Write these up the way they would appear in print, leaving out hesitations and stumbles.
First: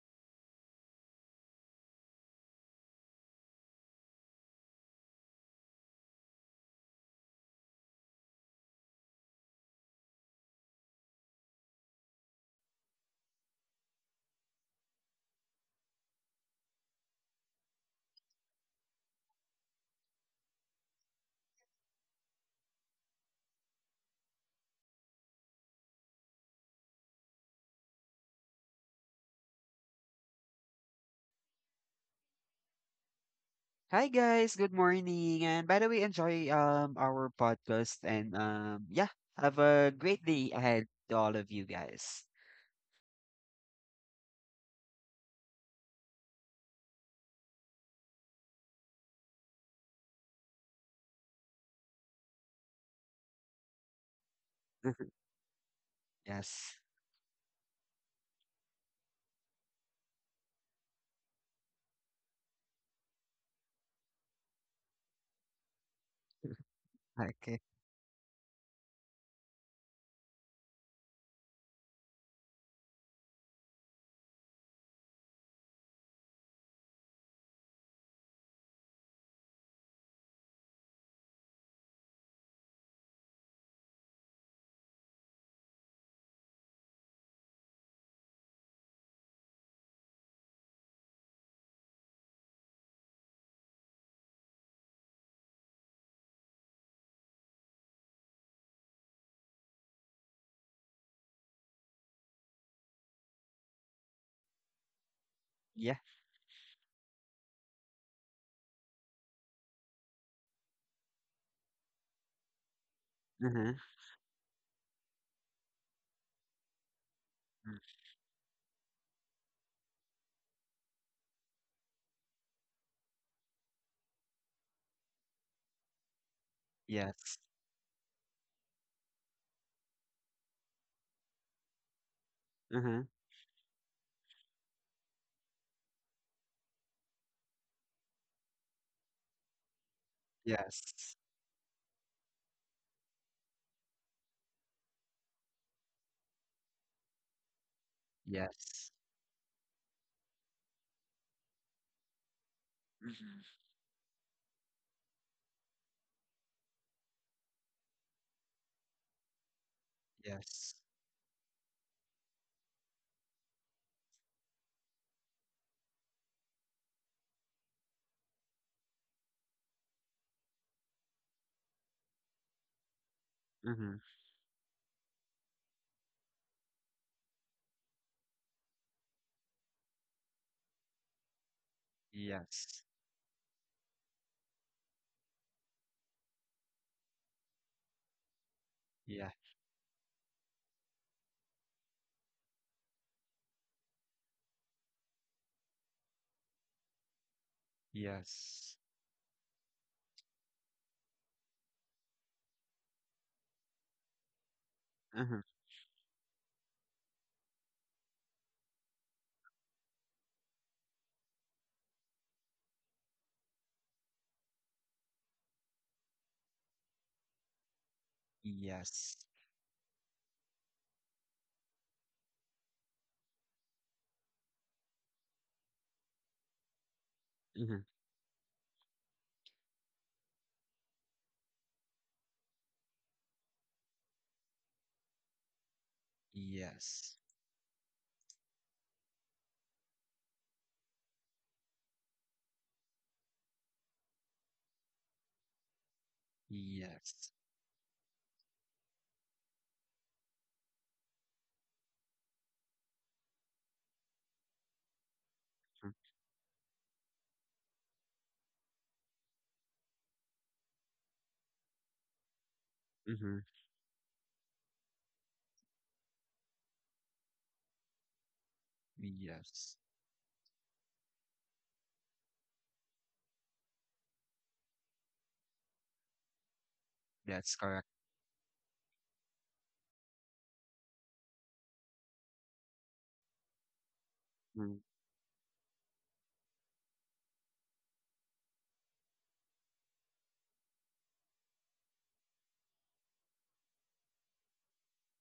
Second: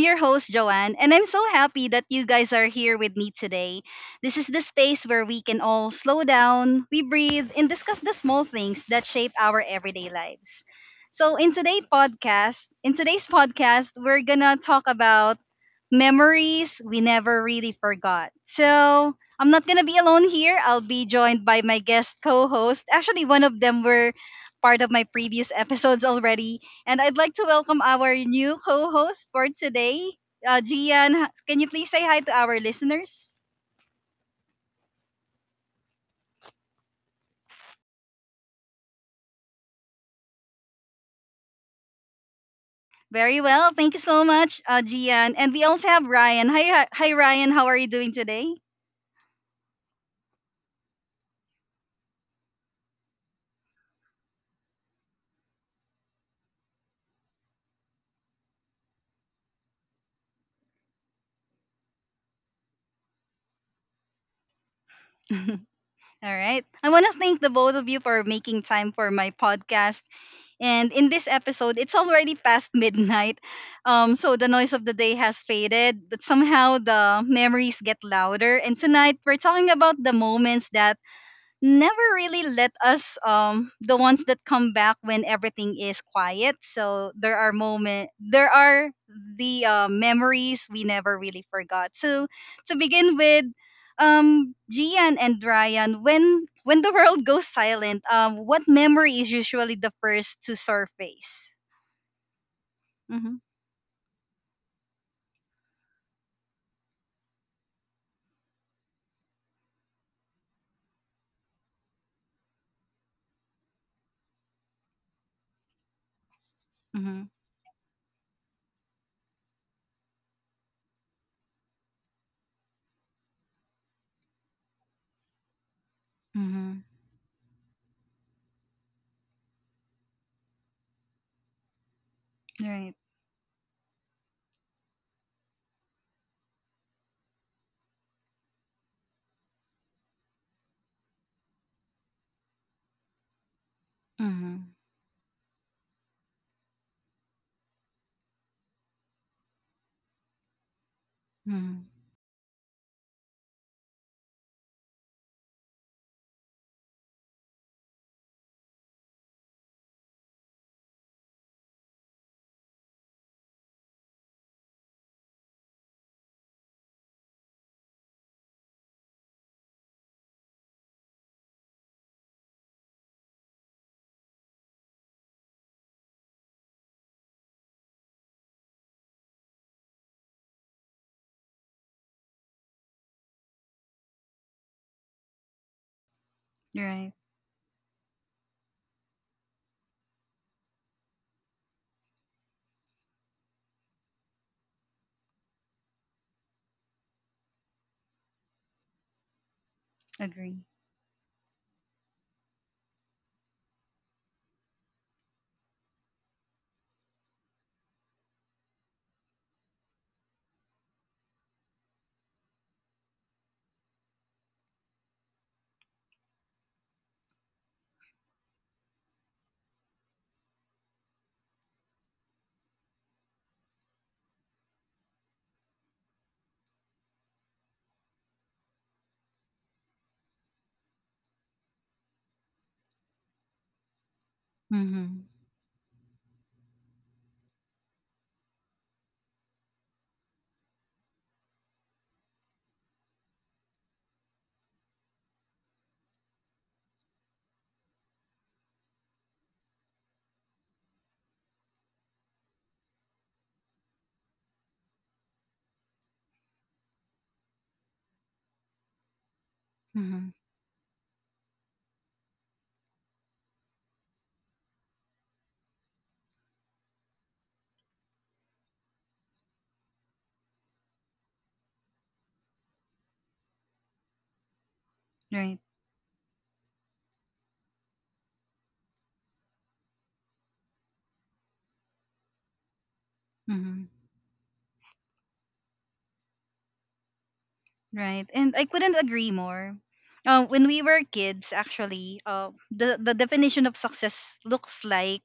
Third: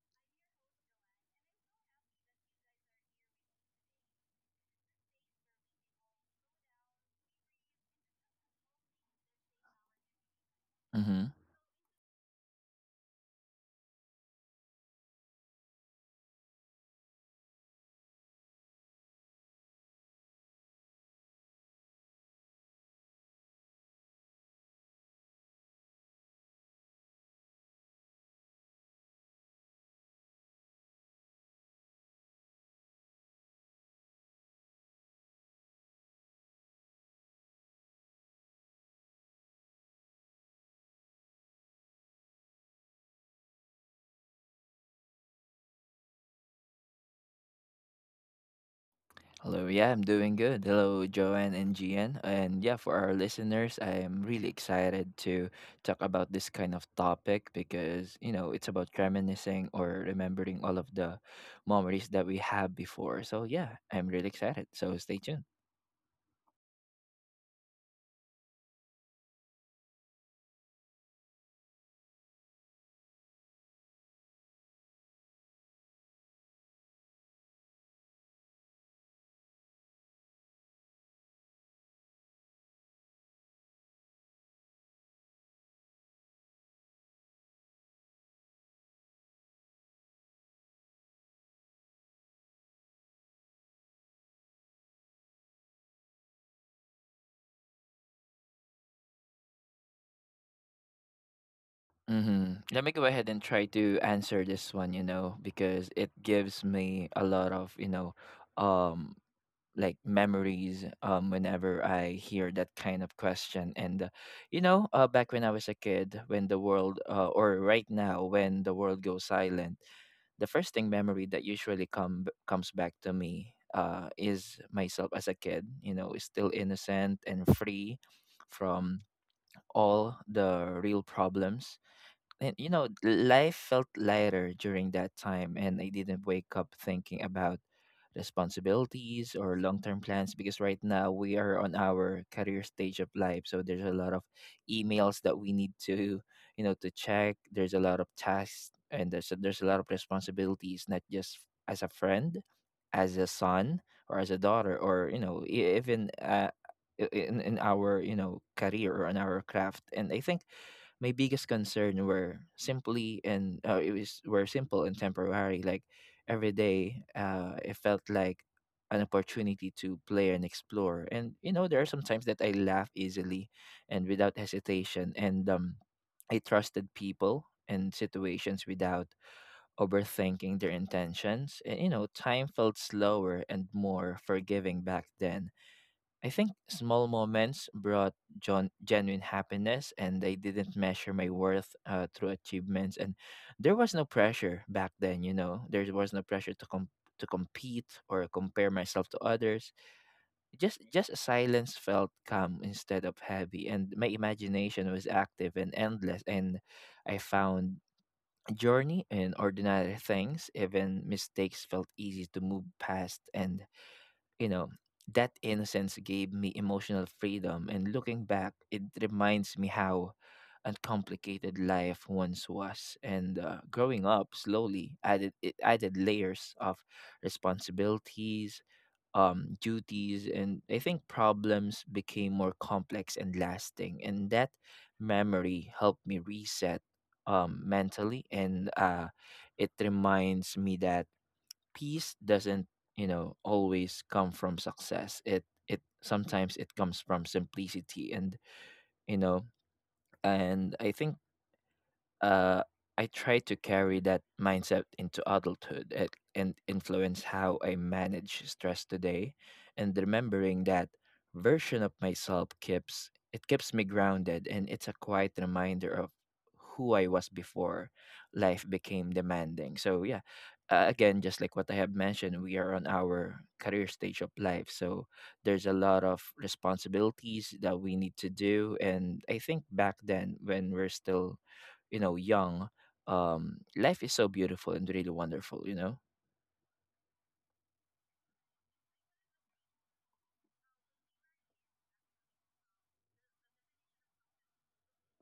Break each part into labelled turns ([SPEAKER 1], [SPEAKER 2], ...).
[SPEAKER 1] your host, Joanne, and I'm so happy that you guys are here with me today. This is the space where we can all slow down, we breathe, and discuss the small things that shape our everyday lives.
[SPEAKER 2] Mm-hmm.
[SPEAKER 1] So, in today's podcast, we're gonna talk about memories we never really forgot. So, I'm not gonna be alone here. I'll be joined by my guest co-host. Actually, one of them were part of my previous episodes already. And I'd like to welcome our new co host for today, Gian. Can you please say hi to our listeners?
[SPEAKER 3] Hi guys, good morning. And by the way, enjoy our podcast and yeah, have a great day ahead to all of you guys.
[SPEAKER 1] Very well. Thank you so much, Gian. And we also have Ryan. Hi, hi, hi, Ryan. How are you doing today?
[SPEAKER 2] Hello, yeah, I'm doing good. Hello, Joanne and Gian. And yeah, for our listeners, I am really excited to talk about this kind
[SPEAKER 3] Yes.
[SPEAKER 2] of topic because, you know, it's about reminiscing or remembering all of the memories that we have before. So yeah, I'm really excited. So stay tuned.
[SPEAKER 1] All right. I want to thank the
[SPEAKER 3] Okay.
[SPEAKER 1] both of you for making time for my podcast. And in this episode, it's already past midnight. So the noise of the day has faded, but somehow the memories get louder. And tonight, we're talking about the moments that never really let us, the ones that come back when everything is quiet. So there are moment, there are the memories we never really forgot. So, to begin with, Gian and Ryan, when the world goes silent, what memory is usually the first to surface?
[SPEAKER 2] Mm-hmm. Let me go ahead
[SPEAKER 1] Hmm.
[SPEAKER 2] and try to answer this one, you know, because
[SPEAKER 3] Yeah.
[SPEAKER 2] it gives me a lot of, um, like memories whenever I hear that kind of
[SPEAKER 3] Uh-huh.
[SPEAKER 2] question and you know back when I was a kid, when the world
[SPEAKER 1] Hmm.
[SPEAKER 2] or
[SPEAKER 3] Mm.
[SPEAKER 2] right now when the world goes silent, the first thing memory that usually comes back to me is myself as a kid, you know, still
[SPEAKER 1] Hmm.
[SPEAKER 2] innocent
[SPEAKER 3] Yes.
[SPEAKER 2] and free from all the real problems. And you know,
[SPEAKER 1] Right.
[SPEAKER 3] Uh-huh.
[SPEAKER 2] life felt lighter during that time, and I didn't wake up thinking about responsibilities or long-term plans, because right now
[SPEAKER 3] Yes.
[SPEAKER 2] we are on our career stage of life, so there's a lot of
[SPEAKER 1] Hmm.
[SPEAKER 2] emails that we need to, you know, to check. There's a lot of tasks,
[SPEAKER 3] Yes.
[SPEAKER 2] and there's a lot of responsibilities, not just as
[SPEAKER 1] Hmm.
[SPEAKER 2] a friend, as a
[SPEAKER 3] Mm-hmm.
[SPEAKER 2] son, or as a daughter, or you know, even in our, you know, career or in our craft. And I think
[SPEAKER 3] Yes.
[SPEAKER 2] my biggest concern were simply and it was were simple and temporary. Like every day, it felt like an opportunity to play and explore. And you know, there are some times that I laugh easily
[SPEAKER 3] Mm-hmm.
[SPEAKER 2] and without hesitation, and I trusted people and situations without overthinking their intentions. And you know, time felt
[SPEAKER 3] Yes.
[SPEAKER 2] slower and more forgiving back then. I think small
[SPEAKER 1] Right.
[SPEAKER 2] moments brought John genuine
[SPEAKER 3] Yeah.
[SPEAKER 2] happiness, and I didn't measure my worth through achievements. And there was no pressure back then, you know. There was no pressure to compete or compare
[SPEAKER 3] Yes.
[SPEAKER 2] myself to others.
[SPEAKER 1] Agree.
[SPEAKER 2] Just a silence felt calm instead of heavy, and my imagination was
[SPEAKER 3] Uh-huh.
[SPEAKER 2] active and endless. And I found journey in ordinary things. Even mistakes felt easy to move past, and you know, that innocence gave me emotional freedom. And looking back, it
[SPEAKER 3] Yes.
[SPEAKER 2] reminds me how uncomplicated life once was. And growing up slowly added layers of
[SPEAKER 3] Uh-huh.
[SPEAKER 2] responsibilities, duties, and I think problems became more complex and lasting. And that
[SPEAKER 1] Mm-hmm.
[SPEAKER 2] memory helped me reset
[SPEAKER 3] Yes.
[SPEAKER 2] mentally, and it reminds me that peace doesn't, you know, always come from success. It it sometimes it comes from
[SPEAKER 3] Yes.
[SPEAKER 2] simplicity, and you know, and I think, uh, I try to carry that mindset into adulthood,
[SPEAKER 3] Mm-hmm.
[SPEAKER 2] and influence how I manage stress today. And
[SPEAKER 1] Hmm.
[SPEAKER 2] remembering that version of myself keeps
[SPEAKER 3] Mm-hmm.
[SPEAKER 2] it keeps me grounded, and it's a quiet reminder of who I was before life became demanding.
[SPEAKER 3] Yes.
[SPEAKER 2] So yeah, again, just like what I have mentioned, we are on our career stage of life, so
[SPEAKER 1] Right.
[SPEAKER 2] there's a lot of responsibilities
[SPEAKER 3] That's
[SPEAKER 2] that
[SPEAKER 3] correct.
[SPEAKER 2] we need to do. And I think back then, when we're still, you know, young,
[SPEAKER 1] Hmm.
[SPEAKER 2] life is so beautiful
[SPEAKER 3] Mm.
[SPEAKER 2] and really wonderful, you know.
[SPEAKER 1] Right. And I couldn't agree more. When we were kids, actually, the definition of success looks like,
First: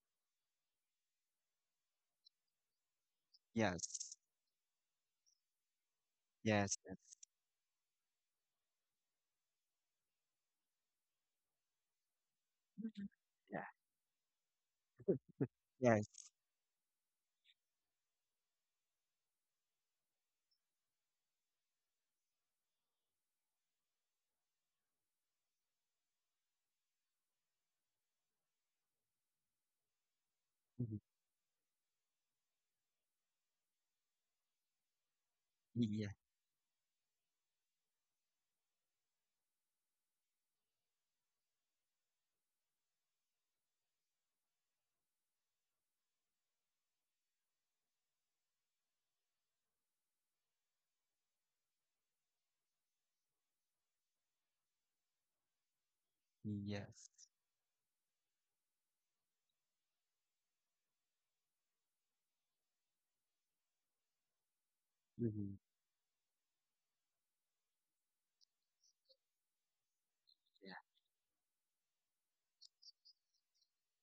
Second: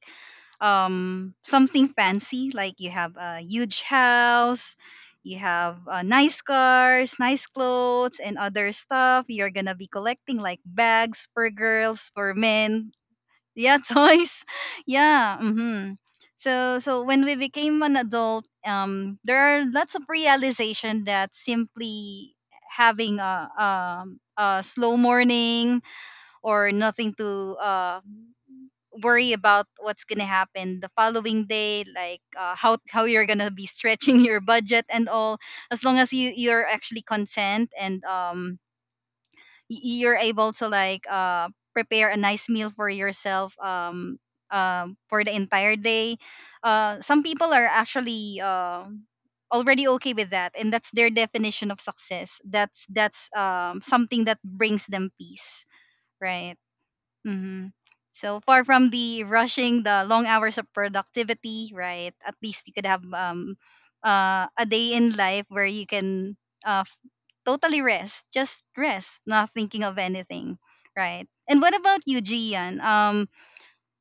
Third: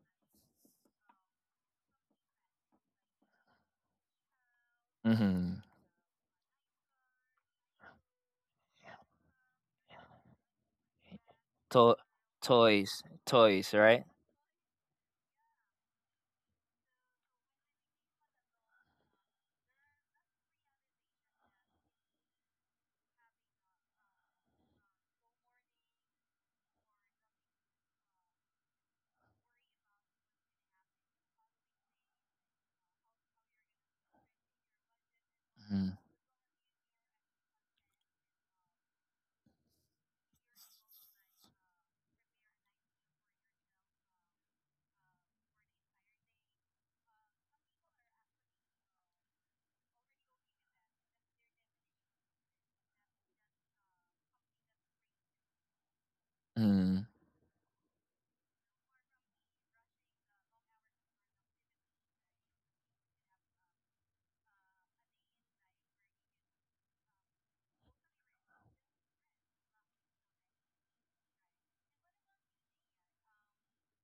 [SPEAKER 1] something fancy, like you have a huge
[SPEAKER 3] Yes.
[SPEAKER 1] house, you
[SPEAKER 2] Mm-hmm.
[SPEAKER 1] have nice
[SPEAKER 3] Yes. Yes.
[SPEAKER 1] cars, nice clothes, and other stuff. You're going to be collecting like bags for
[SPEAKER 2] to-
[SPEAKER 1] girls, for men,
[SPEAKER 2] Toys,
[SPEAKER 3] Mhm. Yeah.
[SPEAKER 2] toys,
[SPEAKER 1] yeah,
[SPEAKER 2] right.
[SPEAKER 1] toys, yeah. Mm-hmm.
[SPEAKER 3] Yes.
[SPEAKER 1] So when we became an adult, there are lots of realization that simply having a slow morning, or nothing to worry about what's gonna happen the
[SPEAKER 3] Mhm.
[SPEAKER 1] following day, like, how you're gonna be stretching your budget and all, as
[SPEAKER 2] Mm-hmm.
[SPEAKER 1] long
[SPEAKER 3] Yeah.
[SPEAKER 1] as you're actually content, and you're able to like prepare a nice meal for yourself, for the entire day. Some people are actually already okay with that, and that's their definition of success. That's something that brings them peace, right?
[SPEAKER 3] Yes.
[SPEAKER 1] Mm-hmm. So far from the rushing, the long hours of productivity, right? At least you could have, a day in life
[SPEAKER 3] Mhm.
[SPEAKER 1] where you can, uh, f- totally rest, just rest, not thinking of anything,
[SPEAKER 3] Yeah.
[SPEAKER 1] right? And what about you, Gian?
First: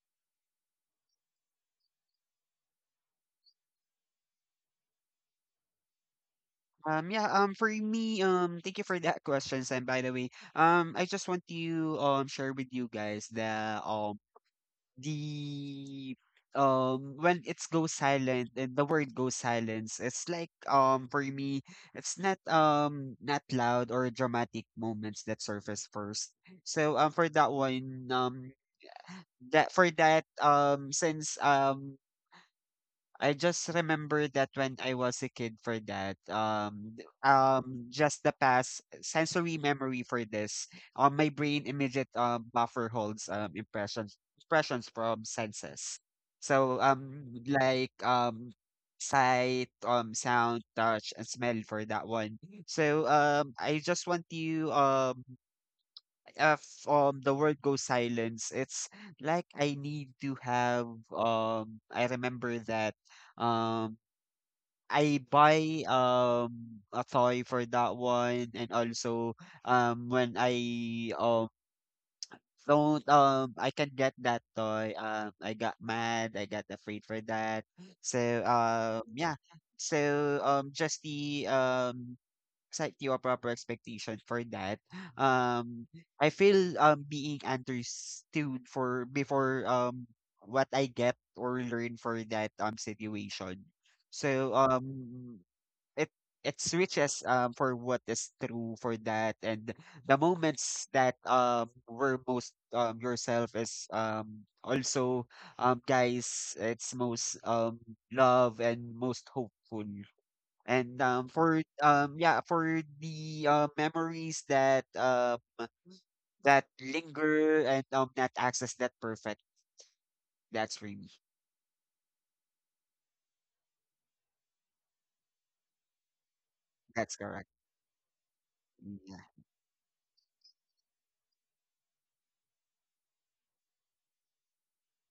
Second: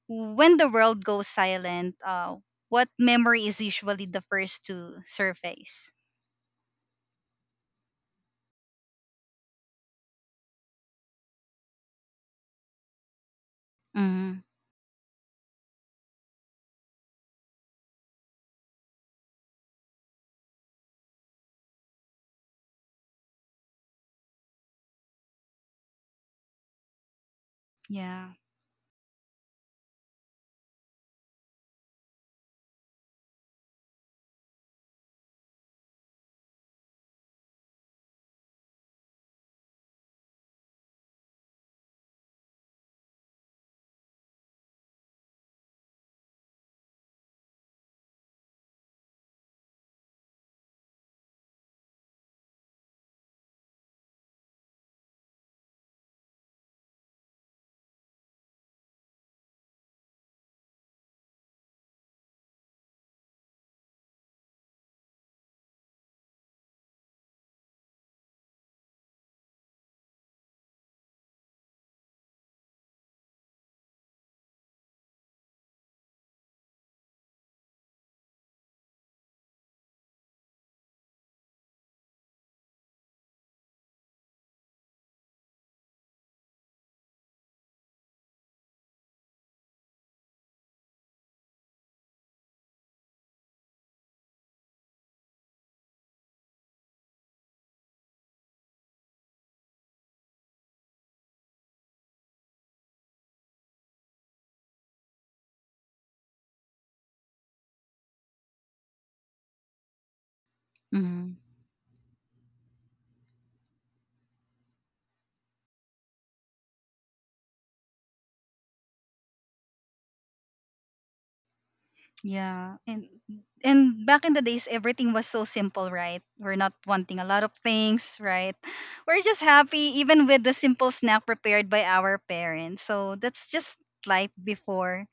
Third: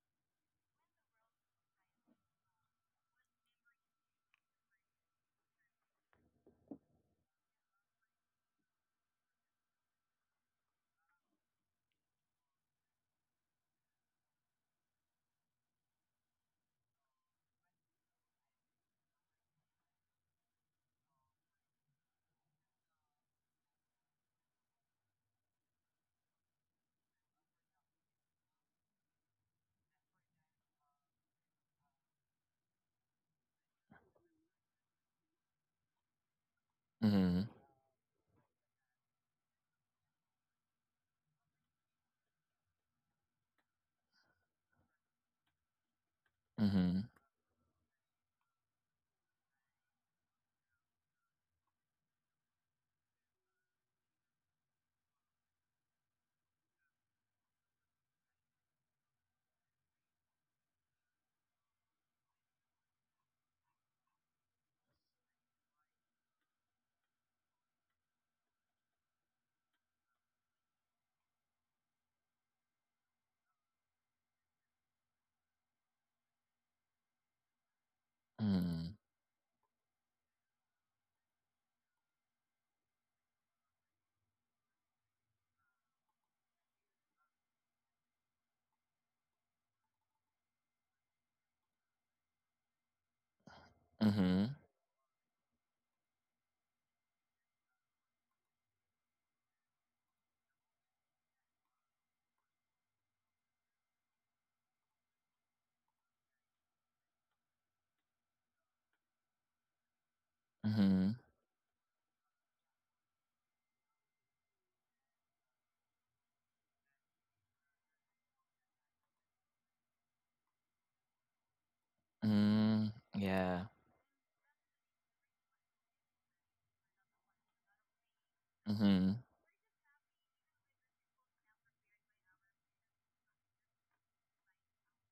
[SPEAKER 1] When the world goes silent, what memory is usually the first to surface?
[SPEAKER 3] Yeah, for me, thank you for that question, Sam, by the way. I just want to share with you guys the
[SPEAKER 1] Mm-hmm.
[SPEAKER 3] the um when it's goes silent and the word goes silence, it's like for me, it's not not loud or dramatic moments that surface first. So for that one,
[SPEAKER 1] Yeah.
[SPEAKER 3] that for that since I just remember that when I was a kid for that,
[SPEAKER 2] Mm-hmm.
[SPEAKER 3] just the past sensory memory for this, my brain immediate buffer holds impressions impressions from senses. So
[SPEAKER 2] Mm-hmm.
[SPEAKER 3] sight, sound, touch, and smell for that one. So I just want you if the world goes silence, it's like I need to have I remember that um I buy a toy for that one and also when I don't I can get that toy I got mad I got afraid for that so
[SPEAKER 2] Mm-hmm.
[SPEAKER 3] um yeah just the set you a proper expectation for that. Um, I feel being understood for before what I get or learn for that situation.
[SPEAKER 2] Mm-hmm. Mm-hmm.
[SPEAKER 3] So it it switches for what is true for that and the moments that were most yourself is also guys it's most love and most hopeful and,
[SPEAKER 2] Mm-hmm.
[SPEAKER 3] yeah, for the, memories that, that linger and, that access that perfect, that's really,
[SPEAKER 1] Yeah,
[SPEAKER 2] Mm-hmm.
[SPEAKER 1] and
[SPEAKER 2] Yeah.
[SPEAKER 1] and back in the days, everything was so simple, right? We're not wanting
[SPEAKER 3] that's
[SPEAKER 1] a lot
[SPEAKER 3] correct.
[SPEAKER 1] of things, right?
[SPEAKER 2] Mm-hmm.
[SPEAKER 1] We're just happy, even with the simple snack prepared by our parents. So that's just life before,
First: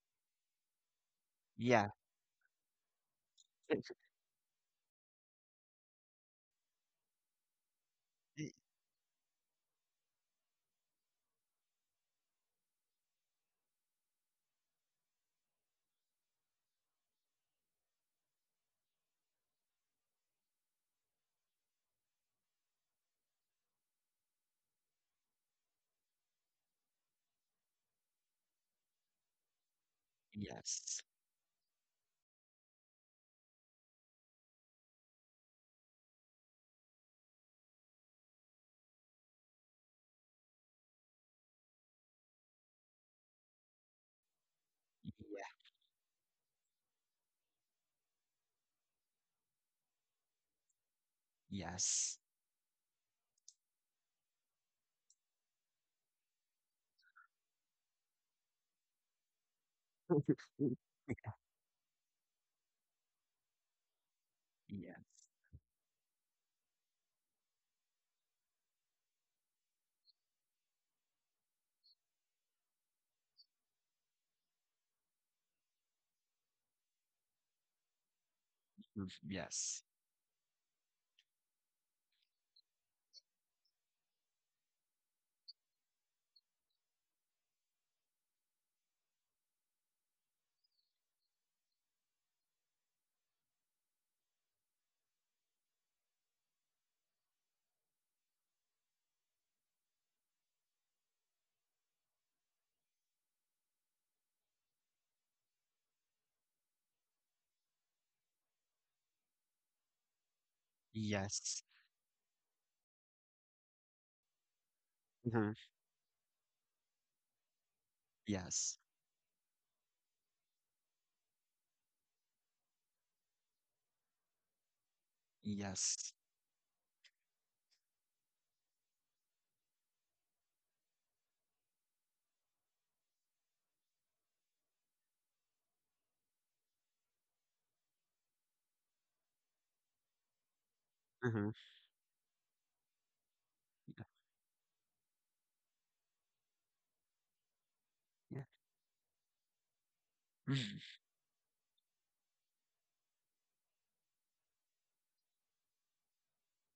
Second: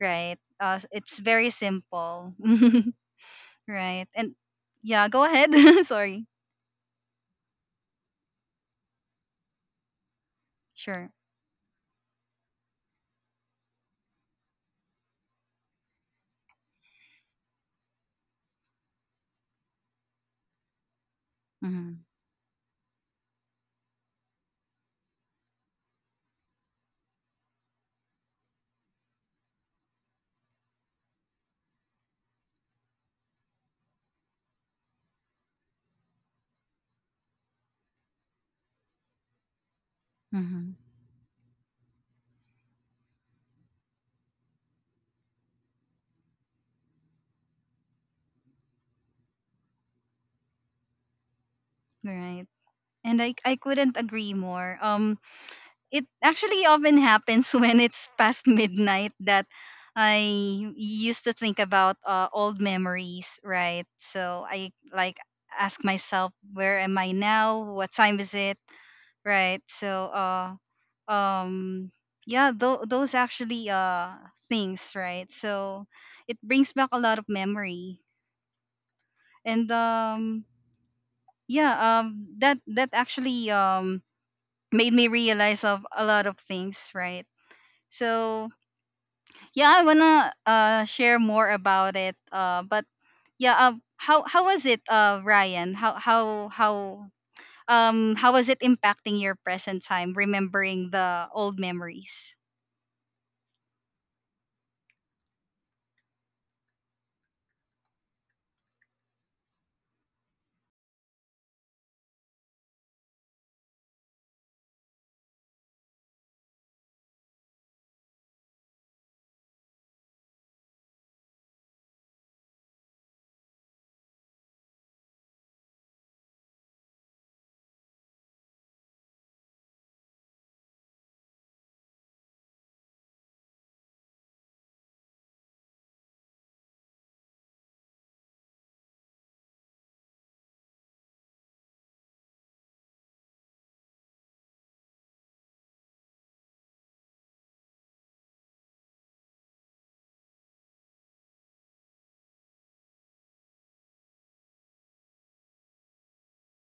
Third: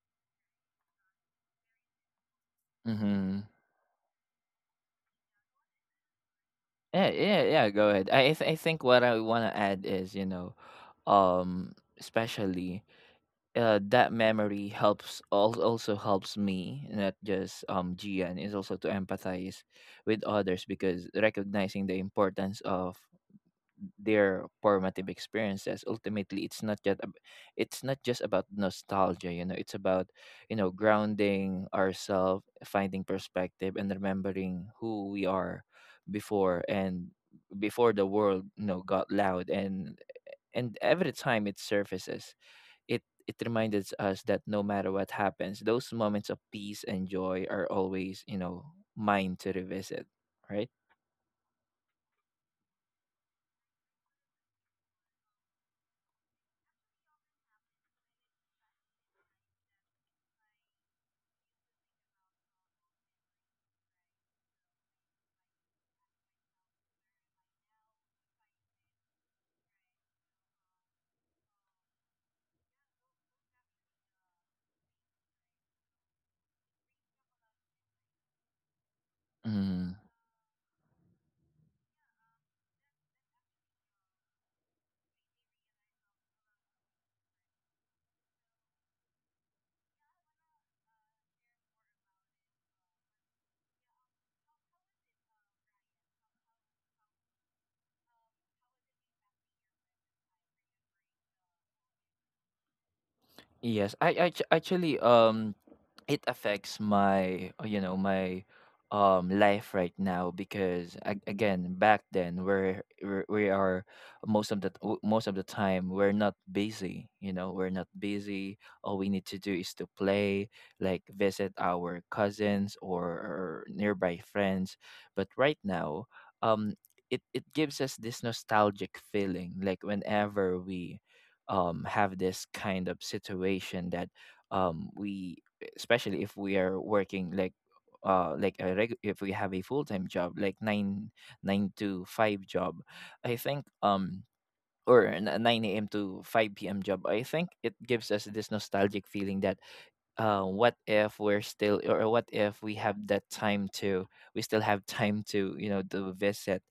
[SPEAKER 1] right? It's very
[SPEAKER 3] Yeah. Yeah.
[SPEAKER 1] simple,
[SPEAKER 2] Mm-hmm.
[SPEAKER 1] right? And yeah, go ahead. Sorry.
[SPEAKER 2] Yeah, yeah, yeah, go ahead.
[SPEAKER 3] Y-
[SPEAKER 2] I think what I want to add is, you know,
[SPEAKER 1] Sure.
[SPEAKER 2] um especially that memory also helps me, not just Gian, is also to empathize with others, because recognizing
[SPEAKER 1] Mm-hmm.
[SPEAKER 2] the importance of their formative experiences, ultimately it's not just about nostalgia, you know. It's about, you know,
[SPEAKER 3] Yes.
[SPEAKER 2] grounding ourselves, finding perspective, and remembering who we are before, and before the world, you know, got loud. And
[SPEAKER 1] Mm-hmm.
[SPEAKER 2] every time it surfaces, it reminded us that no matter what
[SPEAKER 3] Yeah.
[SPEAKER 2] happens, those moments of peace and joy are always, you know, mine to revisit, right?
[SPEAKER 3] Yes.
[SPEAKER 1] Right. And I couldn't agree more. It actually often happens when it's past midnight that I used to think about, old memories, right? So I like
[SPEAKER 3] Yes.
[SPEAKER 1] ask myself, where am I now? What time is it? Right? So, um, yeah, those actually things, right? So it brings back a lot of memory,
[SPEAKER 3] Mhm.
[SPEAKER 1] and
[SPEAKER 3] Yes.
[SPEAKER 1] yeah, that actually made me realize of a lot of things, right? So yeah, I wanna share more about it. But yeah, how was it, Ryan? How was it impacting your present time, remembering the old memories?
[SPEAKER 2] Yes, I actually, it affects my, you know, my life right now, because
[SPEAKER 3] Yes.
[SPEAKER 2] again, back then, we are most of the most of the
[SPEAKER 3] Mhm.
[SPEAKER 2] time we're not busy. You know, we're not busy.
[SPEAKER 3] Yes.
[SPEAKER 2] All we need to do is to play, like visit our cousins or nearby friends. But right now,
[SPEAKER 3] Yes.
[SPEAKER 2] um it it gives us this nostalgic feeling, like whenever we have this kind of situation that, um, we, especially if we are working, like if we have a full time job, like
[SPEAKER 3] Mhm.
[SPEAKER 2] nine to five job, I think, or 9 a.m. to 5 p.m. job, I think it gives us
[SPEAKER 3] Yeah.
[SPEAKER 2] this nostalgic feeling that,
[SPEAKER 3] Mhm.
[SPEAKER 2] what if we have that time to, we still have time to, you know, to visit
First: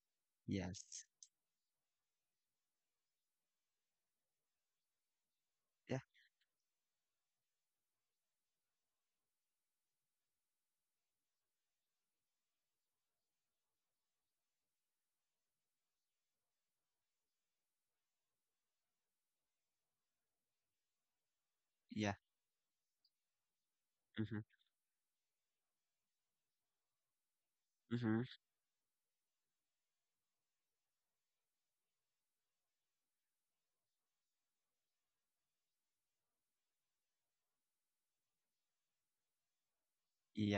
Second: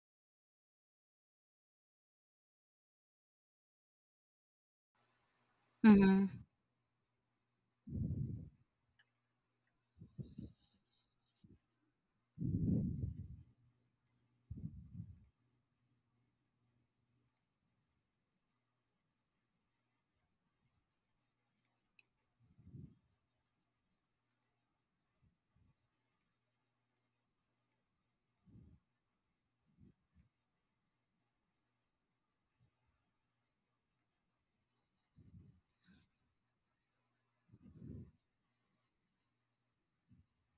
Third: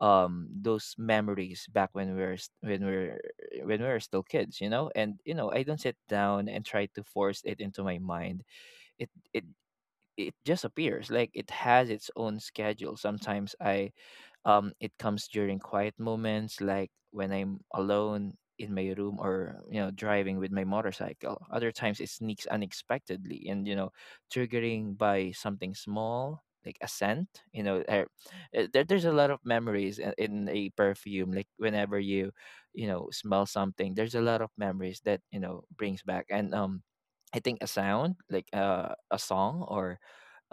[SPEAKER 2] those
[SPEAKER 3] Yes.
[SPEAKER 2] memories back when we're s- when we're still kids, you know. And you know, I don't sit
[SPEAKER 3] Yeah.
[SPEAKER 1] Mm-hmm.
[SPEAKER 2] down and try to force it into my mind. it it it just appears like it has its own schedule. Sometimes, I it comes during quiet moments, like when I'm alone in my room, or you know, driving with my motorcycle. Other times, it
[SPEAKER 3] Yeah.
[SPEAKER 2] sneaks unexpectedly, and you know,
[SPEAKER 3] Mhm.
[SPEAKER 2] triggering by something small, like a scent, you know.
[SPEAKER 3] Mhm.
[SPEAKER 2] There's a lot of memories in a perfume. Like whenever you, you know, smell something, there's a lot of memories that, you know, brings back. And I think a sound, like a song, or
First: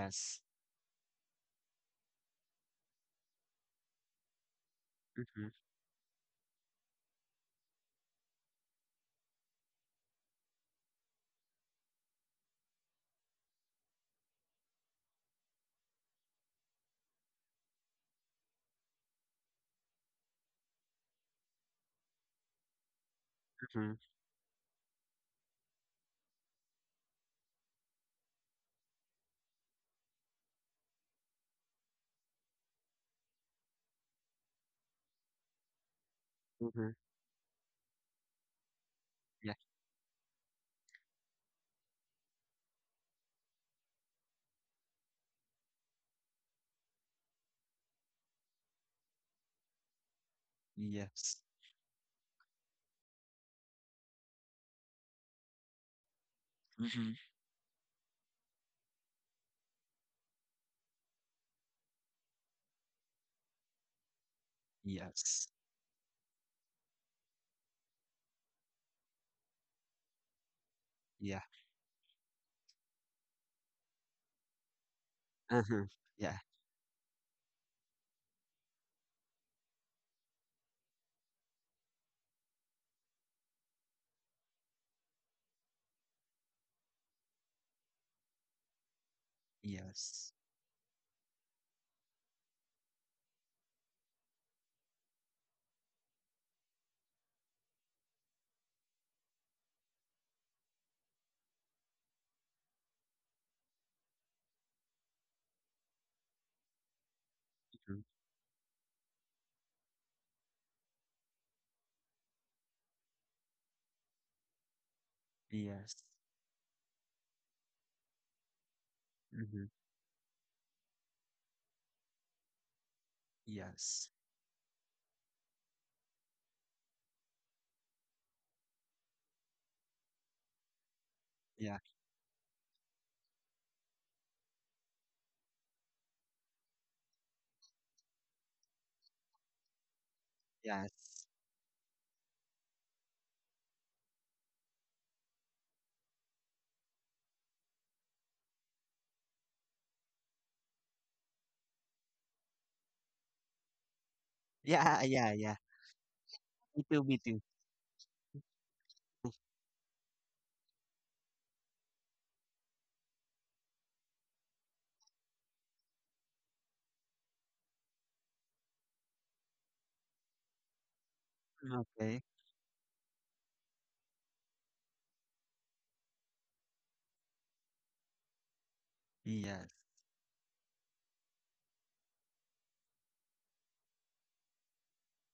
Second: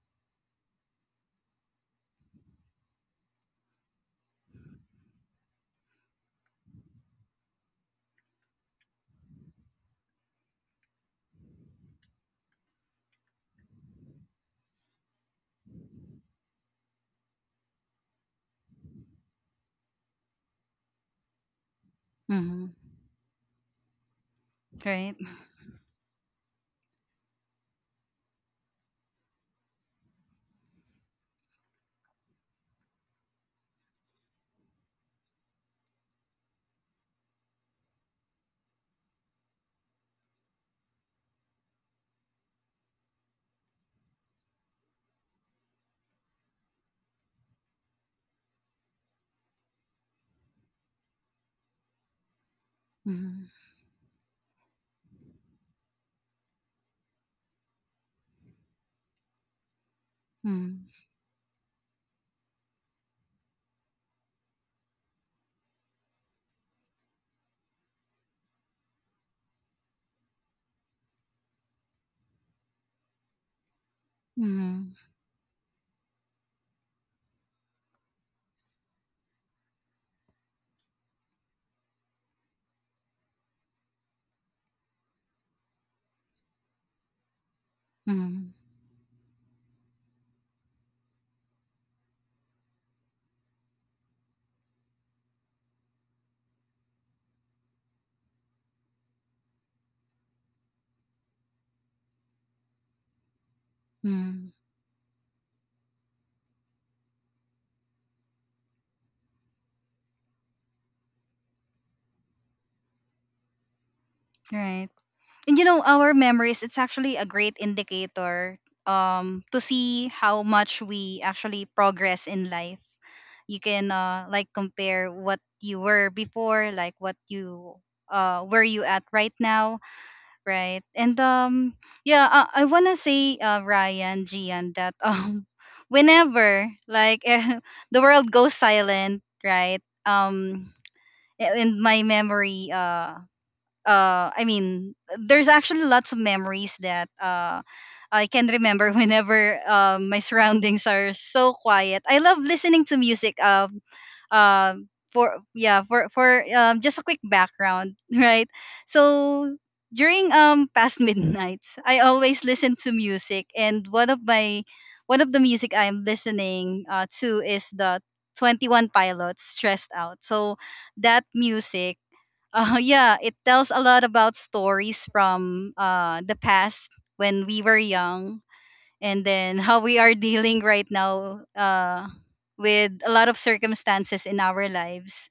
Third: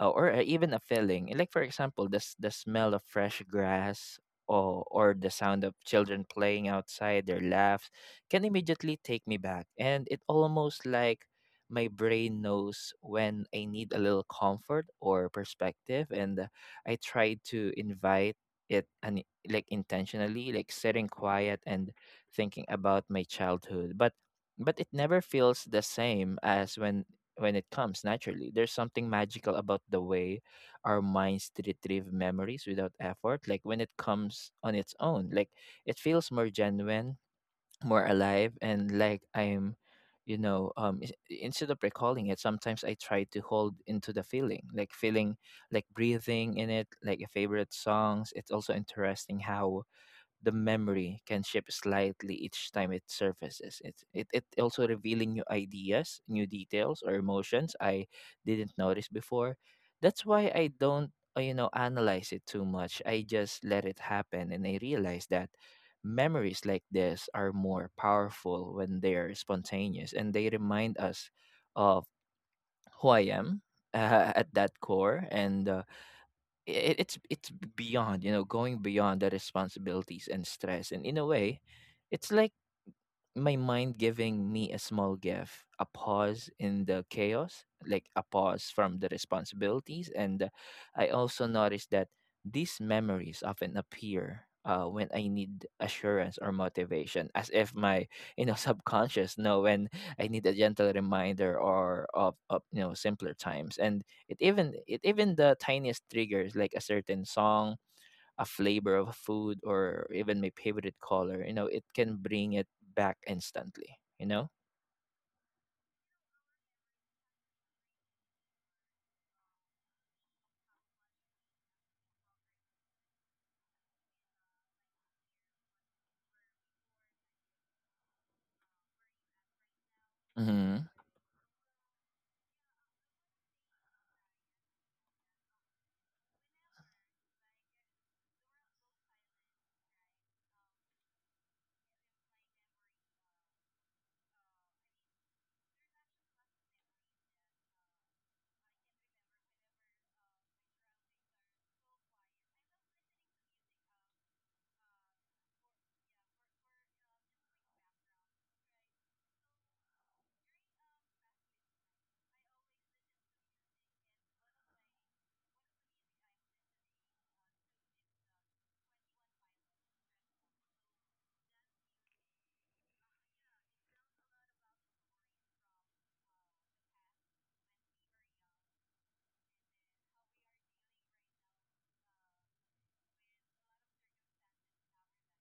[SPEAKER 2] uh, or uh, even a feeling, like for example the smell of fresh grass, or the
[SPEAKER 3] Mhm.
[SPEAKER 2] sound of children playing outside, their laughs, can immediately take me back. And it almost like my brain knows when I need a little comfort or perspective. And I try to invite it, and like intentionally, like sitting quiet and thinking
[SPEAKER 1] Mm-hmm.
[SPEAKER 2] about my childhood,
[SPEAKER 3] Mhm.
[SPEAKER 2] but it never
[SPEAKER 1] Right.
[SPEAKER 2] feels the same as when it comes naturally. There's something magical about the way our minds retrieve memories without effort. Like when it comes on its own, like, it feels more
[SPEAKER 3] Mhm.
[SPEAKER 2] genuine, more alive, and like
[SPEAKER 3] Yeah.
[SPEAKER 2] I'm, you know, instead of recalling it, sometimes I try to hold into the feeling, like breathing in it, like a favorite songs. It's also interesting how the memory can
[SPEAKER 3] Yes.
[SPEAKER 2] shift slightly each time it
[SPEAKER 1] Mm-hmm.
[SPEAKER 2] surfaces. It also revealing new ideas, new details, or
[SPEAKER 3] Mhm.
[SPEAKER 2] emotions I didn't notice before. That's why I
[SPEAKER 1] Mm-hmm.
[SPEAKER 2] don't, you know, analyze it too much. I just let it happen, and I realize that
[SPEAKER 3] Yes.
[SPEAKER 2] memories like this are more powerful when they are spontaneous, and they remind us
[SPEAKER 3] Yeah.
[SPEAKER 2] of who I am at that
[SPEAKER 1] Mm-hmm.
[SPEAKER 2] core. And
[SPEAKER 3] Uh-huh. Yeah.
[SPEAKER 2] it's beyond, you know, going beyond the responsibilities and stress. And in a way, it's like my mind giving me a small gift, a pause in the chaos, like a pause from the responsibilities.
[SPEAKER 3] Yes.
[SPEAKER 2] And I also noticed that these memories often appear when I need assurance or motivation, as if my, you know, subconscious know when I need a gentle reminder or of, you know, simpler times. And
[SPEAKER 1] Mm-hmm.
[SPEAKER 2] it even the tiniest triggers, like a certain song,
[SPEAKER 3] Mhm.
[SPEAKER 2] a flavor of food, or even my favorite color, you know, it can bring it back instantly, you know?
[SPEAKER 1] Right. And you know,
[SPEAKER 3] Yes.
[SPEAKER 1] our memories, it's actually a great indicator, to
[SPEAKER 3] Hmm.
[SPEAKER 1] see how much we actually progress in life. You can
[SPEAKER 3] Yes.
[SPEAKER 1] like compare what you were before, like what you, where you at right now,
[SPEAKER 2] Mm-hmm.
[SPEAKER 1] right? And
[SPEAKER 3] Yeah.
[SPEAKER 1] yeah, I want to say Ryan, Gian, that whenever, like, the world goes silent, right,
[SPEAKER 3] Yes.
[SPEAKER 1] in my memory, I mean there's actually lots of memories that I can remember, whenever my surroundings are so quiet. I love listening to music.
[SPEAKER 3] Yeah. Yeah.
[SPEAKER 1] For,
[SPEAKER 3] Yeah.
[SPEAKER 1] yeah, for
[SPEAKER 3] Me
[SPEAKER 1] just a
[SPEAKER 3] too. Me
[SPEAKER 1] quick
[SPEAKER 3] too.
[SPEAKER 1] background, right? So during, past midnights, I always listen to music, and one of the music I'm listening to is the 21 Pilots, Stressed Out. So that music,
[SPEAKER 3] Okay.
[SPEAKER 1] yeah, it tells a lot about stories from, the past when we were young, and then
[SPEAKER 3] Yes.
[SPEAKER 1] how we are dealing right now, with a lot of circumstances in our lives,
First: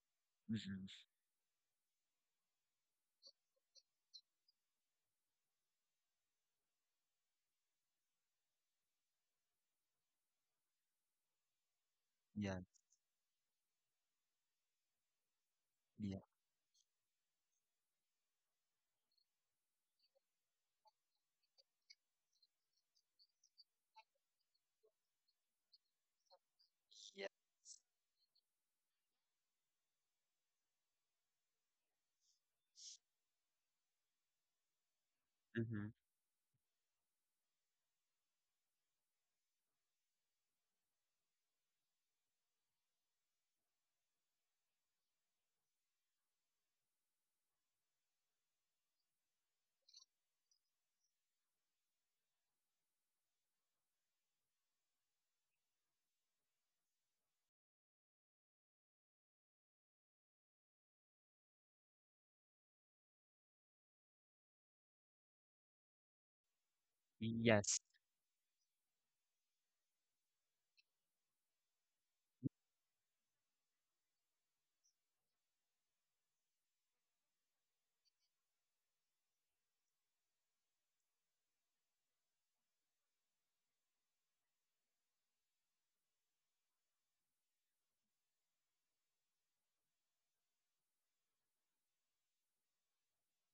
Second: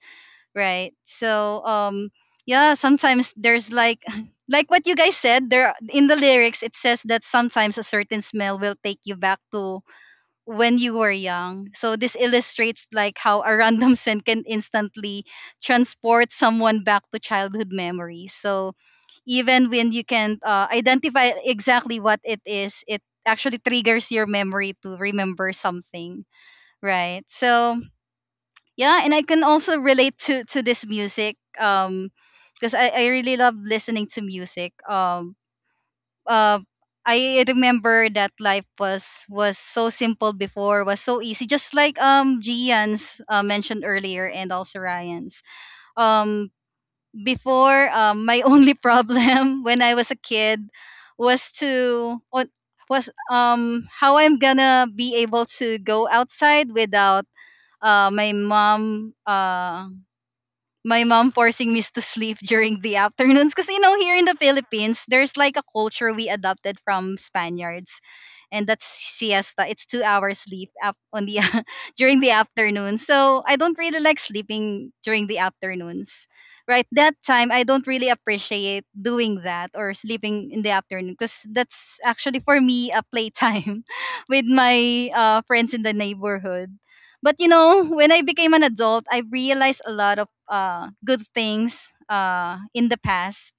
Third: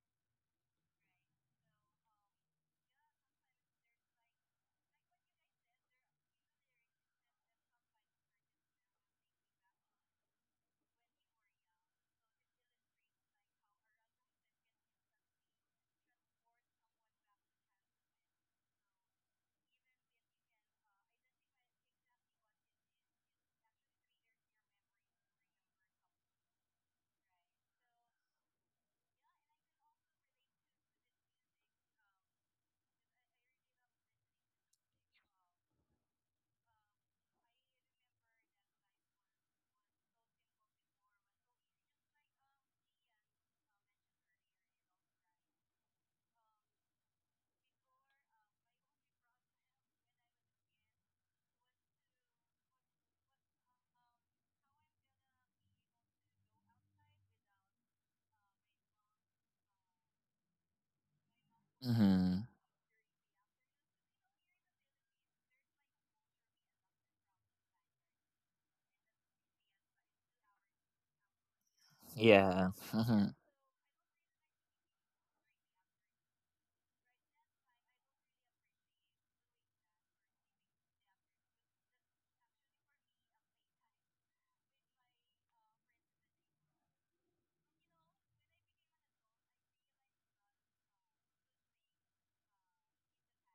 [SPEAKER 1] right?
[SPEAKER 3] Hmm.
[SPEAKER 1] So, yeah, sometimes there's, like what you guys said, there in the lyrics it says that sometimes a certain smell will take you back to when you were young. So this
[SPEAKER 3] Yeah.
[SPEAKER 1] illustrates like how a random scent can instantly
[SPEAKER 3] Yeah.
[SPEAKER 1] transport someone back to childhood memories. So even when you can, identify exactly what it is, it actually triggers your memory to remember something, right?
[SPEAKER 3] Yeah.
[SPEAKER 1] So yeah, and I can also relate to this music. Because I really love listening to music.
[SPEAKER 3] Hmm.
[SPEAKER 1] Uh, I remember that life was so simple before, was so easy, just like Gian's mentioned earlier, and also Ryan's. Um, before, my only problem when I was a kid was, to what was how I'm gonna be able to go outside without uh my mom uh my mom forcing me to
[SPEAKER 2] Mm-hmm.
[SPEAKER 1] sleep during the afternoons, because you know, here in the Philippines there's like a culture we adopted from
[SPEAKER 3] Yes.
[SPEAKER 1] Spaniards, and that's siesta. It's 2 hours sleep up on the, during the
[SPEAKER 2] Yeah.
[SPEAKER 1] afternoon,
[SPEAKER 2] Mm-hmm.
[SPEAKER 1] so I don't really like sleeping during the afternoons, right, that time. I don't really appreciate doing that or sleeping in the afternoon, because that's actually for me a playtime with my, friends in the neighborhood. But you know, when I became an adult, I realized a lot of good things in the past.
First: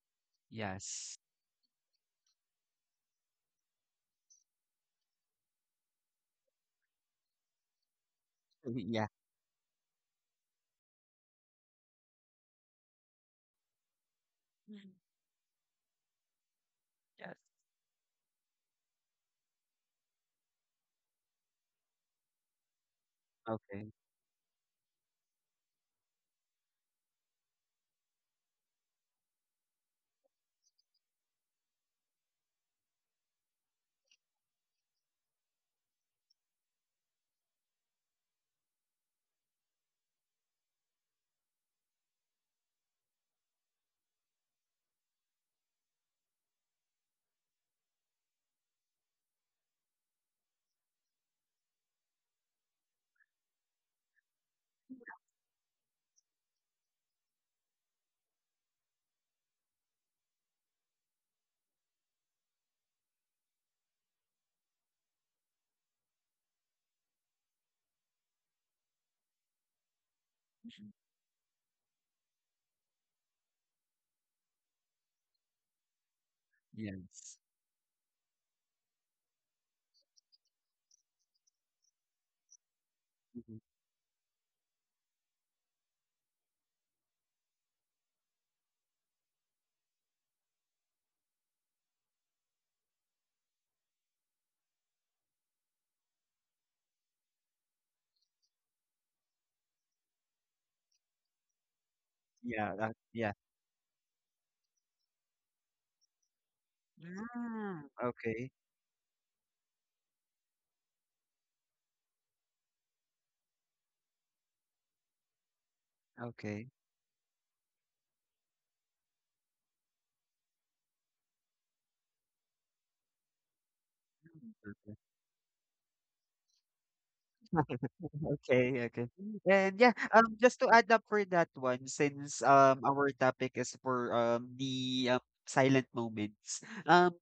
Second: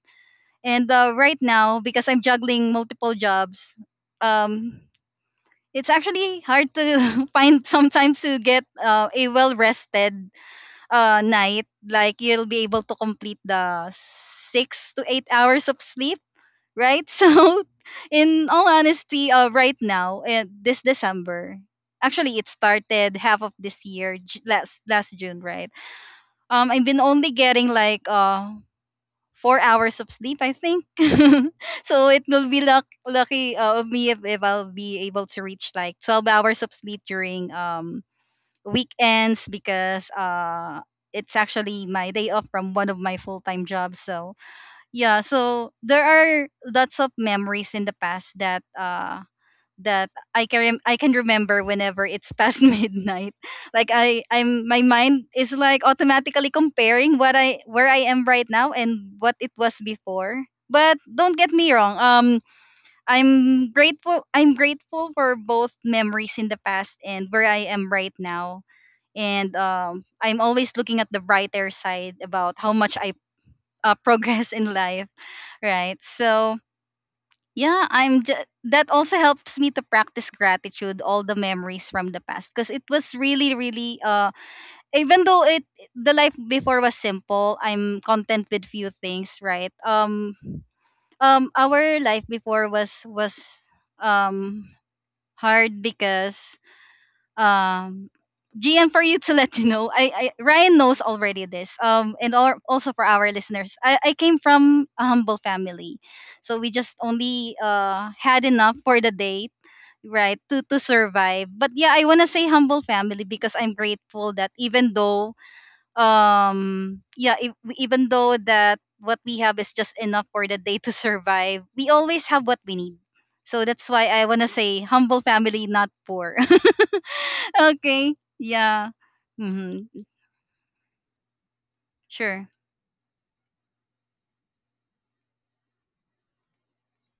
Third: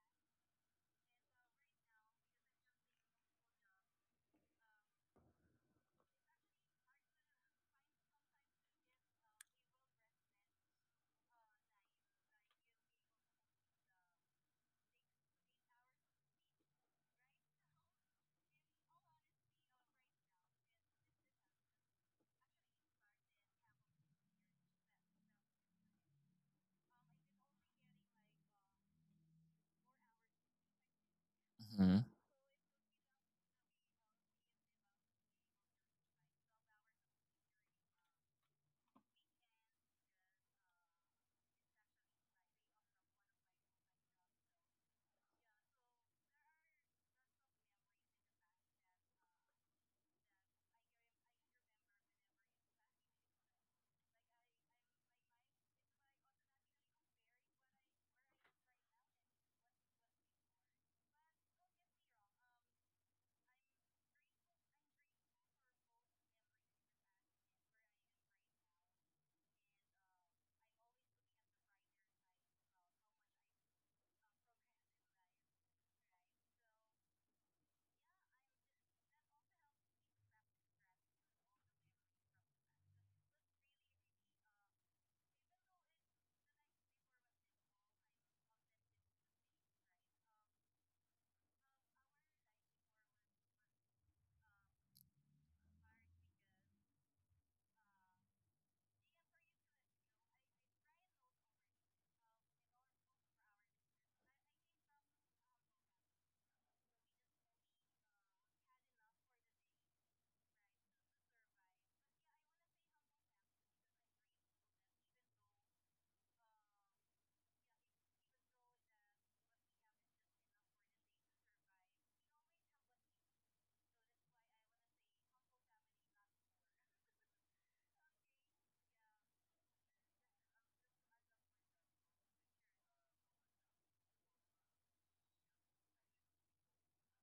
[SPEAKER 1] And
[SPEAKER 3] Yes.
[SPEAKER 1] right now, because I'm juggling multiple jobs, um, it's actually hard to find sometimes to get
[SPEAKER 3] Yeah.
[SPEAKER 1] a well rested night. Like you'll be able to complete the six
[SPEAKER 3] Mhm.
[SPEAKER 1] to eight hours of sleep, right?
[SPEAKER 3] Yes.
[SPEAKER 1] So, in all honesty, right now, this December, actually, it started half of this
[SPEAKER 3] Okay.
[SPEAKER 1] year, last June, right? I've been only getting like 4 hours of sleep, I think.
[SPEAKER 2] Mm-hmm.
[SPEAKER 1] So it will be lucky of me if, I'll be able to reach like 12 hours of sleep during weekends because. It's actually my day off from one of my full time jobs, so yeah, so there are lots of memories in the past that that I can remember whenever it's past midnight. Like I I'm my mind is like automatically comparing what I where I am right now and what it was before. But don't get me wrong, I'm grateful for both memories in the past and where I am right now. And I'm always looking at the brighter side about how much I, progress in life, right? So
[SPEAKER 3] Yes.
[SPEAKER 1] yeah, I'm just, that also helps me to practice gratitude, all the memories from the past, because it was really,
[SPEAKER 3] Hmm.
[SPEAKER 1] really, even though it the life before was simple, I'm content with few things, right? Our life before was um hard because, um Gian, for you to let you know, I Ryan knows already this. And
[SPEAKER 3] Yeah. That,
[SPEAKER 1] also for
[SPEAKER 3] yeah.
[SPEAKER 1] our listeners, I came from a humble family, so we just only
[SPEAKER 3] Mm,
[SPEAKER 1] had
[SPEAKER 3] okay.
[SPEAKER 1] enough for the day, right, to survive. But yeah, I wanna say humble family because I'm grateful that even though,
[SPEAKER 3] Okay.
[SPEAKER 1] yeah, if, even though that what we have is just enough for the day to survive, we always have what we need. So that's why I wanna say
[SPEAKER 3] Mhm.
[SPEAKER 1] humble family, not poor. Okay.
[SPEAKER 3] Okay,
[SPEAKER 1] Yeah.
[SPEAKER 3] okay. And yeah,
[SPEAKER 1] Mhm.
[SPEAKER 3] just to add up for that one, since
[SPEAKER 1] Sure.
[SPEAKER 3] our topic is for the silent moments,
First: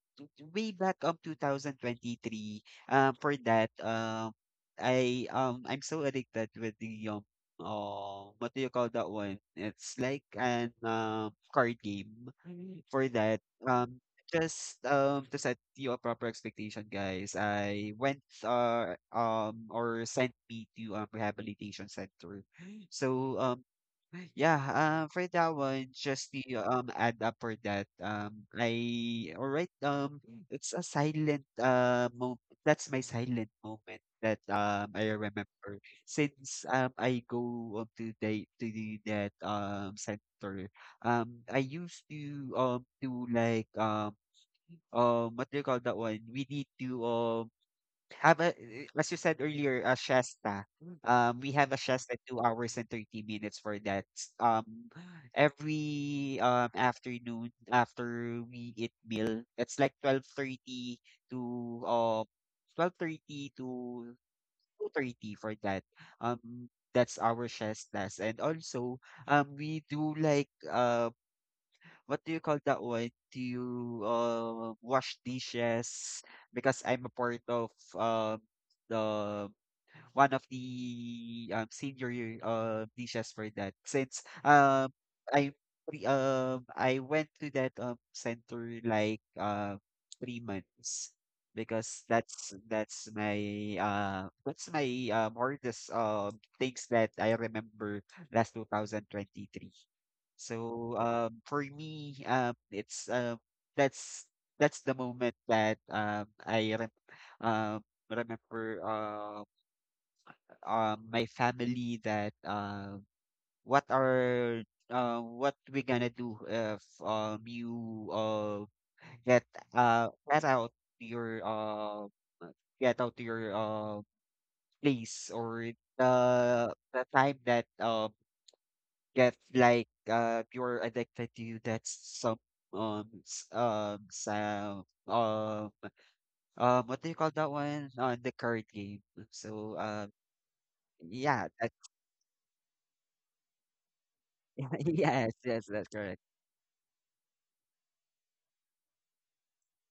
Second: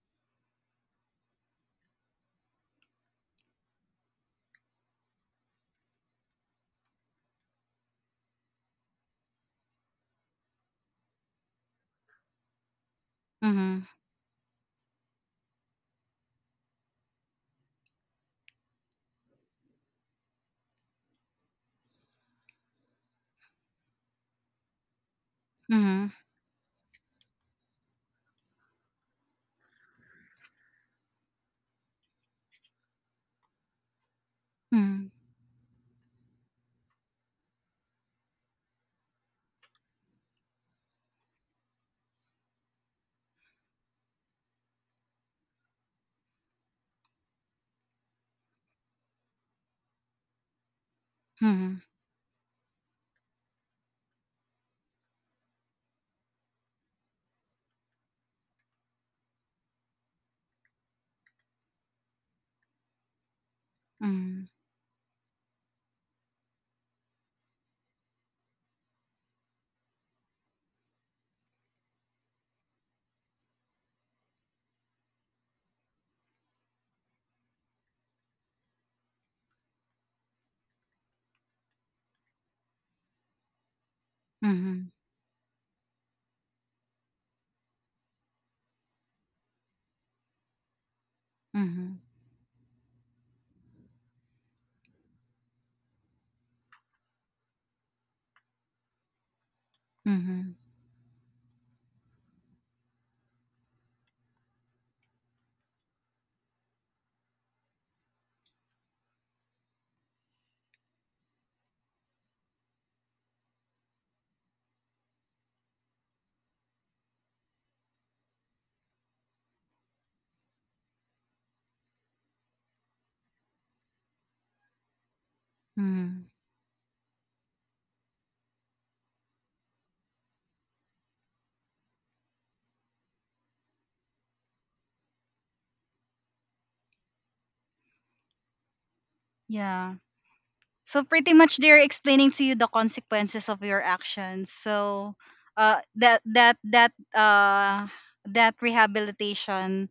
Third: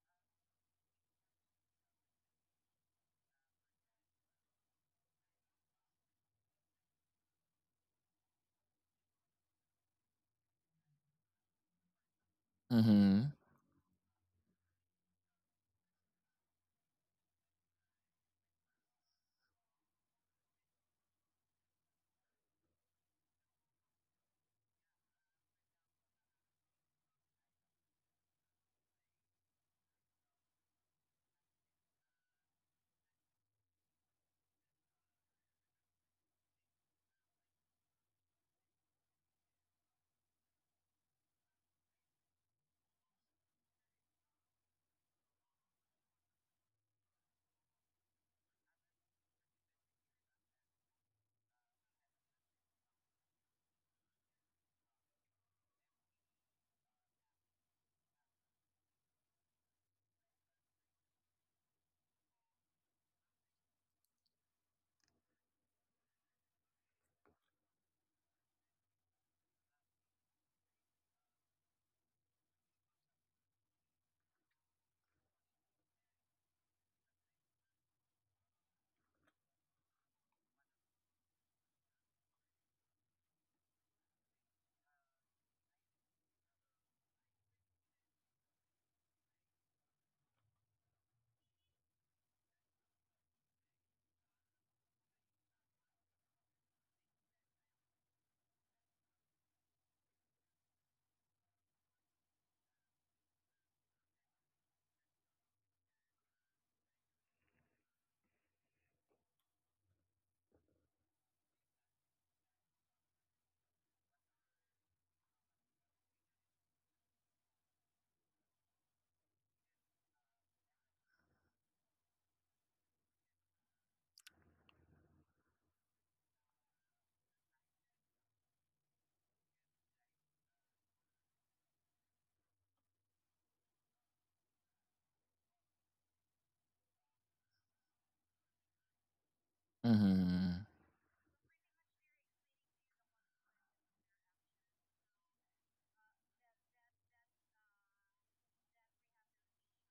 [SPEAKER 3] way back 2023, for that I I'm so addicted with the oh what do you call that one? It's like an card game for
[SPEAKER 2] Mm-hmm.
[SPEAKER 3] that.
[SPEAKER 1] Mhm.
[SPEAKER 3] Just, to set you a proper expectation, guys, I went, or sent me to rehabilitation center. So, yeah, for that one,
[SPEAKER 1] Mhm.
[SPEAKER 3] just to add up for that, I all right, it's a silent moment. That's my silent moment that I
[SPEAKER 1] Mhm.
[SPEAKER 3] remember since I go up to the that center I used to do like what do you call that one? We need to have a as you said earlier, a shasta. We have a
[SPEAKER 1] Mhm.
[SPEAKER 3] shasta 2 hours and 30 minutes for that. Um every afternoon after we eat meal, it's like 12:30 to um 12:30 to
[SPEAKER 1] Mhm.
[SPEAKER 3] 2:30 for that. Um that's our shestas. And also we do like what do you call that one? Do you wash dishes? Because I'm a part of the one of the senior dishes for that. Since
[SPEAKER 1] Mhm.
[SPEAKER 3] I I went to that center like 3 months
[SPEAKER 1] Mhm.
[SPEAKER 3] because that's my uh that's my hardest things that I remember last 2023.
[SPEAKER 1] Mhm.
[SPEAKER 3] So, for me, it's that's that's the moment that I rem um, remember my family that what are what we gonna do if you get get out your get out your uh, place or the
[SPEAKER 1] Mhm.
[SPEAKER 3] the time that get like you're addicted to that some sound what do you call that one on the card game so
[SPEAKER 1] Yeah.
[SPEAKER 2] Mm-hmm.
[SPEAKER 1] So pretty
[SPEAKER 3] yeah
[SPEAKER 1] much
[SPEAKER 3] that,
[SPEAKER 1] they're explaining to you the consequences of your actions. So
[SPEAKER 3] yes,
[SPEAKER 1] uh
[SPEAKER 3] that's correct
[SPEAKER 1] that that that uh that rehabilitation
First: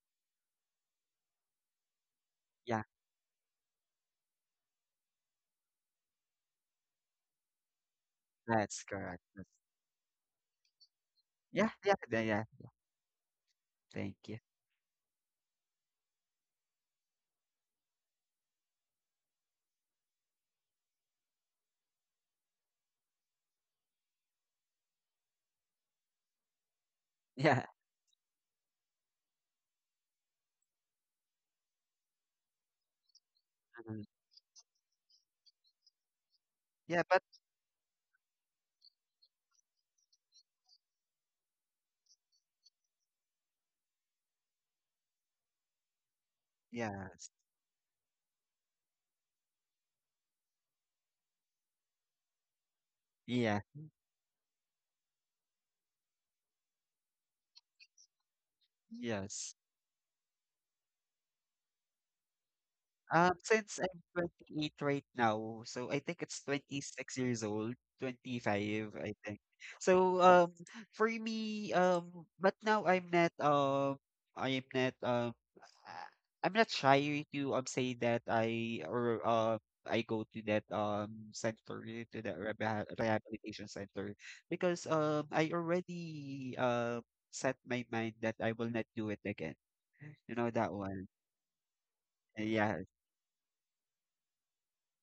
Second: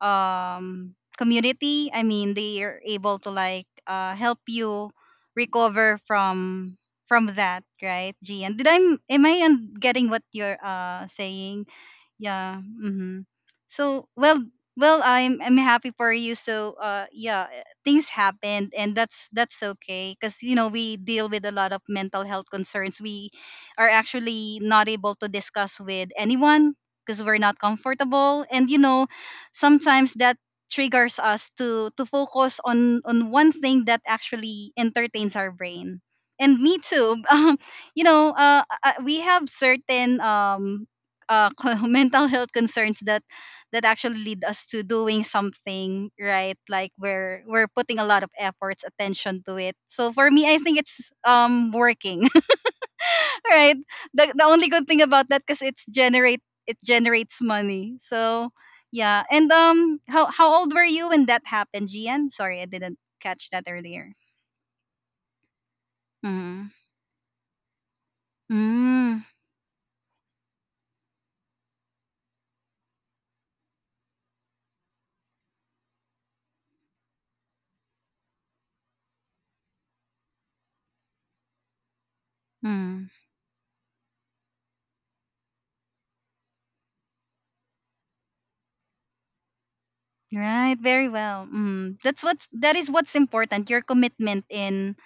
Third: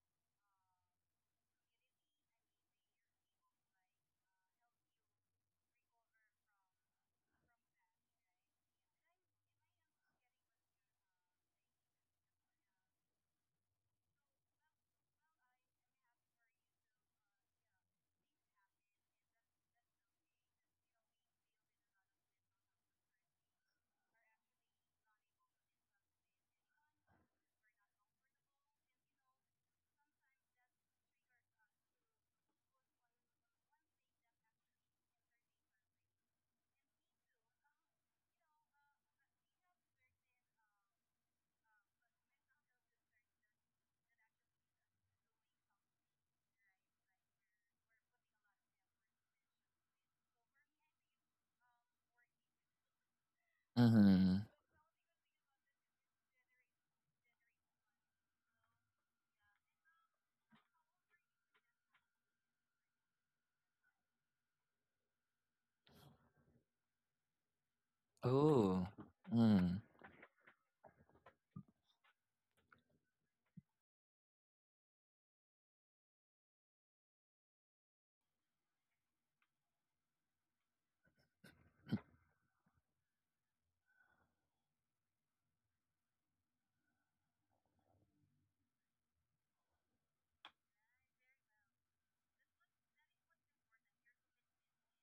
[SPEAKER 1] community. I mean, they're
[SPEAKER 3] yeah
[SPEAKER 1] able to like help you recover from that, right, Gian? Did I
[SPEAKER 3] that's correct
[SPEAKER 1] Am I
[SPEAKER 3] That's-
[SPEAKER 1] getting what you're saying?
[SPEAKER 3] yeah yeah yeah yeah,
[SPEAKER 1] Yeah. Mm-hmm. so
[SPEAKER 3] thank you
[SPEAKER 1] well well, I'm happy for you. So yeah, things happened and that's okay because you know, we deal with a lot of mental health concerns we are actually not able to discuss with anyone because we're not
[SPEAKER 3] yeah
[SPEAKER 1] comfortable. And you know, sometimes that triggers us to focus on one thing that
[SPEAKER 3] mhm.
[SPEAKER 1] actually entertains our brain, and me
[SPEAKER 3] yeah
[SPEAKER 1] too.
[SPEAKER 3] but
[SPEAKER 1] You know, we have certain uh mental health concerns that actually lead us to doing something, right? Like
[SPEAKER 3] yeah
[SPEAKER 1] we're putting a lot of efforts, attention to it. So for me, I think it's working.
[SPEAKER 3] yeah
[SPEAKER 1] Right,
[SPEAKER 2] Mm-hmm.
[SPEAKER 1] the only good thing about that because it generates money. So yeah. And
[SPEAKER 3] yes
[SPEAKER 1] um, how old were you when that happened, Gian? Sorry, I didn't catch that
[SPEAKER 3] Since I'm
[SPEAKER 1] earlier.
[SPEAKER 3] 28 right now, so I think it's
[SPEAKER 1] Mm.
[SPEAKER 3] 26 years old,
[SPEAKER 2] Ooh.
[SPEAKER 3] 25, I
[SPEAKER 1] Mm.
[SPEAKER 3] think.
[SPEAKER 2] Mm.
[SPEAKER 3] So, for me, um, but now I'm not, I'm not, um, uh, I'm not shy to say that I or I go to that center to that reha-
[SPEAKER 1] Mm.
[SPEAKER 3] rehabilitation center because I already set my mind that I will not do it again. You know
[SPEAKER 1] Right.
[SPEAKER 3] that
[SPEAKER 1] Very
[SPEAKER 3] one.
[SPEAKER 1] well. Mm. That
[SPEAKER 3] Yeah,
[SPEAKER 1] is what's important. Your commitment in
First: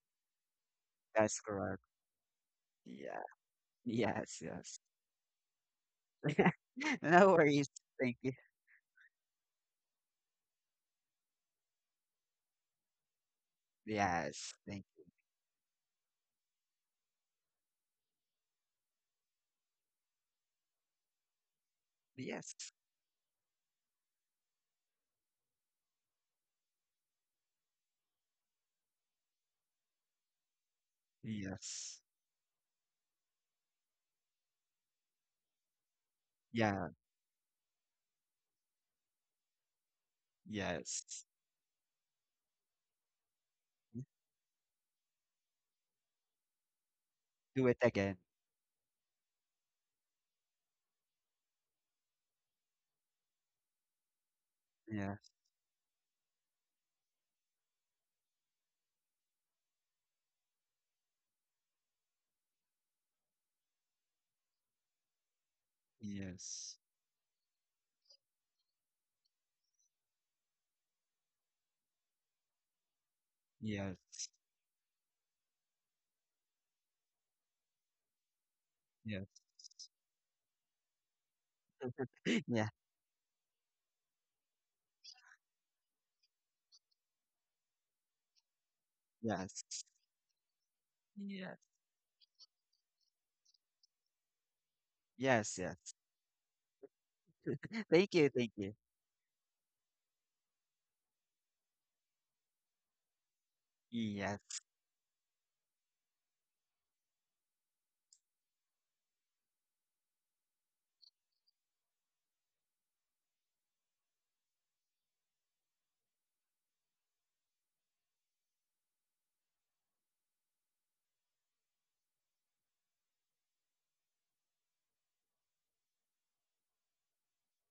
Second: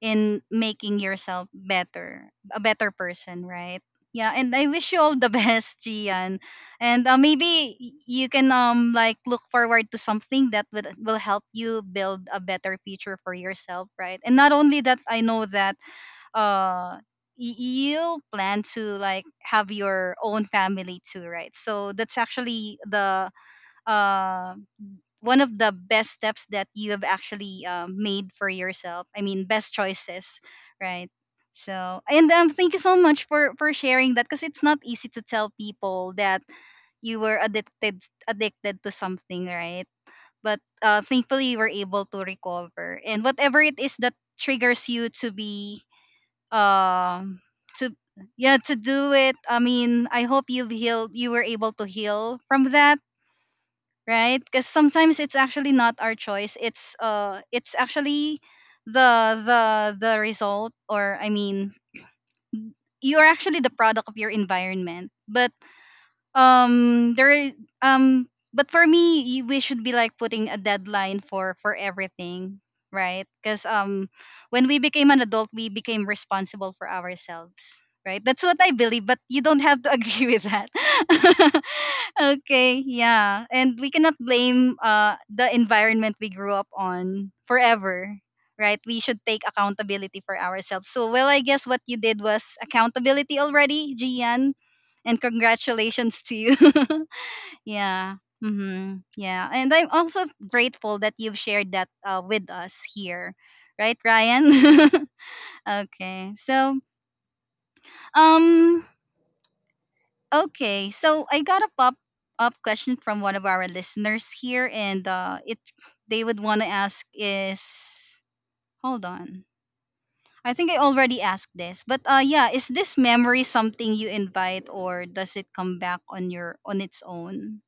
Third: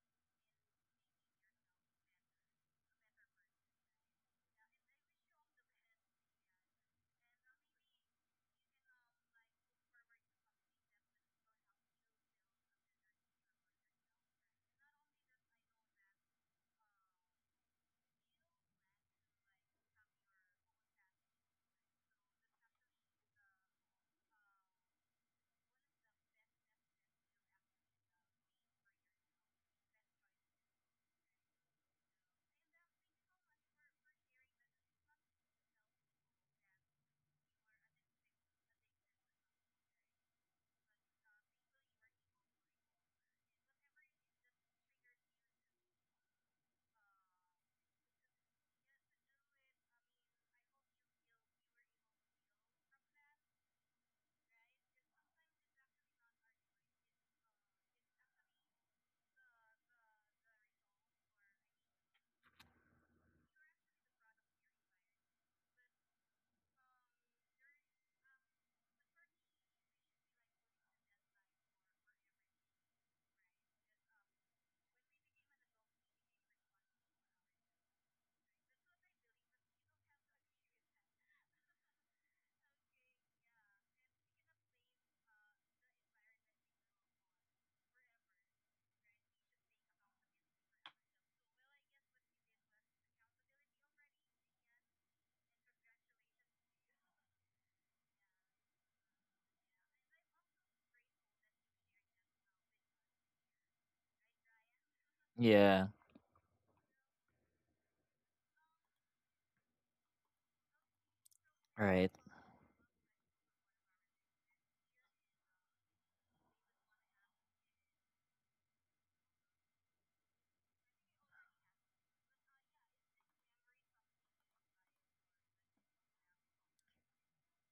[SPEAKER 1] making
[SPEAKER 3] that's
[SPEAKER 1] yourself
[SPEAKER 3] correct.
[SPEAKER 1] better, a better person, right? Yeah,
[SPEAKER 3] Yes,
[SPEAKER 1] and I
[SPEAKER 3] yes.
[SPEAKER 1] wish you all the best, Gian. And
[SPEAKER 3] No
[SPEAKER 1] maybe
[SPEAKER 3] worries. Thank
[SPEAKER 1] you
[SPEAKER 3] you.
[SPEAKER 1] can um, like look forward to something that will help you build a better future for yourself, right? And not
[SPEAKER 3] Yes,
[SPEAKER 1] only
[SPEAKER 3] thank
[SPEAKER 1] that, I know that uh you plan to like have your own family too, right? So that's
[SPEAKER 3] you. Yes,
[SPEAKER 1] actually the um, one of the best steps that you have actually um made for yourself. I mean, best choices, right?
[SPEAKER 3] yes.
[SPEAKER 1] So, and thank you so much for sharing that, because it's not easy to tell people that
[SPEAKER 3] Yeah,
[SPEAKER 1] you were addicted, to something, right? But
[SPEAKER 3] yes.
[SPEAKER 1] thankfully, you were able to recover, and whatever it is that triggers you to be um,
[SPEAKER 3] Do it
[SPEAKER 1] to
[SPEAKER 3] again.
[SPEAKER 1] yeah, to do it. I mean, I hope you've healed. You were able to heal from that, right? Because
[SPEAKER 3] Yeah,
[SPEAKER 1] sometimes it's actually not our choice. It's actually the result, or I mean, you are actually the product of your environment. But
[SPEAKER 3] yes,
[SPEAKER 1] there is um but for me, we should be like putting a deadline for everything, right? Because um,
[SPEAKER 3] yes,
[SPEAKER 1] when we became an adult, we became responsible for ourselves, right? That's what I believe, but
[SPEAKER 3] yes.
[SPEAKER 1] you don't have to agree with that.
[SPEAKER 3] Yeah,
[SPEAKER 1] Okay, yeah, and we cannot blame uh, the environment we grew up on forever, right? We should take
[SPEAKER 3] yes,
[SPEAKER 1] accountability for ourselves. So well, I
[SPEAKER 3] yes,
[SPEAKER 1] guess what you did was accountability already, Gian, and
[SPEAKER 3] yes, yes.
[SPEAKER 1] congratulations to you.
[SPEAKER 3] Thank
[SPEAKER 1] Yeah.
[SPEAKER 3] you, thank you.
[SPEAKER 1] Hmm. Yeah. And I'm also grateful that you've shared that with us here. Right,
[SPEAKER 3] Yes,
[SPEAKER 1] Ryan?
[SPEAKER 2] Yeah.
[SPEAKER 1] Okay. So, um, okay. So I got a pop
[SPEAKER 2] Right.
[SPEAKER 1] up question from one of our listeners here, and it they would want to ask is, hold on. I think I already asked this, but yeah, is this memory something you invite, or does it come back on your, on its own?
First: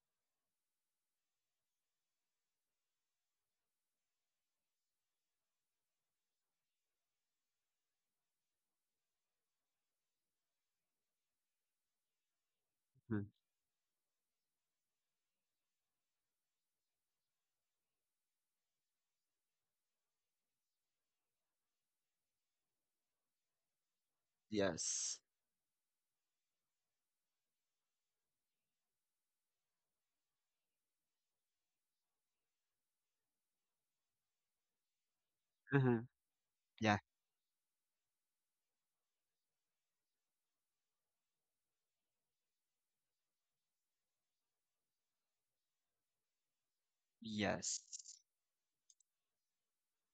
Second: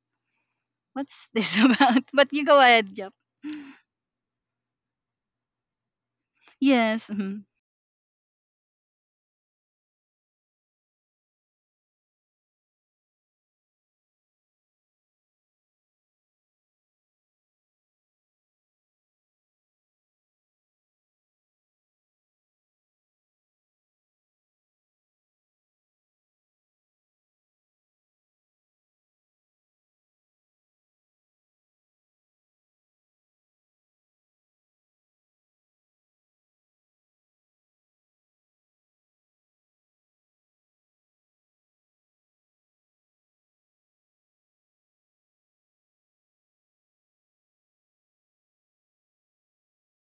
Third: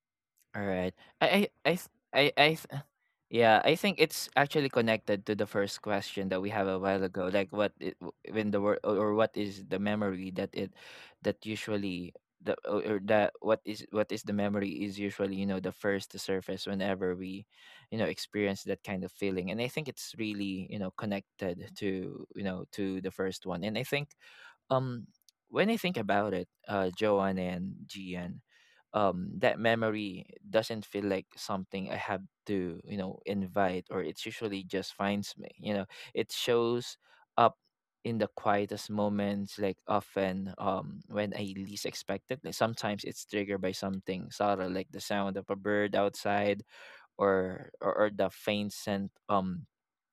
[SPEAKER 2] Alright.
[SPEAKER 1] What's
[SPEAKER 2] I I
[SPEAKER 1] this
[SPEAKER 2] I th-
[SPEAKER 1] about?
[SPEAKER 2] I
[SPEAKER 1] But you
[SPEAKER 2] I
[SPEAKER 1] go
[SPEAKER 2] th-
[SPEAKER 1] ahead, Jap.
[SPEAKER 2] yeah, I think it's actually connected to the first question that we have a while
[SPEAKER 1] Yes.
[SPEAKER 2] ago.
[SPEAKER 1] Mm-hmm.
[SPEAKER 2] Like when the word or what is the memory that usually the or
[SPEAKER 3] mhm,
[SPEAKER 2] that what is the memory is usually the first to surface whenever we experience that kind of feeling. And I think it's really connected to to the first one. And I think, um
[SPEAKER 3] yes.
[SPEAKER 2] when I think about it, Joanne and Gian, that memory doesn't feel like something I have to invite, or it's usually just finds me.
[SPEAKER 3] Uh-huh.
[SPEAKER 2] It
[SPEAKER 3] Yeah,
[SPEAKER 2] shows up in the quietest moments, like often when I least expect it. Like sometimes it's triggered by something subtle, like the sound of a bird outside, or
[SPEAKER 3] yes.
[SPEAKER 2] or, or the faint scent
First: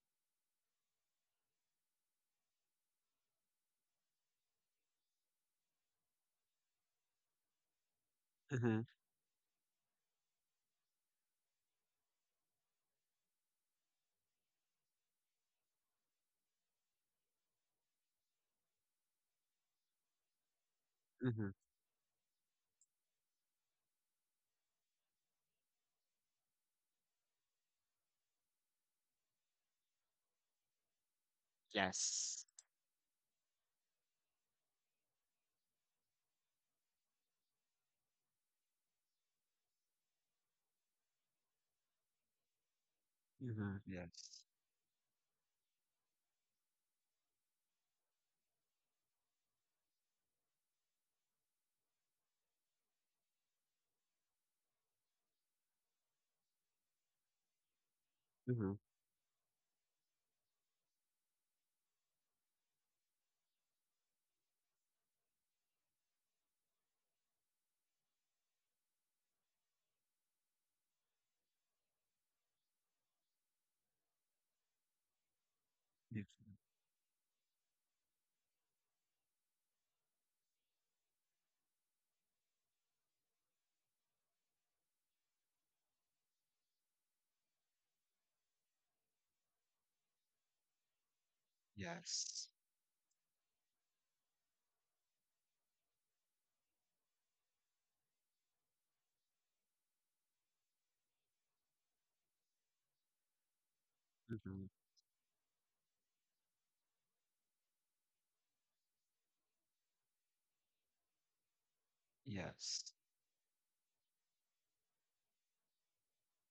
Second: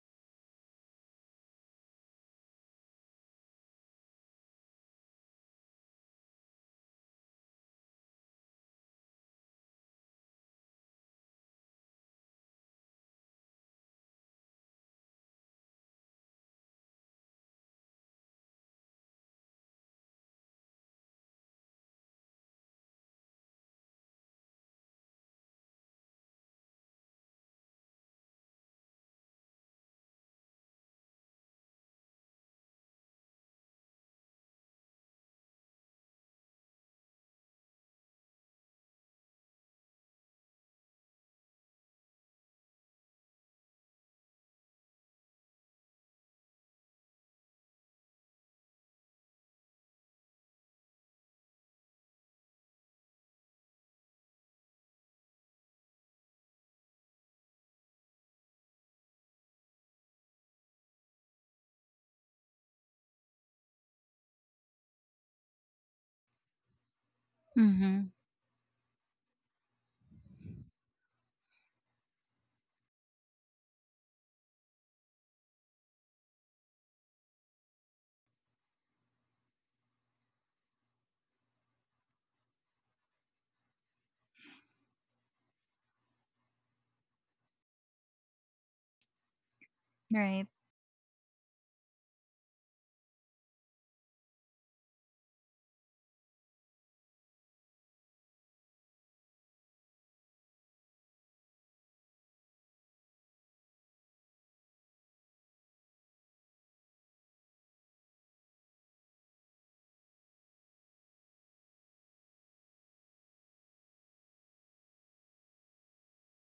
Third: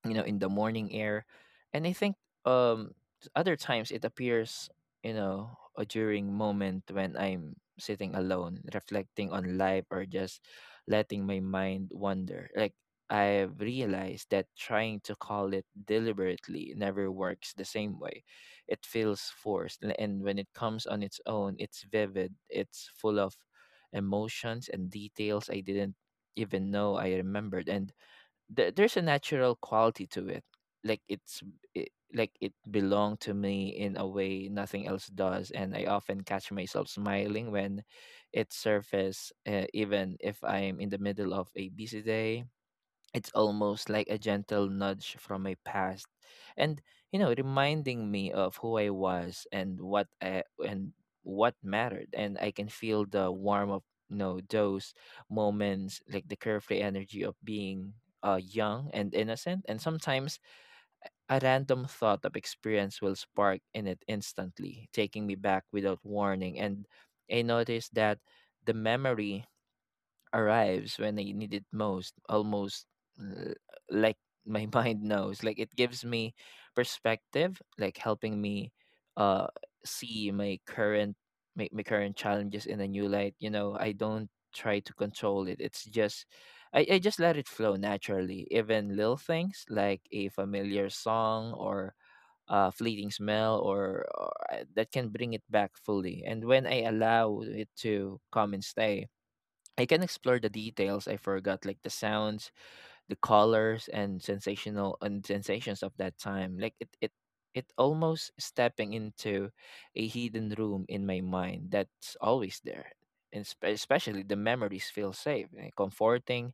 [SPEAKER 2] in the morning air. And I think, um other times it appears, you know during moment when I'm sitting alone,
[SPEAKER 3] Uh-huh.
[SPEAKER 2] reflecting on life, or just letting my mind wander. Like I've realized that trying to call it deliberately never works the same way. It feels forced, and when it comes on its
[SPEAKER 3] Uh-huh.
[SPEAKER 2] own, it's vivid, it's full of emotions and details I didn't even know I remembered. And there's a natural quality to it, like like
[SPEAKER 3] Yes.
[SPEAKER 2] it belonged to me in a way nothing else does. And I often catch myself smiling when it surfaces, even if I'm in the middle of a busy day. It's
[SPEAKER 3] Uh-huh.
[SPEAKER 2] almost like a
[SPEAKER 3] Yes.
[SPEAKER 2] gentle nudge from my past, and reminding me of who I was, and what mattered. And I can feel the warm of those moments, like the carefree energy of being,
[SPEAKER 3] Uh-huh. Yes.
[SPEAKER 2] young and innocent. And sometimes a random thought of experience will spark in it, instantly taking me back without warning. And I noticed
[SPEAKER 1] Mm-hmm.
[SPEAKER 2] that the memory arrives when I need it most, almost l- like my mind knows. Like it gives
[SPEAKER 3] Uh-huh.
[SPEAKER 2] me perspective, like helping me uh see my current my, my current challenges in a new light. You know, I don't try to control it. It's just I just let it flow naturally. Even little things like a
[SPEAKER 1] Right.
[SPEAKER 2] familiar song or
[SPEAKER 3] Yes.
[SPEAKER 2] a fleeting smell or that can bring it back fully. And when I allow it to come and stay, I can explore the details I forgot, like the sounds, the colors and
[SPEAKER 3] Mm-hmm.
[SPEAKER 2] sensational and sensations of that time, like it almost stepping into a hidden room in my mind that's always there.
[SPEAKER 3] Yes.
[SPEAKER 2] And especially the memories feel safe, comforting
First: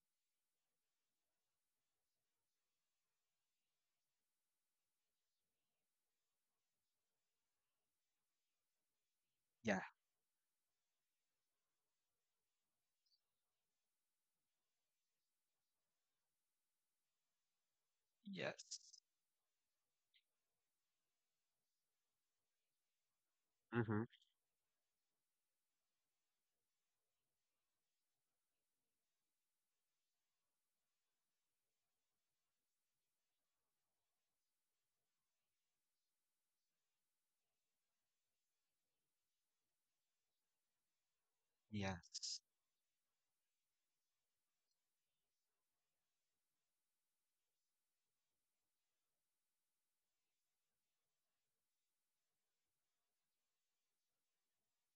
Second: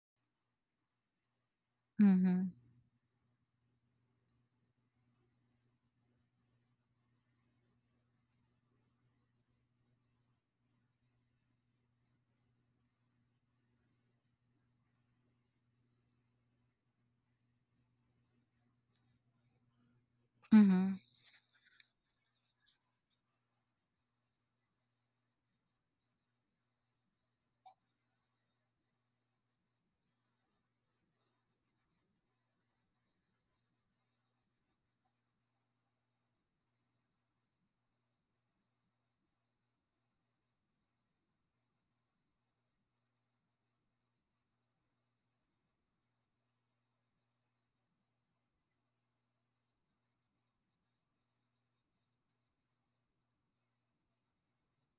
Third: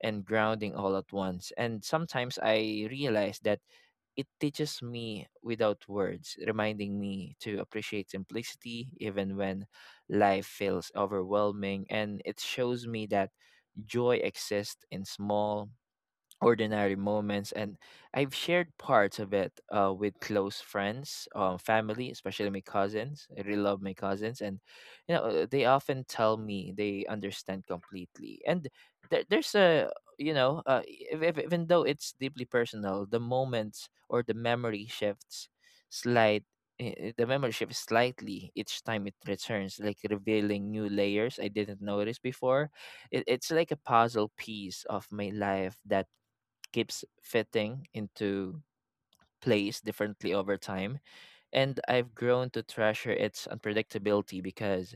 [SPEAKER 2] and grounding all at once. And sometimes
[SPEAKER 1] Mm-hmm.
[SPEAKER 2] I realize that it teaches me without words, reminding me to appreciate simplicity even when
[SPEAKER 3] Yeah.
[SPEAKER 2] life feels overwhelming. And it shows me that joy exists in small, ordinary moments. And I've shared
[SPEAKER 3] Yes.
[SPEAKER 2] parts of it, with close
[SPEAKER 1] Mm-hmm.
[SPEAKER 2] friends, family, especially my cousins. I really love my
[SPEAKER 3] Mm-hmm.
[SPEAKER 2] cousins. And they often tell me they understand completely. And there's a, if, even though it's deeply personal, the moments, or slight the memory shifts slightly each time it returns, like revealing new layers I didn't notice
[SPEAKER 3] Yes.
[SPEAKER 2] before. It's like a puzzle piece of my life that keeps fitting into place differently over time. And I've grown to treasure its unpredictability because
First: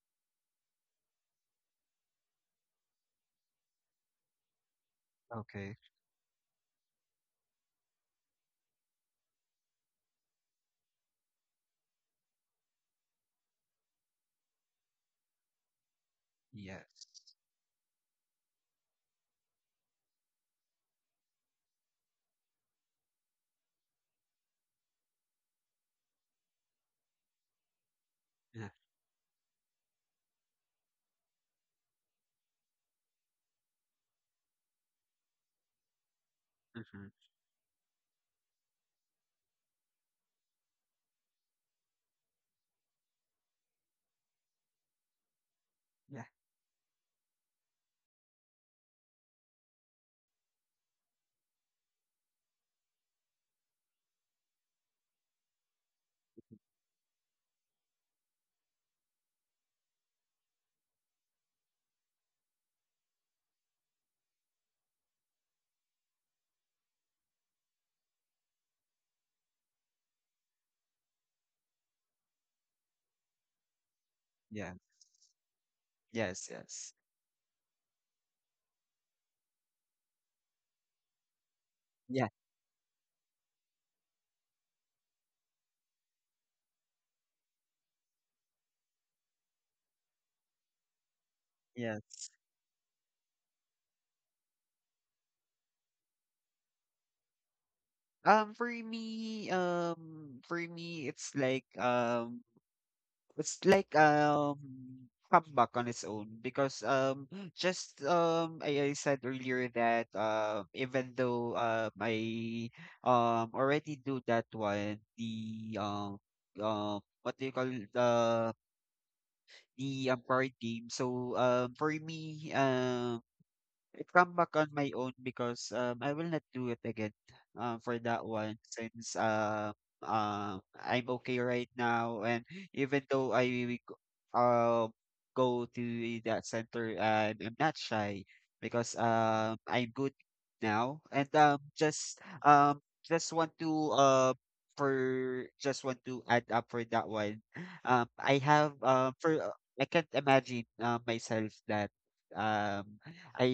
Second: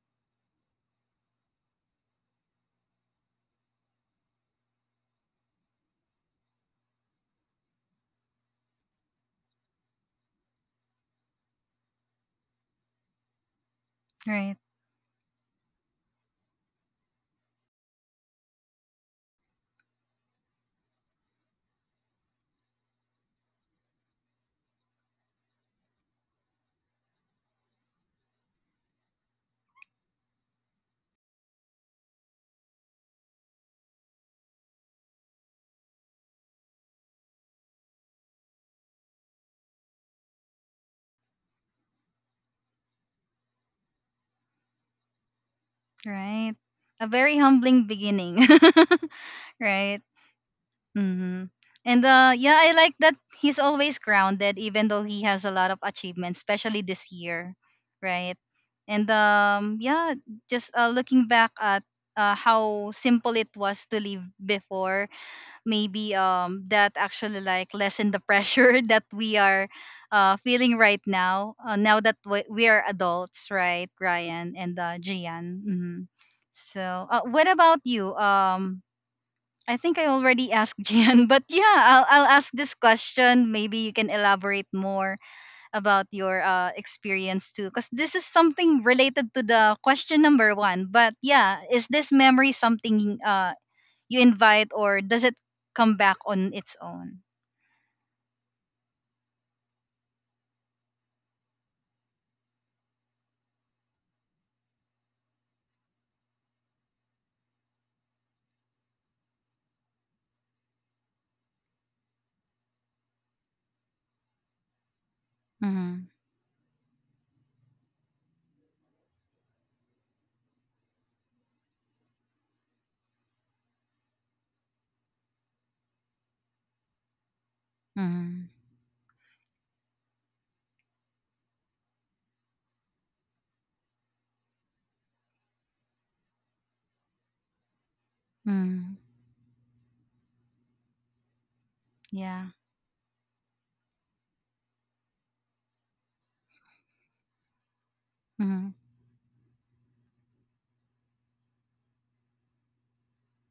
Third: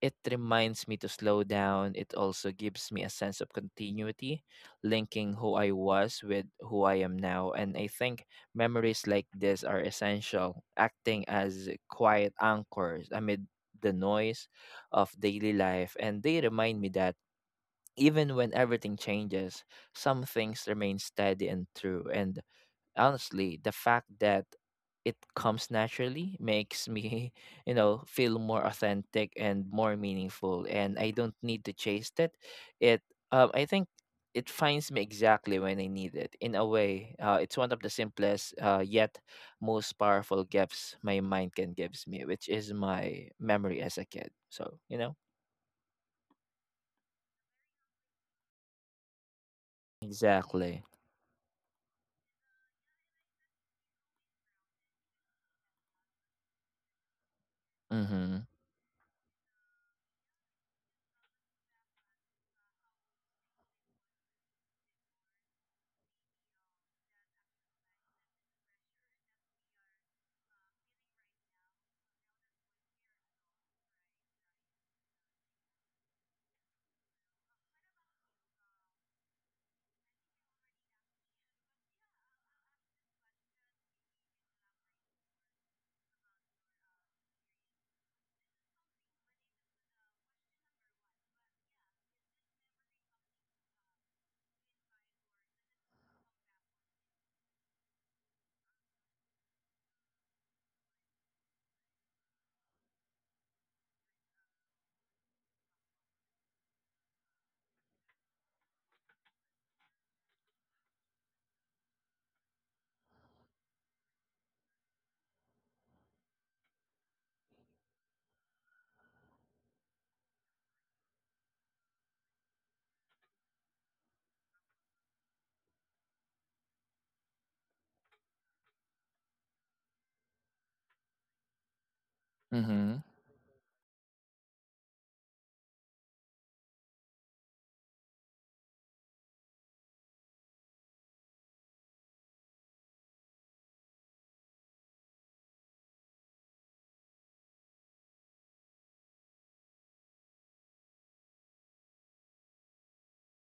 [SPEAKER 2] it reminds me to slow down. It also gives me a sense of continuity, linking who I
[SPEAKER 3] Okay.
[SPEAKER 2] was with who I am now. And I think memories like this are essential, acting as quiet anchors amid the noise
[SPEAKER 1] Right.
[SPEAKER 2] of daily life. And they remind me
[SPEAKER 3] Yes.
[SPEAKER 2] that even when everything changes, some things remain steady and true. And honestly, the fact that it comes naturally makes me, feel more
[SPEAKER 3] Yeah.
[SPEAKER 2] authentic and more meaningful. And I don't need to chase it. It, I think it finds me exactly when I need it. In a
[SPEAKER 3] Mm-hmm.
[SPEAKER 2] way, it's one of the simplest, yet most powerful gifts my mind can gives me, which is my memory as a kid. So
[SPEAKER 3] Yeah.
[SPEAKER 1] Right. A very humbling beginning. Right.
[SPEAKER 2] exactly.
[SPEAKER 1] Mm-hmm. And yeah, I like that he's always grounded, even though he has a lot of achievements, especially this year. Right.
[SPEAKER 2] Mm-hmm.
[SPEAKER 1] And yeah, just looking back at how simple it was to live before, maybe that actually like lessen the pressure that we are uh, feeling right now, now that we are adults, right, Ryan
[SPEAKER 3] Yeah.
[SPEAKER 1] and uh, Gian? Hmm.
[SPEAKER 3] Yes, yes.
[SPEAKER 1] So what about you, um? I think I already asked Gian, but yeah, I'll
[SPEAKER 3] Yeah,
[SPEAKER 1] ask this question, maybe you can elaborate more about your uh, experience too, because this is something related to the question number one. But yeah, is this
[SPEAKER 3] yes.
[SPEAKER 1] memory something uh, you invite, or does it come back on its own?
[SPEAKER 3] For me, it's like it's like um, comeback on its own because I said earlier that even though I already do that one, the
[SPEAKER 1] Mm-hmm.
[SPEAKER 3] Uh. um, what do you call it? The, card game. So, I come back on my own because I will not do it again for that
[SPEAKER 1] Mm-hmm.
[SPEAKER 3] one since I'm okay right now. And
[SPEAKER 2] Mm-hmm.
[SPEAKER 3] even though I will uh, go to that center, I'm not shy because
[SPEAKER 1] Mm-hmm.
[SPEAKER 3] I'm good now. And
[SPEAKER 1] Yeah.
[SPEAKER 3] just want to for just want to add up for that one. I have
[SPEAKER 1] Mm-hmm.
[SPEAKER 3] for I can't imagine myself that. um I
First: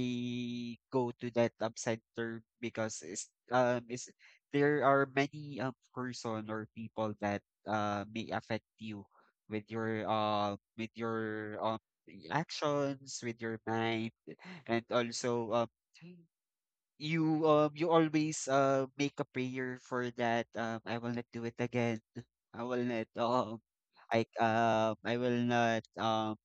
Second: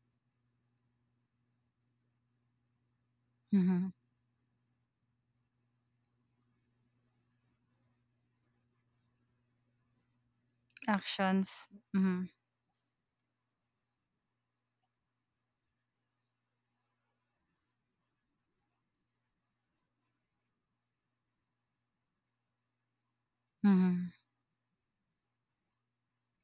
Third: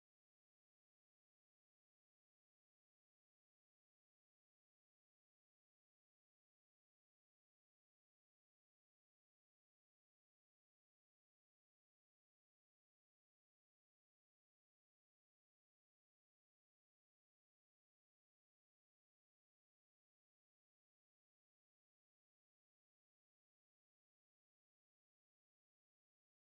[SPEAKER 3] go to that um, center because it's um
[SPEAKER 1] Mm-hmm.
[SPEAKER 3] it's there are many person or people that may affect you with your
[SPEAKER 1] Actions. Mm-hmm.
[SPEAKER 3] actions with your mind and also you always make a prayer for that I will not do it again I will not um
[SPEAKER 1] Mm-hmm.
[SPEAKER 3] I will not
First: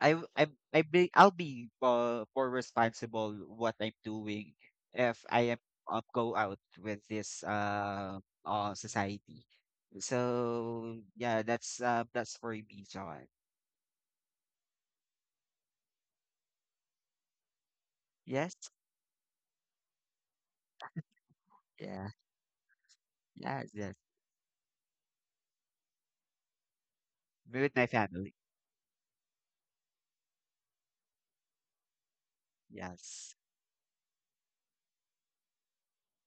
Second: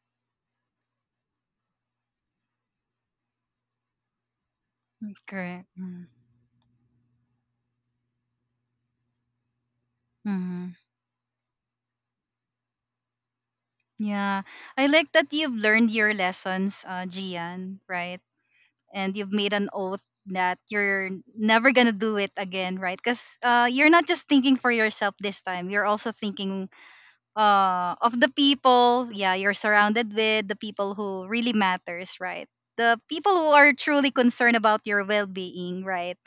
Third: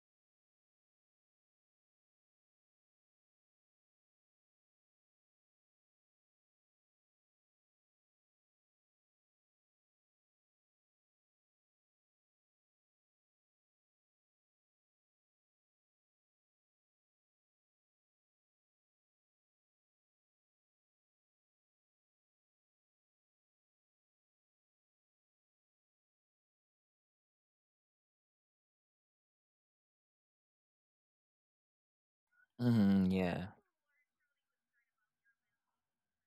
[SPEAKER 3] I w- I'm I be I'll be more responsible what I'm doing if I am
[SPEAKER 1] Correct.
[SPEAKER 3] go out with this society.
[SPEAKER 1] Mm-hmm.
[SPEAKER 3] So yeah, that's for me, John.
[SPEAKER 1] Yeah. I like that you've learned your lessons, Gian, right?
[SPEAKER 3] Yes,
[SPEAKER 1] And you've made an oath that you're never gonna
[SPEAKER 3] yeah,
[SPEAKER 1] do it again, right? Because
[SPEAKER 3] yes,
[SPEAKER 1] you're
[SPEAKER 3] yes.
[SPEAKER 1] not just thinking for yourself this time, you're also thinking
[SPEAKER 3] Be with my
[SPEAKER 1] uh, of the
[SPEAKER 3] family.
[SPEAKER 1] people. Yeah, you're surrounded with the people who really matters, right? The
[SPEAKER 2] Mm-hmm.
[SPEAKER 1] people
[SPEAKER 3] Yes,
[SPEAKER 2] Yeah.
[SPEAKER 1] who are truly concerned about your well-being, right?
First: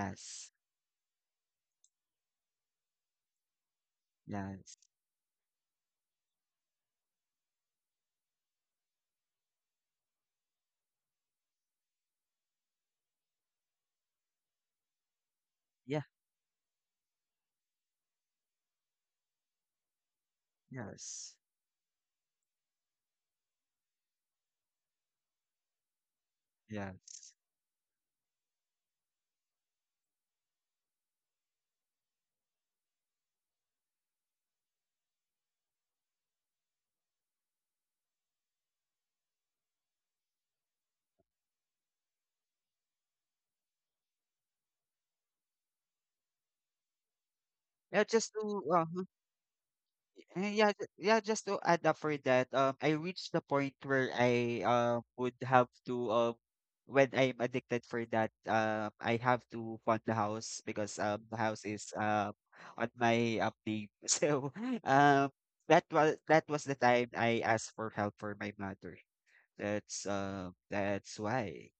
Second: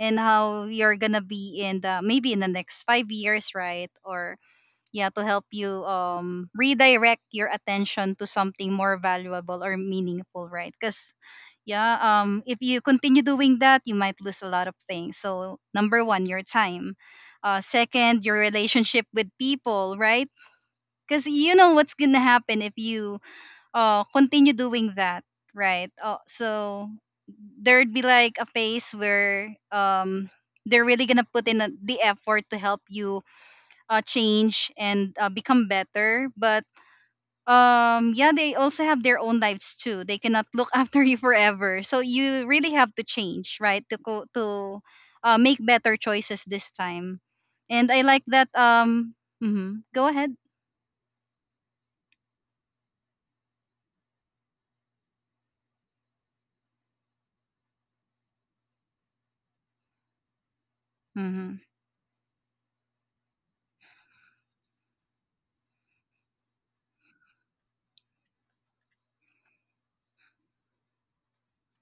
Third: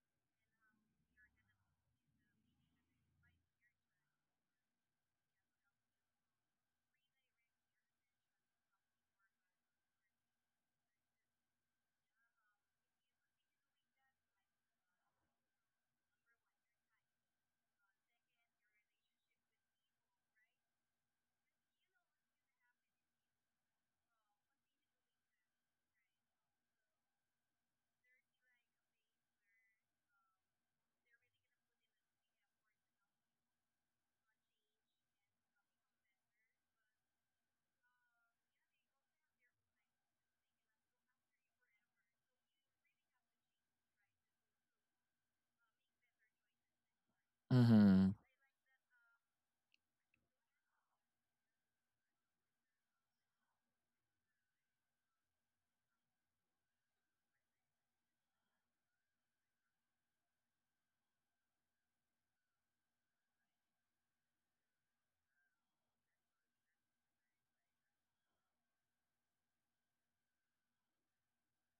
[SPEAKER 1] And how you're gonna be in the, maybe in the next 5 years, right? Or
[SPEAKER 3] yes,
[SPEAKER 1] yeah, to help you um, redirect your attention to something more valuable or meaningful, right? Because yeah, um, if you continue doing that, you might lose a lot of things. So, number
[SPEAKER 3] yeah,
[SPEAKER 1] one, your time. Uh, second, your relationship with people, right? Because
[SPEAKER 3] yes,
[SPEAKER 1] you know what's gonna happen if you uh, continue doing that, right? Uh, so
[SPEAKER 3] yes.
[SPEAKER 1] there'd be like a phase where um, they're really gonna put in the effort to help you change and become better. But um, yeah, they also have their own lives too, they cannot look after you forever, so you really have to change, right? To go to make better choices this time. And I
[SPEAKER 3] Yeah,
[SPEAKER 2] Mm-hmm.
[SPEAKER 1] like
[SPEAKER 3] just
[SPEAKER 1] that
[SPEAKER 3] to uh,
[SPEAKER 1] um, mhm, go ahead.
[SPEAKER 3] Yeah, just to add up for that, I reached the point where I would have to, when I'm addicted for that, I have to fund the house because the
[SPEAKER 1] Mm-hmm.
[SPEAKER 3] house is on my up name. So um, that was the time I asked for help for my mother. That's why.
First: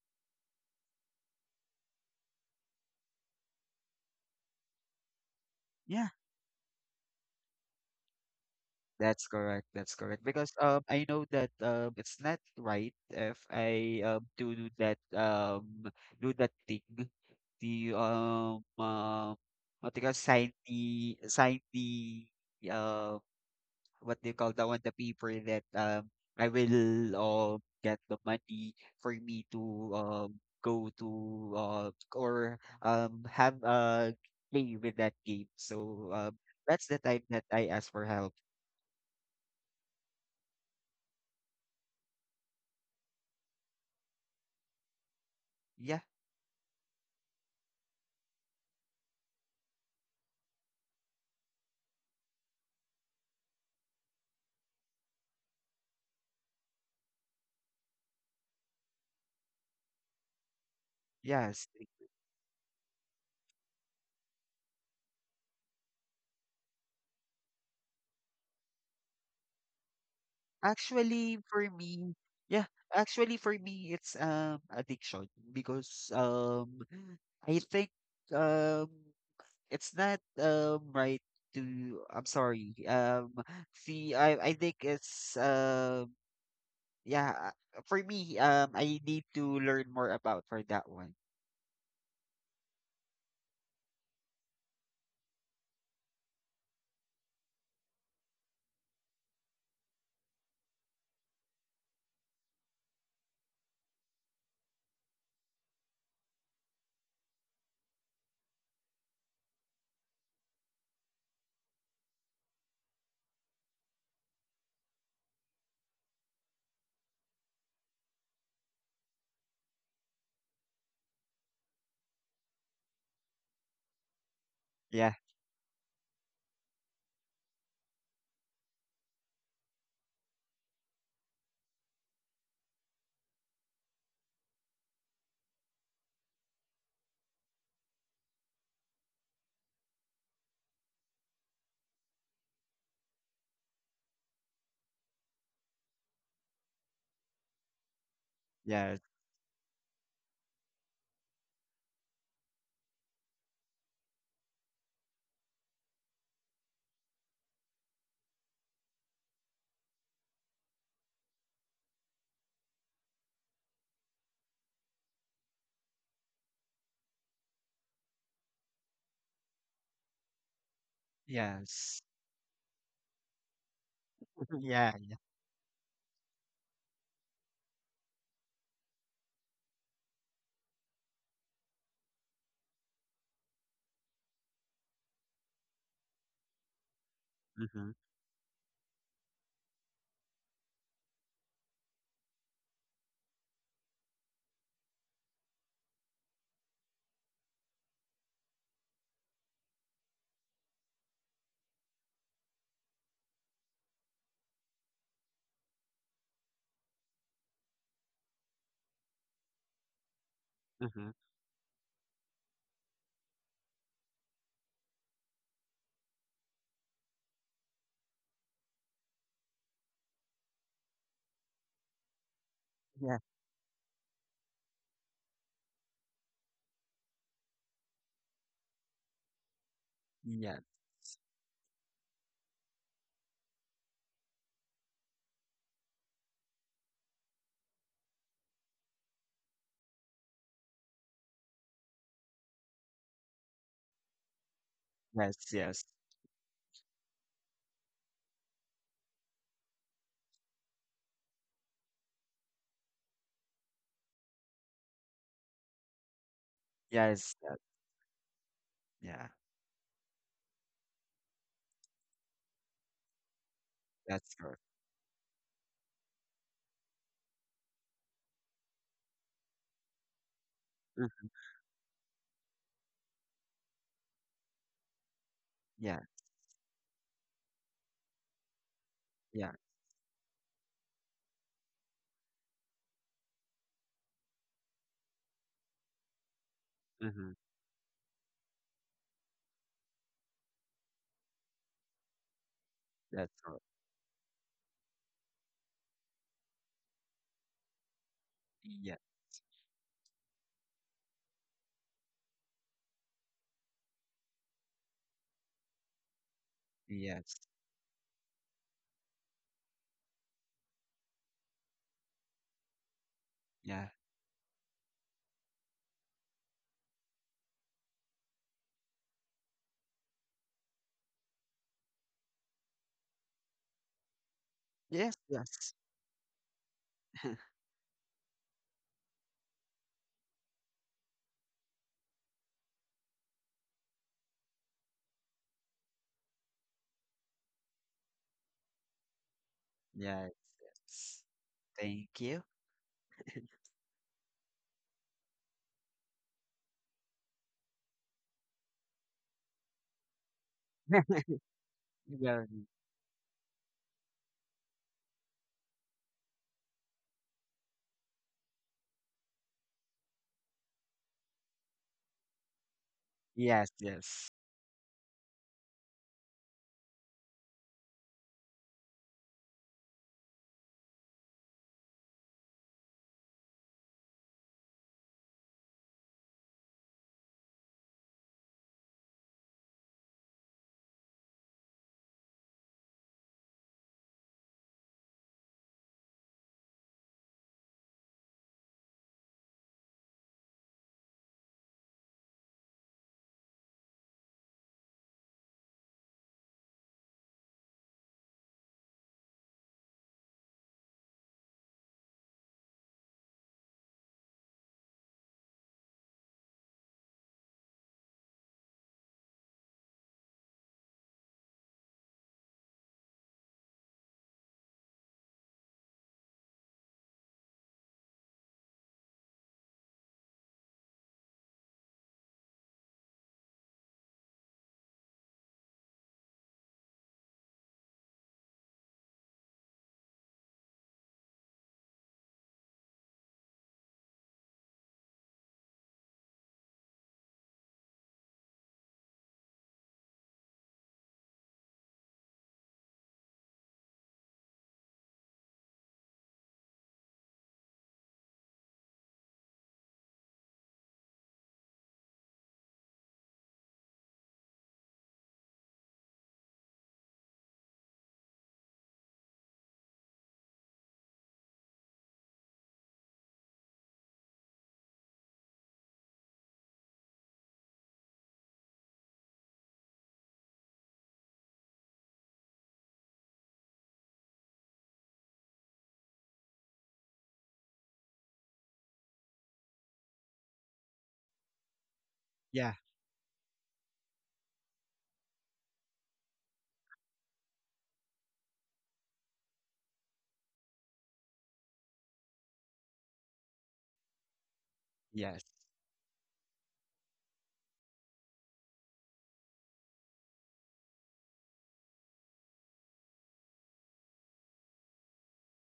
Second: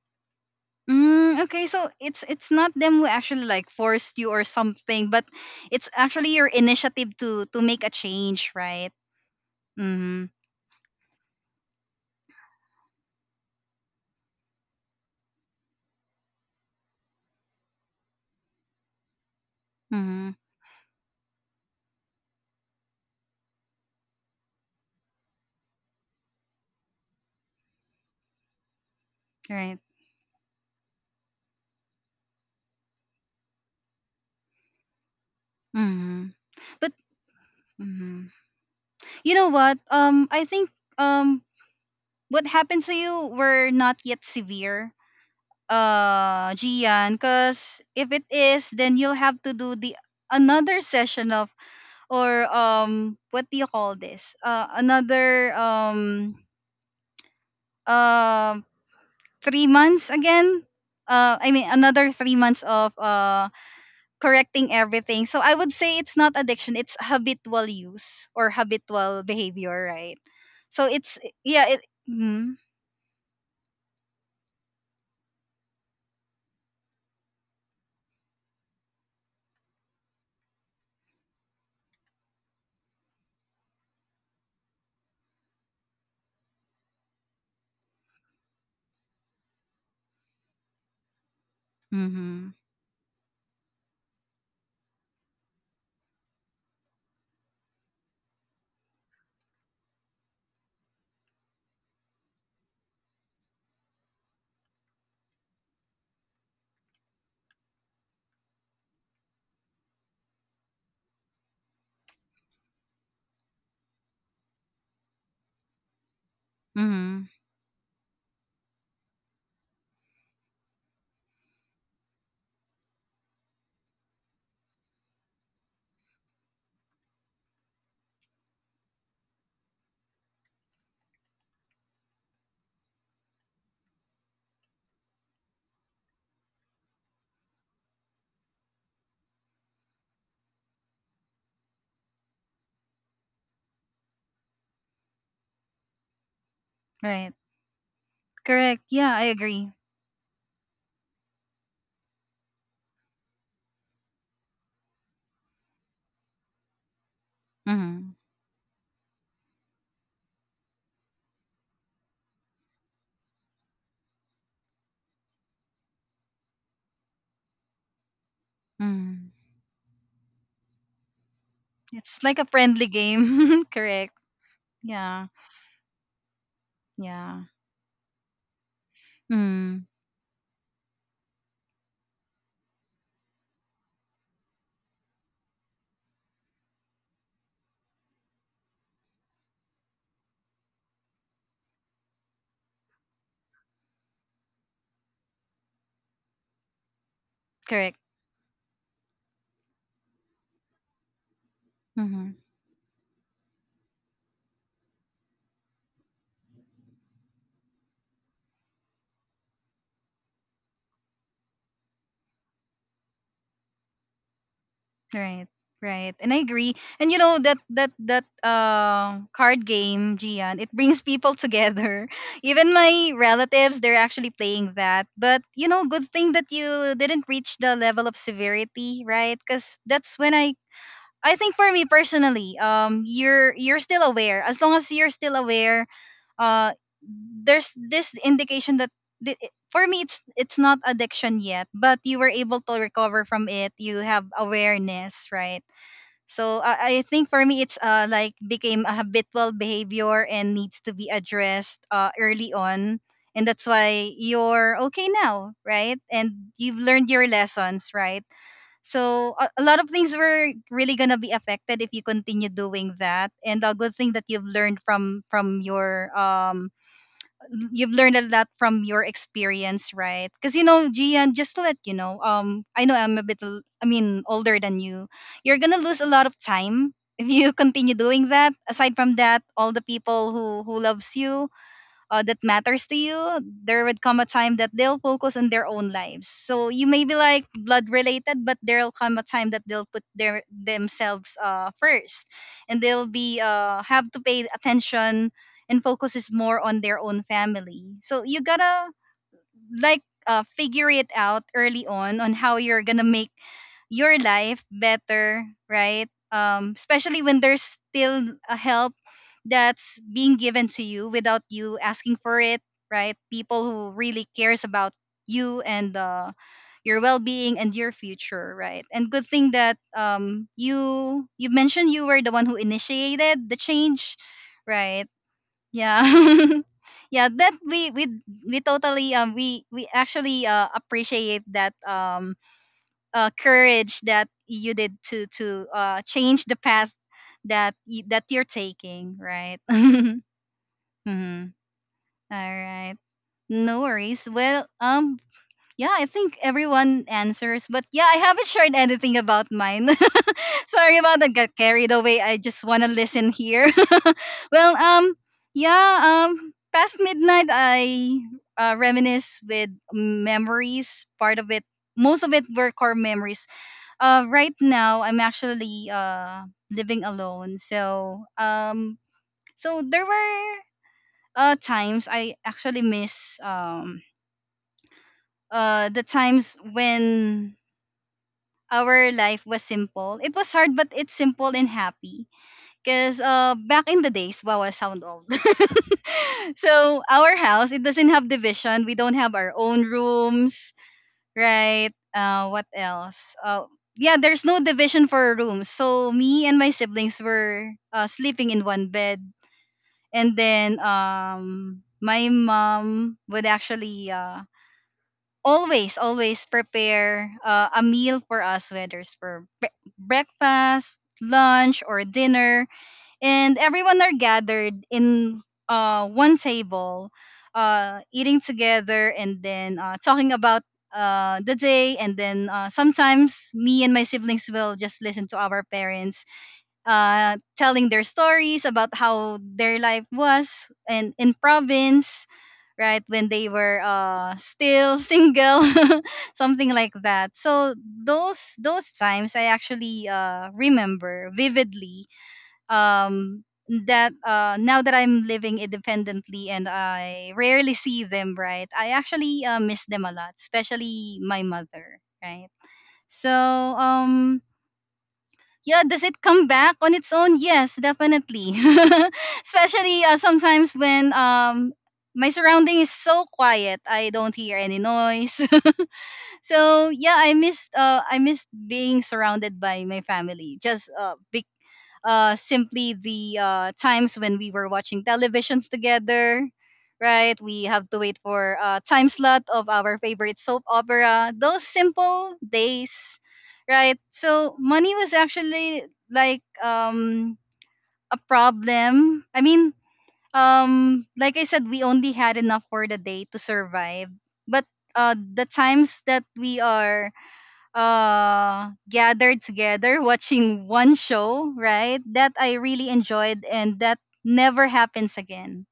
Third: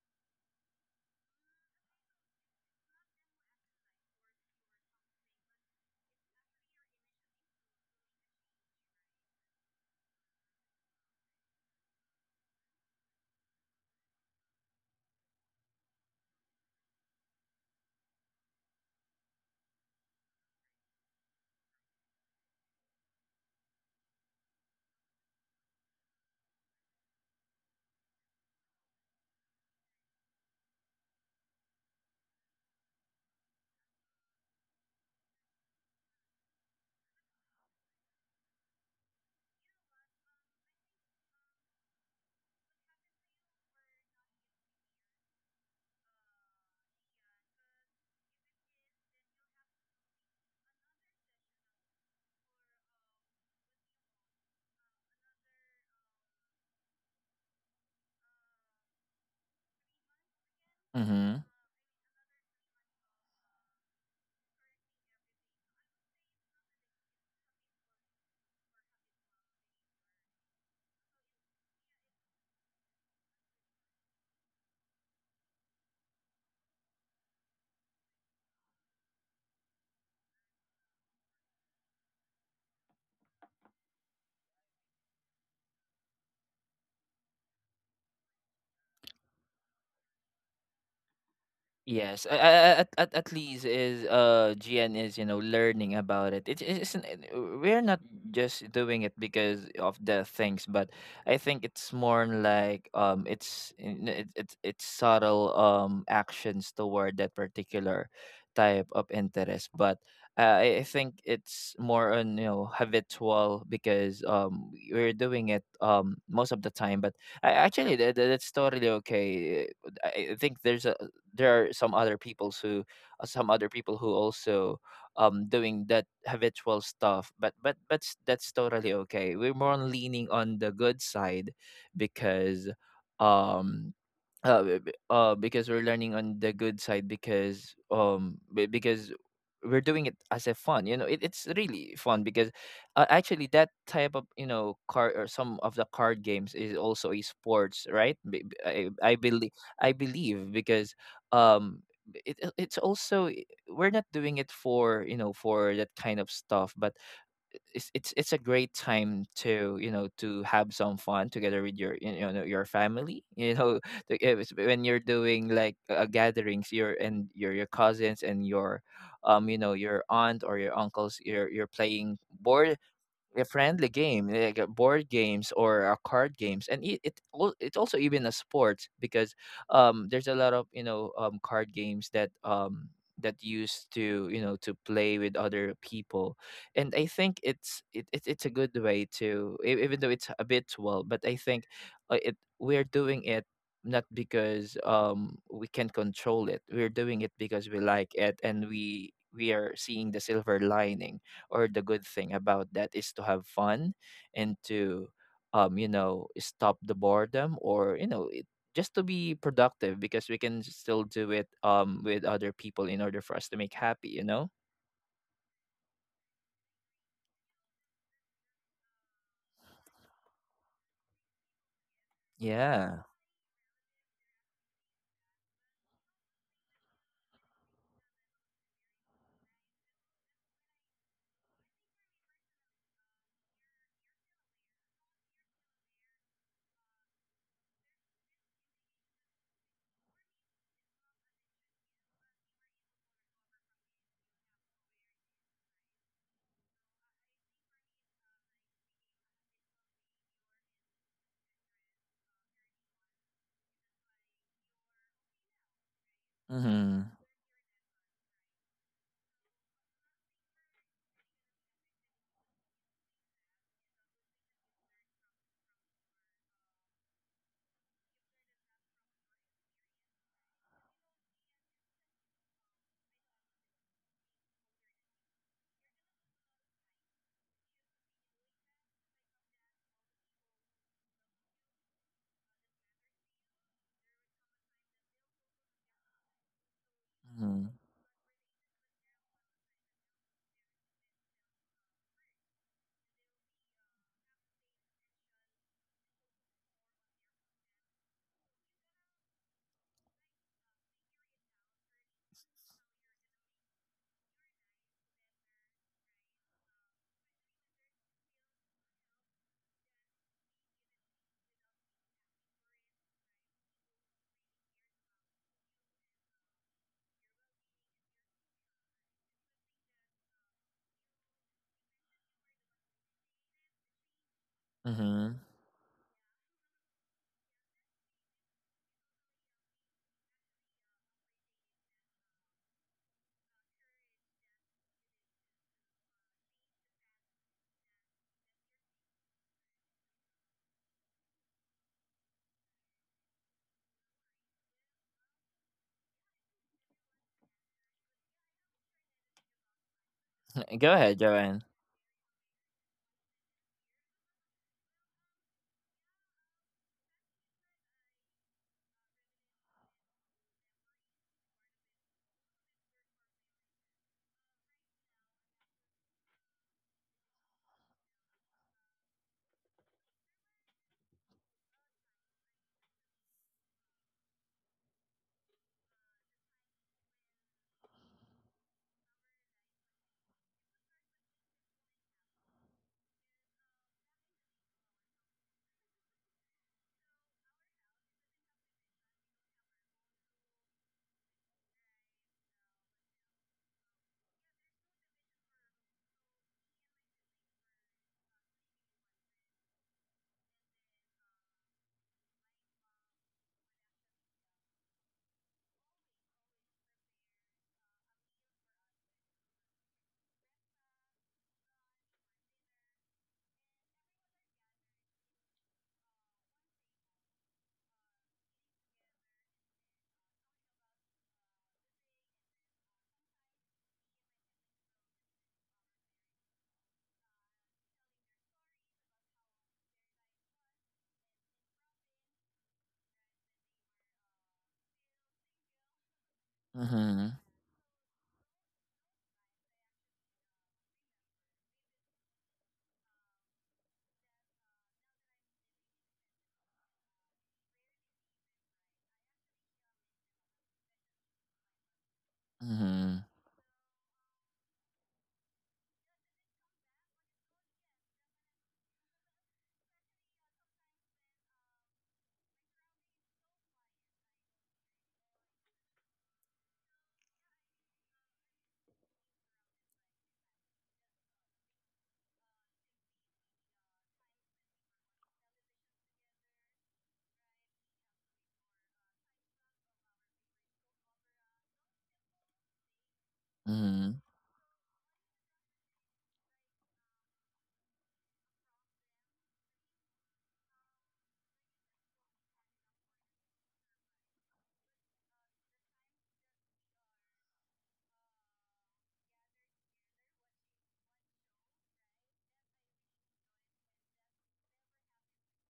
[SPEAKER 1] Mm, okay, so it's not them who actually like forced you or something, but it's
[SPEAKER 3] Yeah.
[SPEAKER 1] actually your initiative to make a change, right?
[SPEAKER 3] That's correct. That's correct.
[SPEAKER 1] Mm-hmm.
[SPEAKER 3] Because I know that it's not right if I to do that do that thing, the what do you call
[SPEAKER 1] Mm-hmm.
[SPEAKER 3] sign the uh what do you call that one the paper that I will get the money for me to
[SPEAKER 1] Right.
[SPEAKER 3] go to uh or have a play with that game. So
[SPEAKER 1] Mm-hmm.
[SPEAKER 3] that's
[SPEAKER 1] But
[SPEAKER 3] the time that I ask for
[SPEAKER 1] mhm,
[SPEAKER 3] help.
[SPEAKER 1] you know what? I think um, what happened to you were not yet severe,
[SPEAKER 3] Yeah.
[SPEAKER 1] Gian. Cause if it is, then you'll have to do the another session of, or what do you call this? Another um 3 months again.
[SPEAKER 2] Mm-hmm.
[SPEAKER 1] I mean,
[SPEAKER 3] Yes.
[SPEAKER 1] another 3 months of correcting everything. So I would say it's not addiction; it's habitual use or habitual behavior, right? So it's,
[SPEAKER 3] Actually, for
[SPEAKER 1] yeah, it.
[SPEAKER 3] me,
[SPEAKER 1] Mm,
[SPEAKER 3] yeah, actually for me it's addiction because I think um it's not right to I'm sorry. See I think it's yeah, for me I need to learn more about for that one.
[SPEAKER 2] Yes,
[SPEAKER 1] mm-hmm,
[SPEAKER 2] at least is GN is learning about it. It is, we're not just doing it because of the things, but I think it's more on, like, it's subtle, actions toward that particular type of interest. But I think it's more on, habitual, because we're doing it most of the time. But
[SPEAKER 1] mm-hmm,
[SPEAKER 2] actually that's totally okay. I think there are some other people who, also
[SPEAKER 3] Yeah,
[SPEAKER 2] doing that habitual stuff, but that's totally okay. We're more on leaning on the good side, because um because we're learning on the good side, because we're doing it as a fun, it's really fun, because actually that type of, card, or some of the card games is also a
[SPEAKER 1] right,
[SPEAKER 2] sports, right?
[SPEAKER 1] correct.
[SPEAKER 3] yes.
[SPEAKER 1] Yeah,
[SPEAKER 2] I
[SPEAKER 1] I
[SPEAKER 2] believe,
[SPEAKER 1] agree.
[SPEAKER 2] because um it's also, we're not doing it for, for that kind of stuff. But it's
[SPEAKER 1] Mm-hmm,
[SPEAKER 2] it's it's a great time to, to have some fun together with your, your family, you know, if it's- when you're doing like, gatherings, your cousins and your,
[SPEAKER 1] mm-hmm.
[SPEAKER 2] your aunt or your uncles, you're
[SPEAKER 3] Yes.
[SPEAKER 1] It's
[SPEAKER 2] playing
[SPEAKER 1] like a
[SPEAKER 2] board,
[SPEAKER 1] friendly
[SPEAKER 2] a
[SPEAKER 1] game.
[SPEAKER 2] friendly
[SPEAKER 1] Correct.
[SPEAKER 2] game, like,
[SPEAKER 3] Yeah.
[SPEAKER 2] board
[SPEAKER 1] Yeah,
[SPEAKER 2] games, or card games. And,
[SPEAKER 1] yeah.
[SPEAKER 2] it's also even a sport, because
[SPEAKER 1] Mm,
[SPEAKER 2] there's a lot of, card games that used to, to play with other people. And I think it's
[SPEAKER 3] Mm-hmm,
[SPEAKER 2] it, it it's a good way to, even though it's habitual, but I think, it we're doing it not because we can control it. We're doing it because we
[SPEAKER 1] correct.
[SPEAKER 2] like it, and we are seeing the silver lining, or the good
[SPEAKER 1] Mm-hmm.
[SPEAKER 2] thing about that is to have fun, and to stop the boredom. Or, just to be productive, because we can still
[SPEAKER 3] mm-hmm.
[SPEAKER 2] do it, with other people in order for us to make happy, you know.
[SPEAKER 1] Right, right. And I agree. And you know that uh, card game, Gian, it brings people together. Even
[SPEAKER 2] Yeah.
[SPEAKER 1] my
[SPEAKER 3] Yeah.
[SPEAKER 1] relatives, they're actually playing that. But you know, good thing that you didn't reach the level of severity, right? Cuz that's when I
[SPEAKER 3] Yeah.
[SPEAKER 1] I think for me personally, you're still aware. As long as you're still aware, uh, there's this indication that for me it's not addiction yet, but you were able to recover from it. You have awareness,
[SPEAKER 3] Yes,
[SPEAKER 1] right?
[SPEAKER 3] yes.
[SPEAKER 1] So I think for me it's uh, like became a habitual behavior and needs to be addressed uh, early on, and that's why you're okay now, right? And you've learned
[SPEAKER 2] Mhm.
[SPEAKER 1] your
[SPEAKER 3] Yes. yes,
[SPEAKER 1] lessons, right?
[SPEAKER 3] Yeah.
[SPEAKER 1] So a lot of things were really gonna be affected if you continue doing that. And a good thing that
[SPEAKER 3] That's
[SPEAKER 1] you've
[SPEAKER 3] correct.
[SPEAKER 1] learned from your um, you've learned a lot from your experience, right? Because you know,
[SPEAKER 3] Mhm,
[SPEAKER 1] Gian, just to let you know, I know I'm a bit, I mean, older than you. You're gonna
[SPEAKER 3] Yeah.
[SPEAKER 1] lose a lot of time if you continue doing that. Aside from that,
[SPEAKER 3] Yeah.
[SPEAKER 1] all the people who loves you that matters to you, there would come a time that they'll focus on their own lives. So you may be
[SPEAKER 3] Mm-hmm.
[SPEAKER 1] like
[SPEAKER 2] Mhm.
[SPEAKER 1] blood related, but there'll come a time that they'll put their themselves first, and they'll be
[SPEAKER 3] That's all.
[SPEAKER 1] have to pay attention and focus is more on their own family. So you gotta
[SPEAKER 3] Yeah.
[SPEAKER 1] like figure it out early on how you're gonna make your life better, right? Especially
[SPEAKER 3] Yes.
[SPEAKER 1] when there's still a help that's being given to you without you asking for it, right? People
[SPEAKER 3] Yeah.
[SPEAKER 1] who really cares about you and your well-being and your future, right? And good thing that you, you mentioned you were the one who initiated the change, right?
[SPEAKER 3] Yes.
[SPEAKER 2] Mhm.
[SPEAKER 3] Yes.
[SPEAKER 1] Yeah. Yeah, that we totally um, we actually uh, appreciate that um, uh, courage that you did to uh, change the path that that you're taking, right?
[SPEAKER 3] Yes. Yes.
[SPEAKER 1] Mhm.
[SPEAKER 3] Thank you.
[SPEAKER 1] All right. No worries. Well, um, yeah, I think everyone answers, but yeah, I haven't shared anything about mine.
[SPEAKER 2] Go
[SPEAKER 1] Sorry about
[SPEAKER 2] ahead,
[SPEAKER 1] that. Got
[SPEAKER 2] Joanne.
[SPEAKER 1] carried away. I
[SPEAKER 3] yeah.
[SPEAKER 1] just wanna listen here. Well, yeah, past midnight, I reminisce with memories. Part of it, most of it were core memories.
[SPEAKER 3] Yes. Yes.
[SPEAKER 1] Right now, I'm actually uh, living alone, so so there were uh, times I actually miss um, uh, the times when our life was simple. It was hard, but it's simple and happy. Because back in the days, wow, I sound old. So our house, it doesn't have division. We don't have our own rooms, right? What else? Yeah, there's no division for rooms. So me and my siblings were sleeping in one bed, and then my mom would actually always prepare a meal for us, whether it's for breakfast, lunch, or dinner, and everyone are gathered in one table, eating together, and then talking about the day. And then sometimes me and my siblings will just listen to our parents telling their stories about how their life was and in province, right, when they were still single something like that.
[SPEAKER 2] Mhm.
[SPEAKER 1] So those times I actually remember vividly. um, that now that I'm living independently and I rarely see them, right, I actually miss them a lot, especially my mother, right?
[SPEAKER 2] Mhm.
[SPEAKER 1] So um yeah, does it come back on its own? Yes, definitely. Especially sometimes when my surrounding is so quiet, I don't hear any noise. So yeah, I missed being surrounded by my family, just simply the times when we were watching televisions together, right? We have to wait for a time slot of our favorite soap opera. Those simple
[SPEAKER 3] Yeah.
[SPEAKER 1] days, right?
[SPEAKER 2] Mhm.
[SPEAKER 1] So money was actually like a problem. I mean, like I said, we only had enough for the day to survive. But
[SPEAKER 3] Yes.
[SPEAKER 1] the times that we are gathered together watching one show, right, that I really enjoyed, and that never happens again,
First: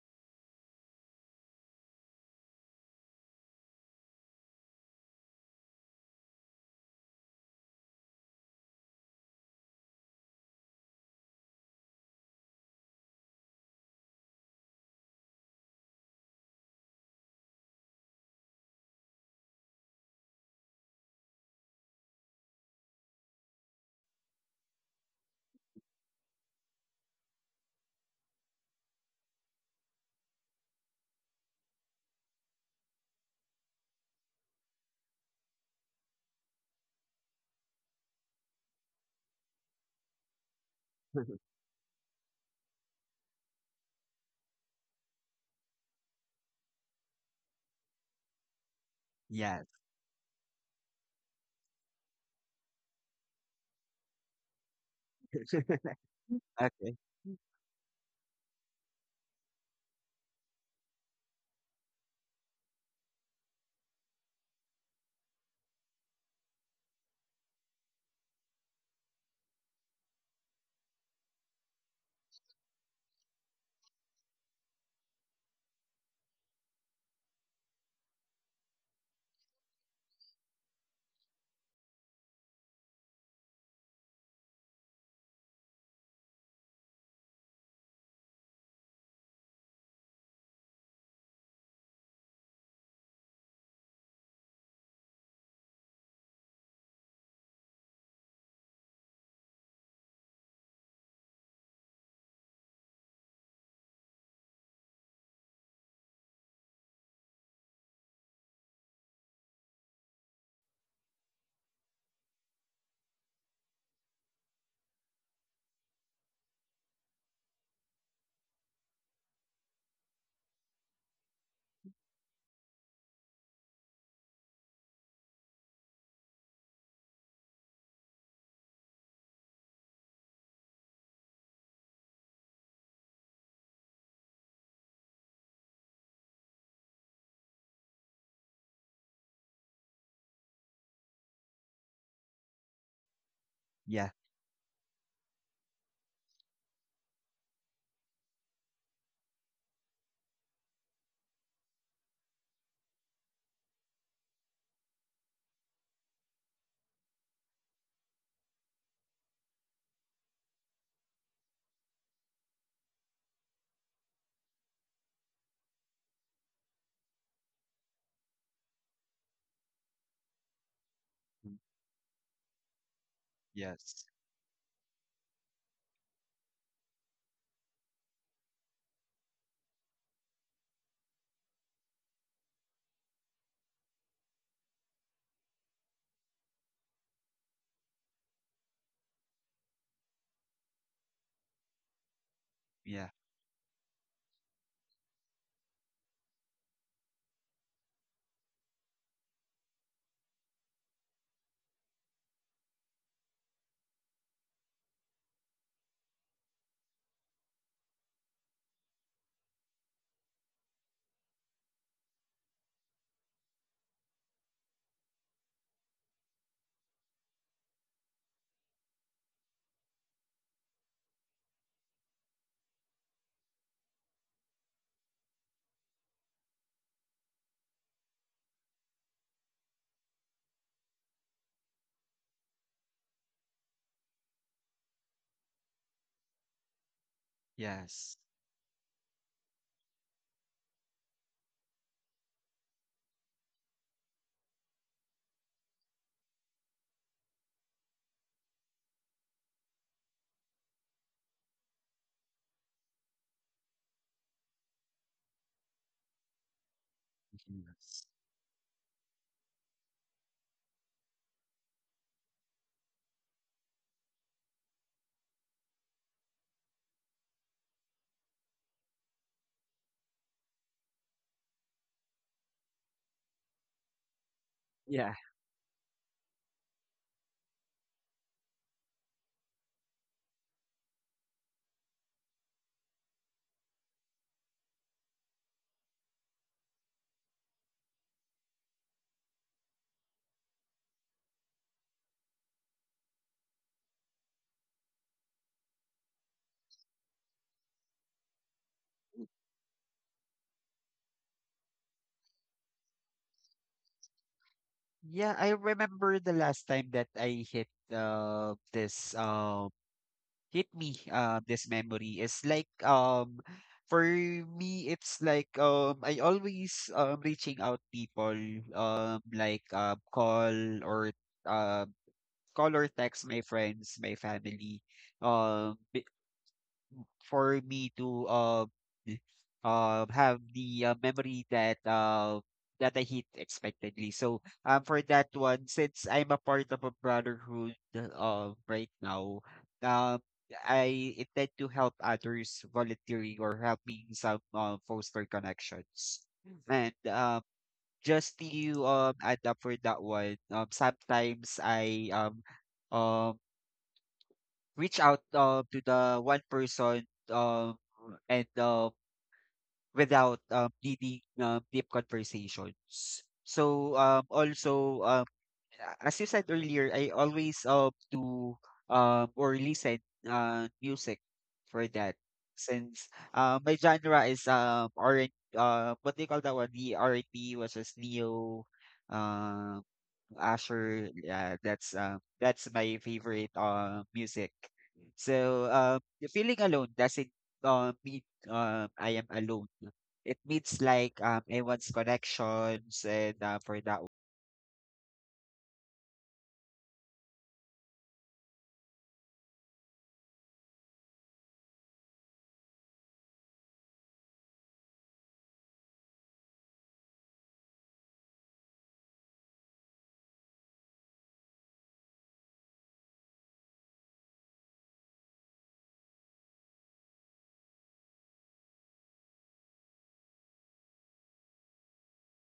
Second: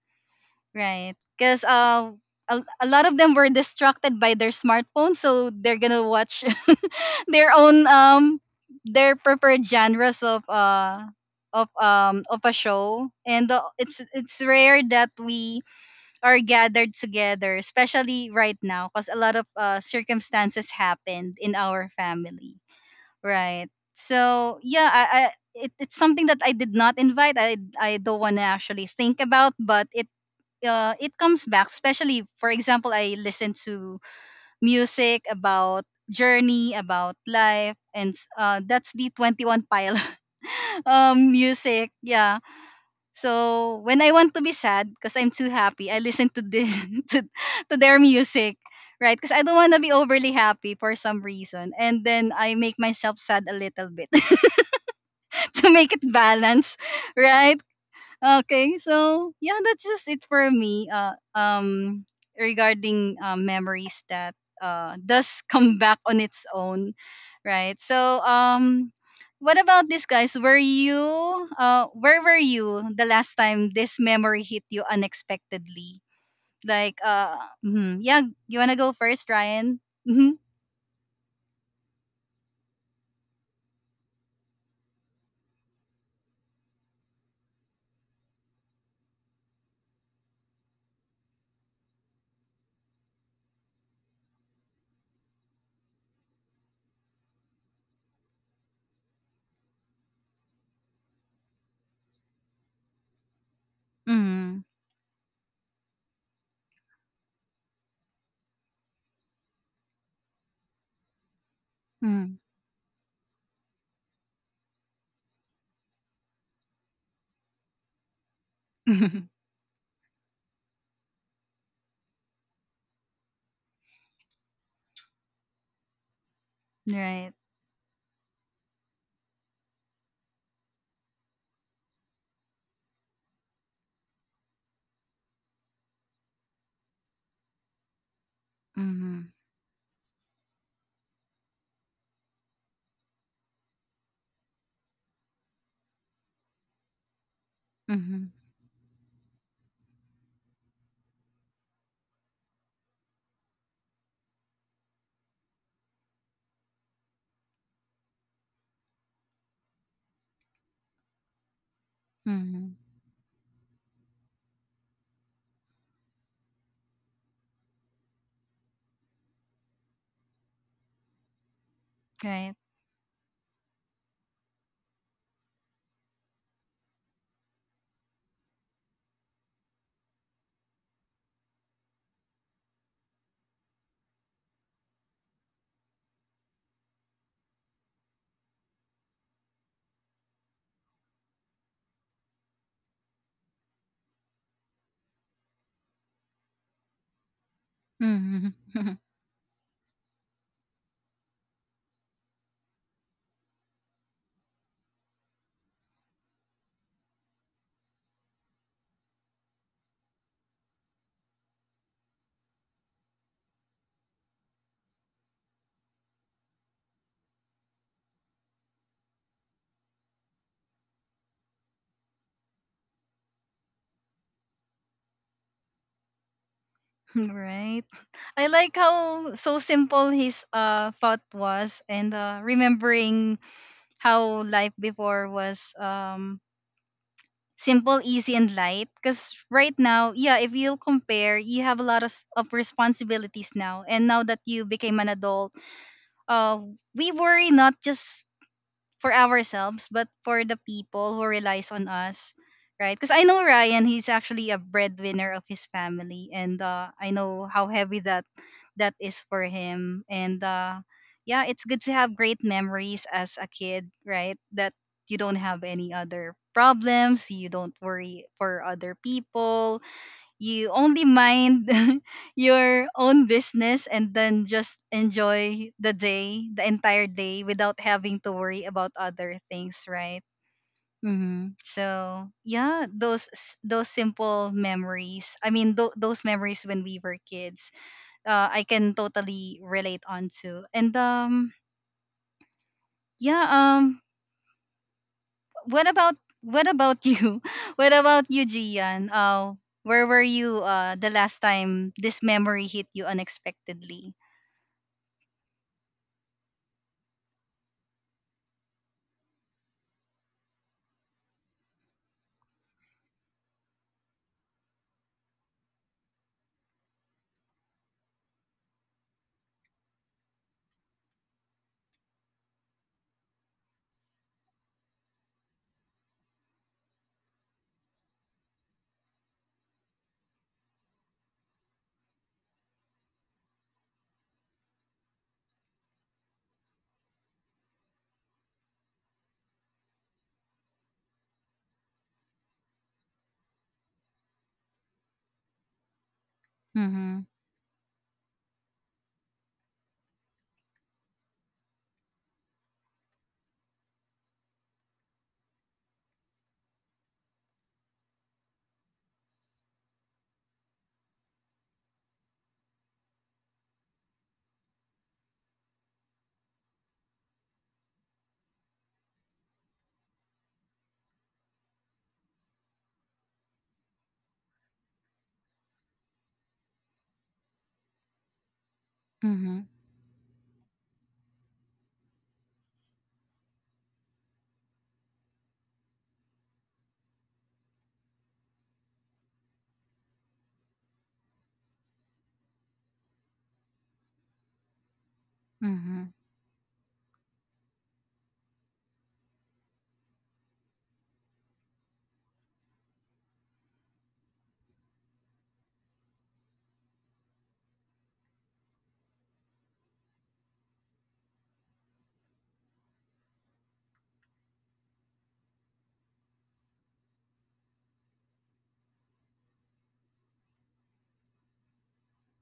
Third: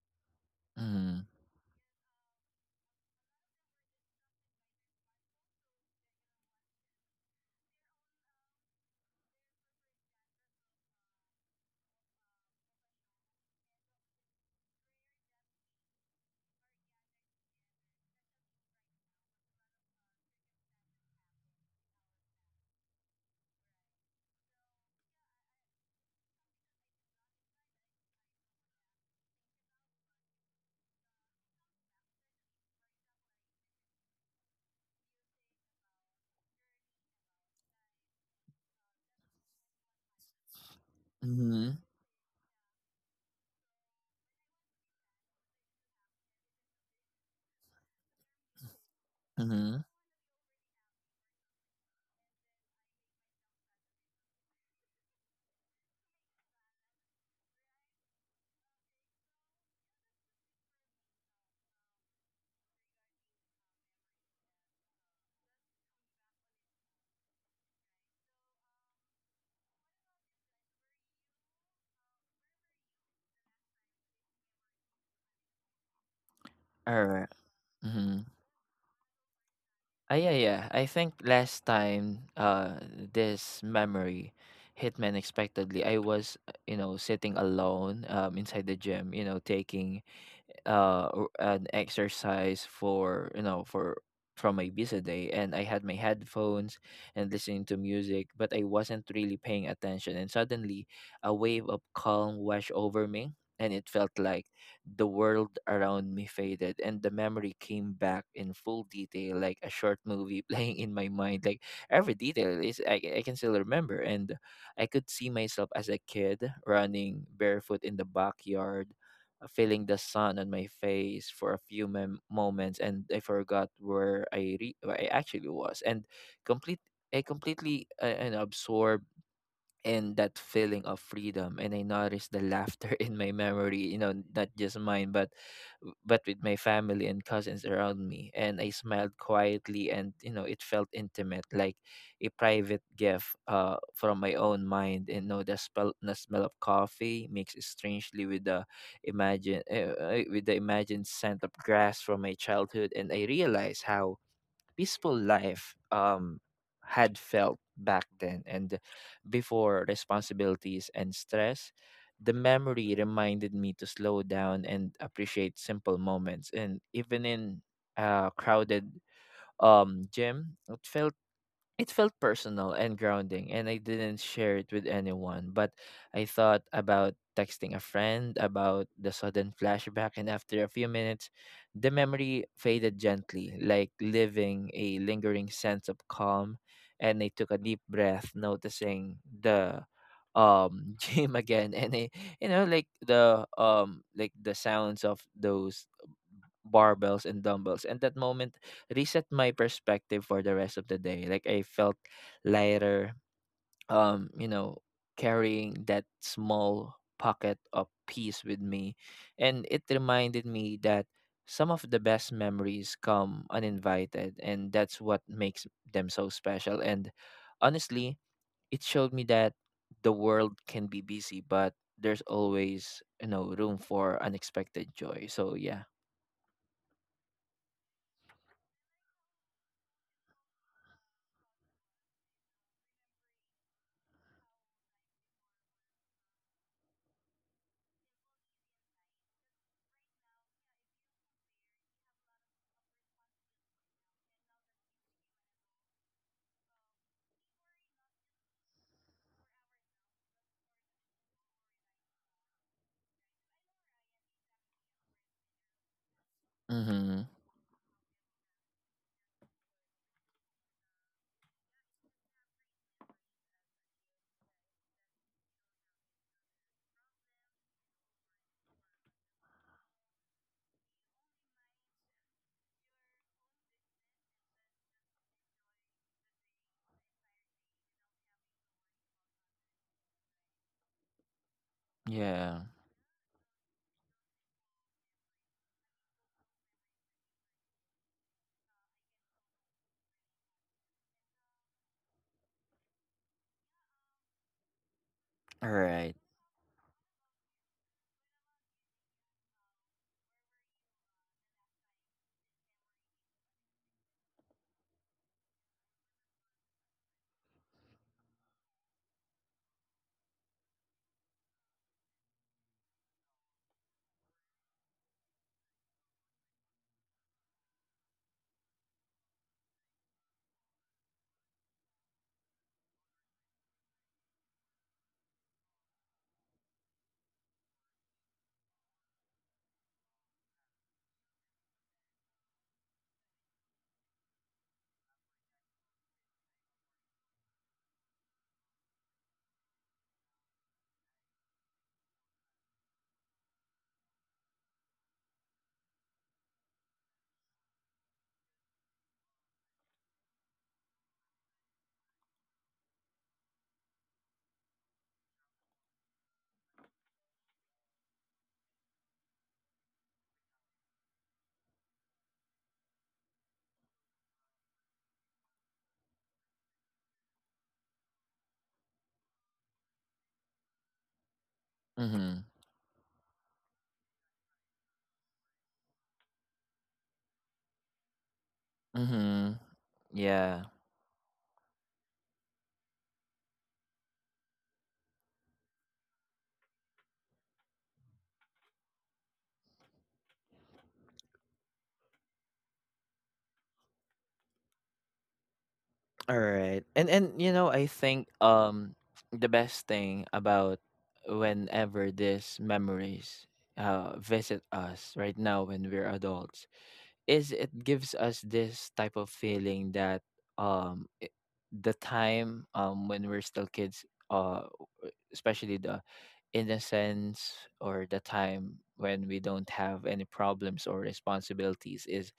[SPEAKER 1] right?
[SPEAKER 2] Mhm.
[SPEAKER 1] Because a lot of them were distracted by their smartphone, so they're gonna watch their own their preferred genres of a show. And it's rare that we are gathered together, especially right now, because a lot of circumstances happened in our family. Right. So yeah, it's something that I did not invite. I don't want to actually think about, but it it comes back. Especially, for example, I listen to music about journey, about life, and that's the 21 Pile
[SPEAKER 2] Mhm.
[SPEAKER 1] music. Yeah. So when I want to be sad because I'm too happy, I listen to the to, to their music, right? Because I don't
[SPEAKER 3] yes.
[SPEAKER 1] want to
[SPEAKER 2] Mhm.
[SPEAKER 1] be overly happy for some reason, and then I make myself sad a little bit. To make it balance,
[SPEAKER 3] okay.
[SPEAKER 1] right? Okay, so yeah, that's just it for me. Regarding memories that does come back on its own, right? So what about this, guys? Were you where were you the last time this memory hit you unexpectedly? Like
[SPEAKER 2] all right
[SPEAKER 1] mhm.
[SPEAKER 2] mhm.
[SPEAKER 1] Yeah, you wanna go first, Ryan?
[SPEAKER 2] Ah, yeah,
[SPEAKER 1] Mm-hmm.
[SPEAKER 2] yeah. I think last time, this memory hit me unexpectedly. I was, sitting alone, inside the gym, you know, taking or an exercise for, from my busy day. And I had my headphones and listening to music, but I wasn't really paying attention. And suddenly a wave of calm washed over me, and it felt like
[SPEAKER 1] Mm-hmm.
[SPEAKER 2] the world around me faded, and the memory came back in full detail, like a short movie playing in my mind. Like every detail is, I can still remember. And I could see myself as a kid running barefoot in the backyard,
[SPEAKER 1] Mm-hmm.
[SPEAKER 2] feeling the sun on my face for a few moments, and I forgot where I actually was, and complete I
[SPEAKER 1] Right.
[SPEAKER 2] completely, and absorbed, and that feeling of freedom. And I noticed the laughter in my memory, not just mine, but with my family and cousins around me, and I smiled
[SPEAKER 1] Mm-hmm.
[SPEAKER 2] quietly. And it felt intimate, like a private gift
[SPEAKER 3] Yeah.
[SPEAKER 2] from my own mind. And the smell of coffee mixed strangely
[SPEAKER 1] Mm-hmm.
[SPEAKER 2] with the imagine with the imagined scent of grass from my childhood, and I realized how peaceful life had felt back then. And before responsibilities and stress, the
[SPEAKER 1] Mm-hmm.
[SPEAKER 2] memory reminded me to slow down and appreciate simple moments. And even in a crowded, gym, it
[SPEAKER 3] Mm,
[SPEAKER 2] felt
[SPEAKER 1] Right.
[SPEAKER 2] personal and grounding, and I
[SPEAKER 3] Yes.
[SPEAKER 2] didn't share it with anyone. But I thought about texting a friend about the sudden flashback, and after a few minutes, the memory faded gently, like leaving a lingering sense of calm. And I took a deep breath, noticing the gym again. And I, you know
[SPEAKER 3] Yeah.
[SPEAKER 2] like the sounds of those barbells and dumbbells, and that moment
[SPEAKER 1] Mm-hmm.
[SPEAKER 2] reset my perspective for the rest of the day. Like I felt lighter, um you know carrying that small pocket of peace with me. And it reminded me that some of the best memories come uninvited, and that's what makes them so special. And honestly, it showed me that the world can be busy, but there's always, room for unexpected joy. So yeah.
[SPEAKER 1] Right. I like how so simple his thought was, and remembering how life before was simple,
[SPEAKER 3] Yes.
[SPEAKER 1] easy, and light, because right now, yeah, if you compare, you have a lot of, of responsibilities now, and now that you became an adult, uh we worry not just for ourselves, but for the people who relies on us, right? Because I know Ryan, he's actually a breadwinner of his family, and I
[SPEAKER 2] Mhm.
[SPEAKER 1] know how heavy
[SPEAKER 3] Yes.
[SPEAKER 1] that is for him. And yeah, it's good to have great memories as a kid, right? That you don't have any other problems, you don't worry for other people, you only mind your own business, and then just
[SPEAKER 3] Yeah.
[SPEAKER 1] enjoy the day, the entire day, without having to worry about other things, right? Hmm. So
[SPEAKER 2] Yeah.
[SPEAKER 1] yeah, those simple memories. I mean, those memories when we were kids, I can totally relate onto. And yeah, um,
[SPEAKER 2] All
[SPEAKER 1] what
[SPEAKER 2] right.
[SPEAKER 1] about you? What about you, Gian? Where were you the last time this memory hit you unexpectedly?
[SPEAKER 3] Yeah. I remember the last time that I hit this hit me this memory is like for me it's like I always reaching out people call or um call or text my friends my family um for me to have the memory that that I hit expectedly. So for that one, since I'm a part of a brotherhood right now, um, I intend to help others volunteering or helping some foster connections. And
[SPEAKER 1] Mhm.
[SPEAKER 3] just to add up for that one, sometimes I um reach out to the one person and without needing deep conversations. So also a- as you said earlier, I always do or listen music for that
[SPEAKER 2] Mhm.
[SPEAKER 3] since my genre is R and what do you call that one the R and B which is neo
[SPEAKER 2] Mhm.
[SPEAKER 1] Mhm.
[SPEAKER 3] um
[SPEAKER 2] Yeah.
[SPEAKER 3] Asher, yeah, that's my favorite music. So the feeling alone doesn't mean I am alone. It means like everyone's connections and for that one.
[SPEAKER 1] Mhm.
[SPEAKER 2] All right. And I think, the best thing about whenever these memories, visit us right now when we're adults, is it gives us this type of feeling that, um i- the time, when we're still kids, uh especially the innocence, or the time when we don't have any problems or responsibilities, is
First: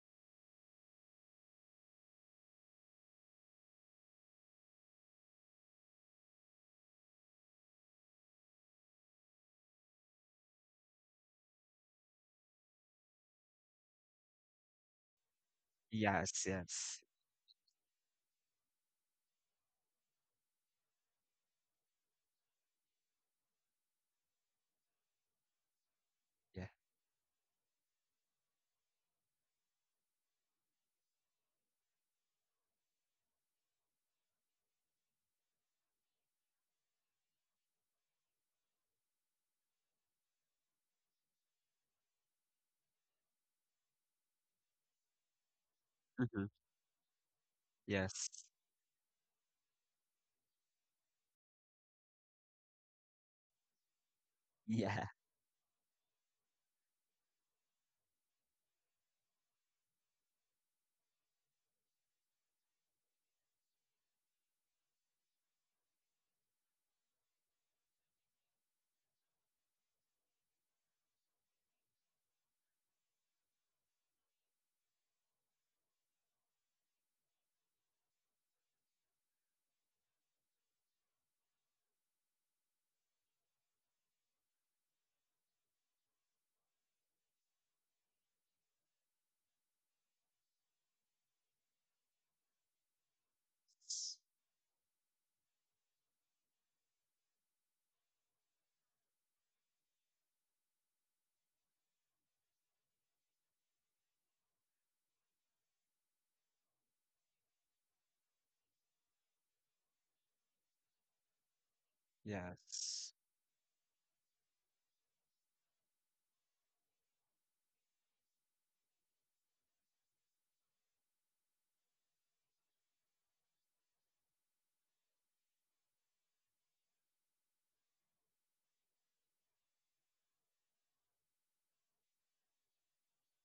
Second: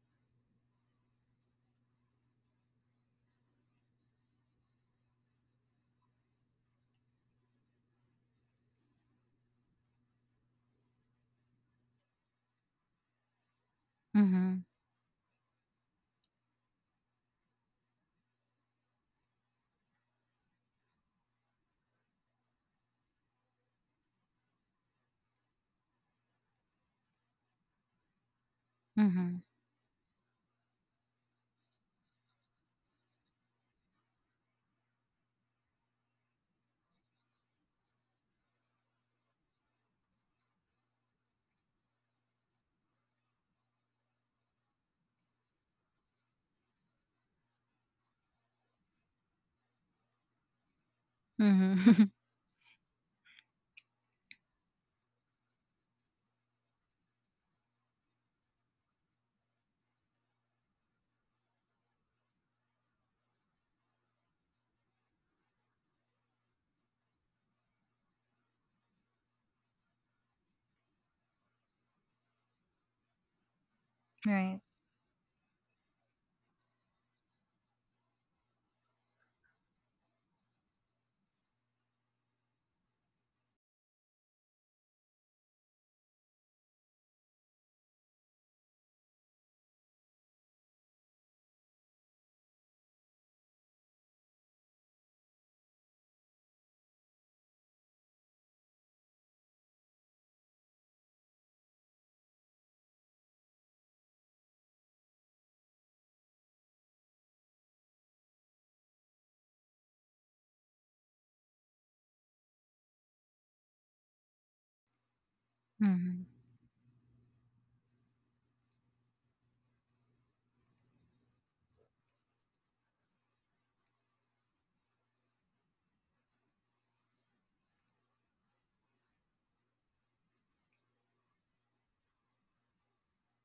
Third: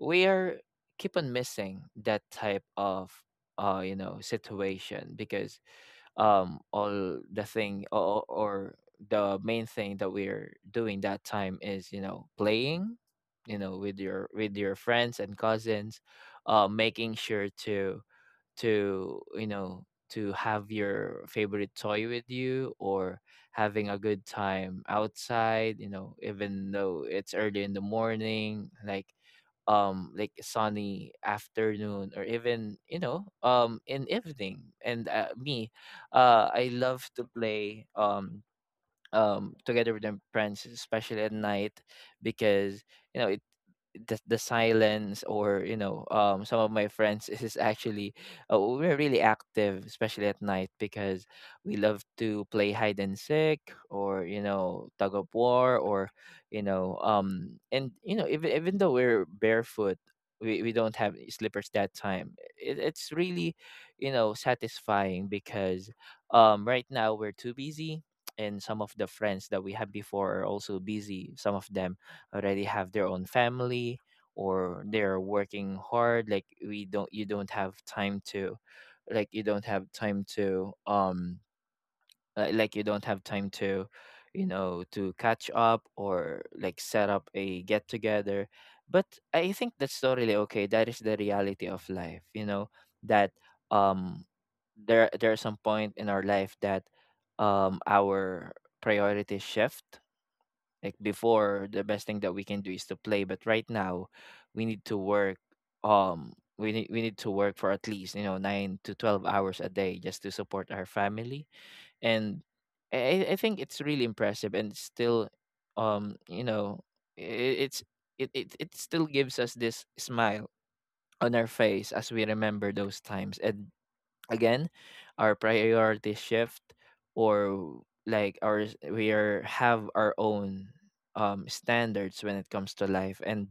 [SPEAKER 2] we are keep on missing that type of, situation, because all the thing or the main thing that we're doing that time is, playing, with your, with
[SPEAKER 1] Mhm.
[SPEAKER 2] your friends and cousins,
[SPEAKER 3] Yes, yes.
[SPEAKER 2] making sure to, have your favorite toy with you, or having a good time outside,
[SPEAKER 3] Yeah.
[SPEAKER 2] even though it's early in the morning, like,
[SPEAKER 1] Mhm.
[SPEAKER 2] like sunny afternoon, or even, in evening. And uh, me uh I love to play, together with my friends, especially at night, because, you know, it the silence, or
[SPEAKER 3] Hmm.
[SPEAKER 2] some of my friends is actually,
[SPEAKER 3] Yes.
[SPEAKER 2] we're really active, especially at night, because
[SPEAKER 1] Mhm.
[SPEAKER 2] we love to play hide and seek, or,
[SPEAKER 3] Yeah.
[SPEAKER 2] tug of war, or, you know and you know even though we're barefoot, we don't have slippers that time. It's really, satisfying, because right now we're too busy, and some of the friends that we had before are also busy, some of them already have their own family,
[SPEAKER 1] Right.
[SPEAKER 2] or they're working hard. Like we don't you don't have time to, like, you don't have time to like you don't have time to to catch up or like set up a get together. But I think that's totally okay. That is the reality of life, you know, that um there's some point in our life that our priorities shift. Like before, the best thing that we can do is to play, but right now, we need to work. We need to work for at least you know 9 to 12 hours a day just to support our family, and
[SPEAKER 3] Yes.
[SPEAKER 2] I think it's really impressive. And it's still,
[SPEAKER 1] Mhm.
[SPEAKER 2] you know, I it's it it still gives us this smile on our face as we remember those times. And again, our priority shift, or like our, we are have our own standards when it comes to life. And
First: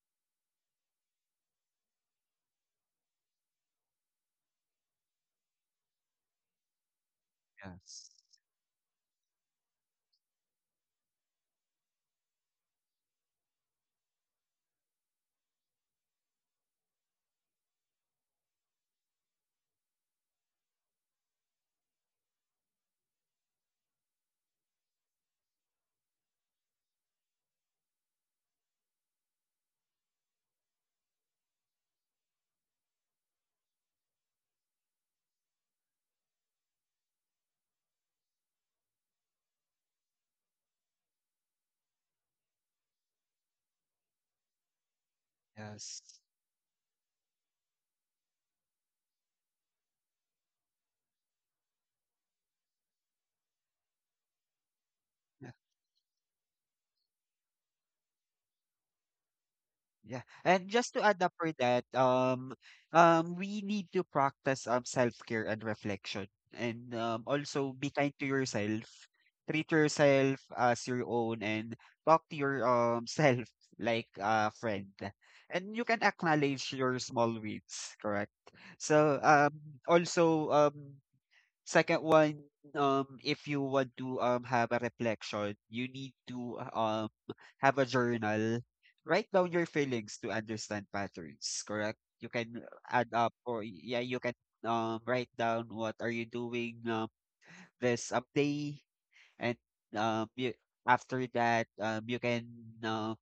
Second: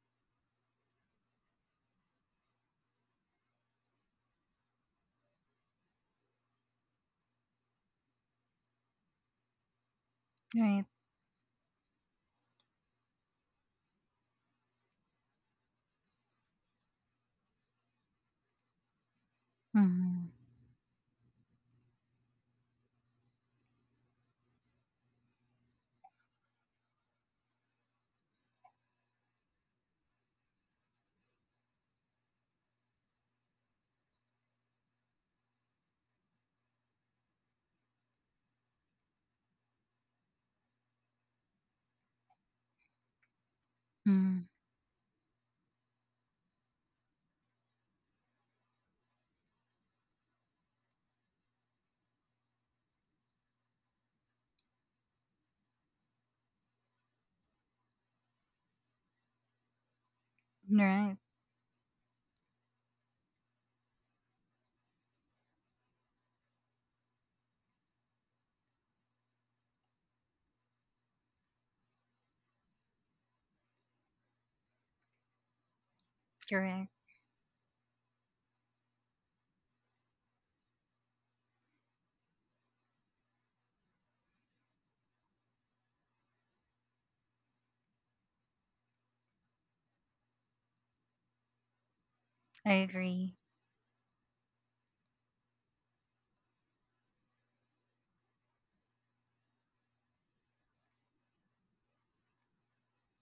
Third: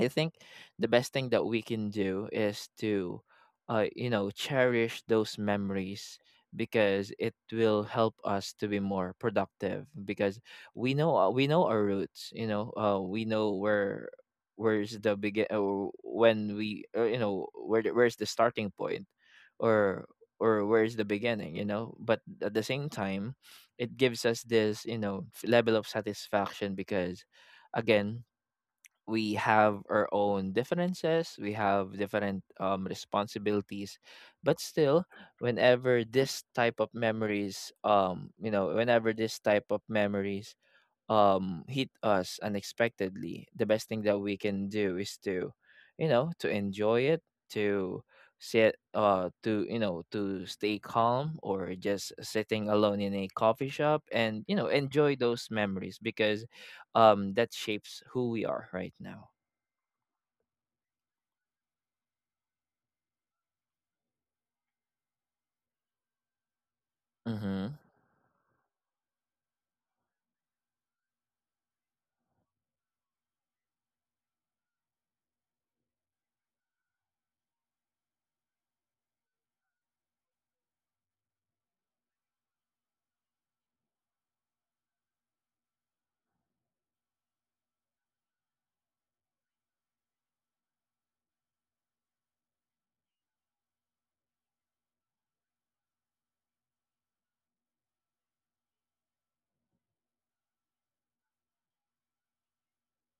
[SPEAKER 2] I think the best thing that we can do is to, you know, cherish those memories, because it will
[SPEAKER 3] Yes.
[SPEAKER 2] help us to be more productive, because
[SPEAKER 1] Right.
[SPEAKER 2] we know our roots. You know, we know where where's the begin, or when we you know, where the, where's the starting point, or
[SPEAKER 1] Mhm.
[SPEAKER 2] or where's the beginning, you know, but at the same time it gives us this you know level of satisfaction, because again we have our own differences. We have different responsibilities, but still, whenever this type of memories, whenever this type of memories hit us unexpectedly, the best thing that we
[SPEAKER 1] Mhm.
[SPEAKER 2] can do is to you know to enjoy it, to sit to you know, to stay calm, or just sitting alone in a coffee shop, and you know, enjoy those
[SPEAKER 3] Yes.
[SPEAKER 2] memories, because that shapes who we are right now.
[SPEAKER 3] Yeah. And just to
[SPEAKER 1] Right.
[SPEAKER 3] add up for that, we need to practice self-care and reflection. And also
[SPEAKER 2] Mhm.
[SPEAKER 3] be kind to yourself. Treat yourself as your own and talk to your self like a friend. And you can acknowledge
[SPEAKER 1] Correct.
[SPEAKER 3] your small wins, correct? So also second one, if you want to have a reflection, you need to have a journal, write down your feelings to understand patterns, correct? You can
[SPEAKER 1] I
[SPEAKER 3] add up
[SPEAKER 1] agree.
[SPEAKER 3] or yeah, you can write down what are you doing this day and you, after that you can um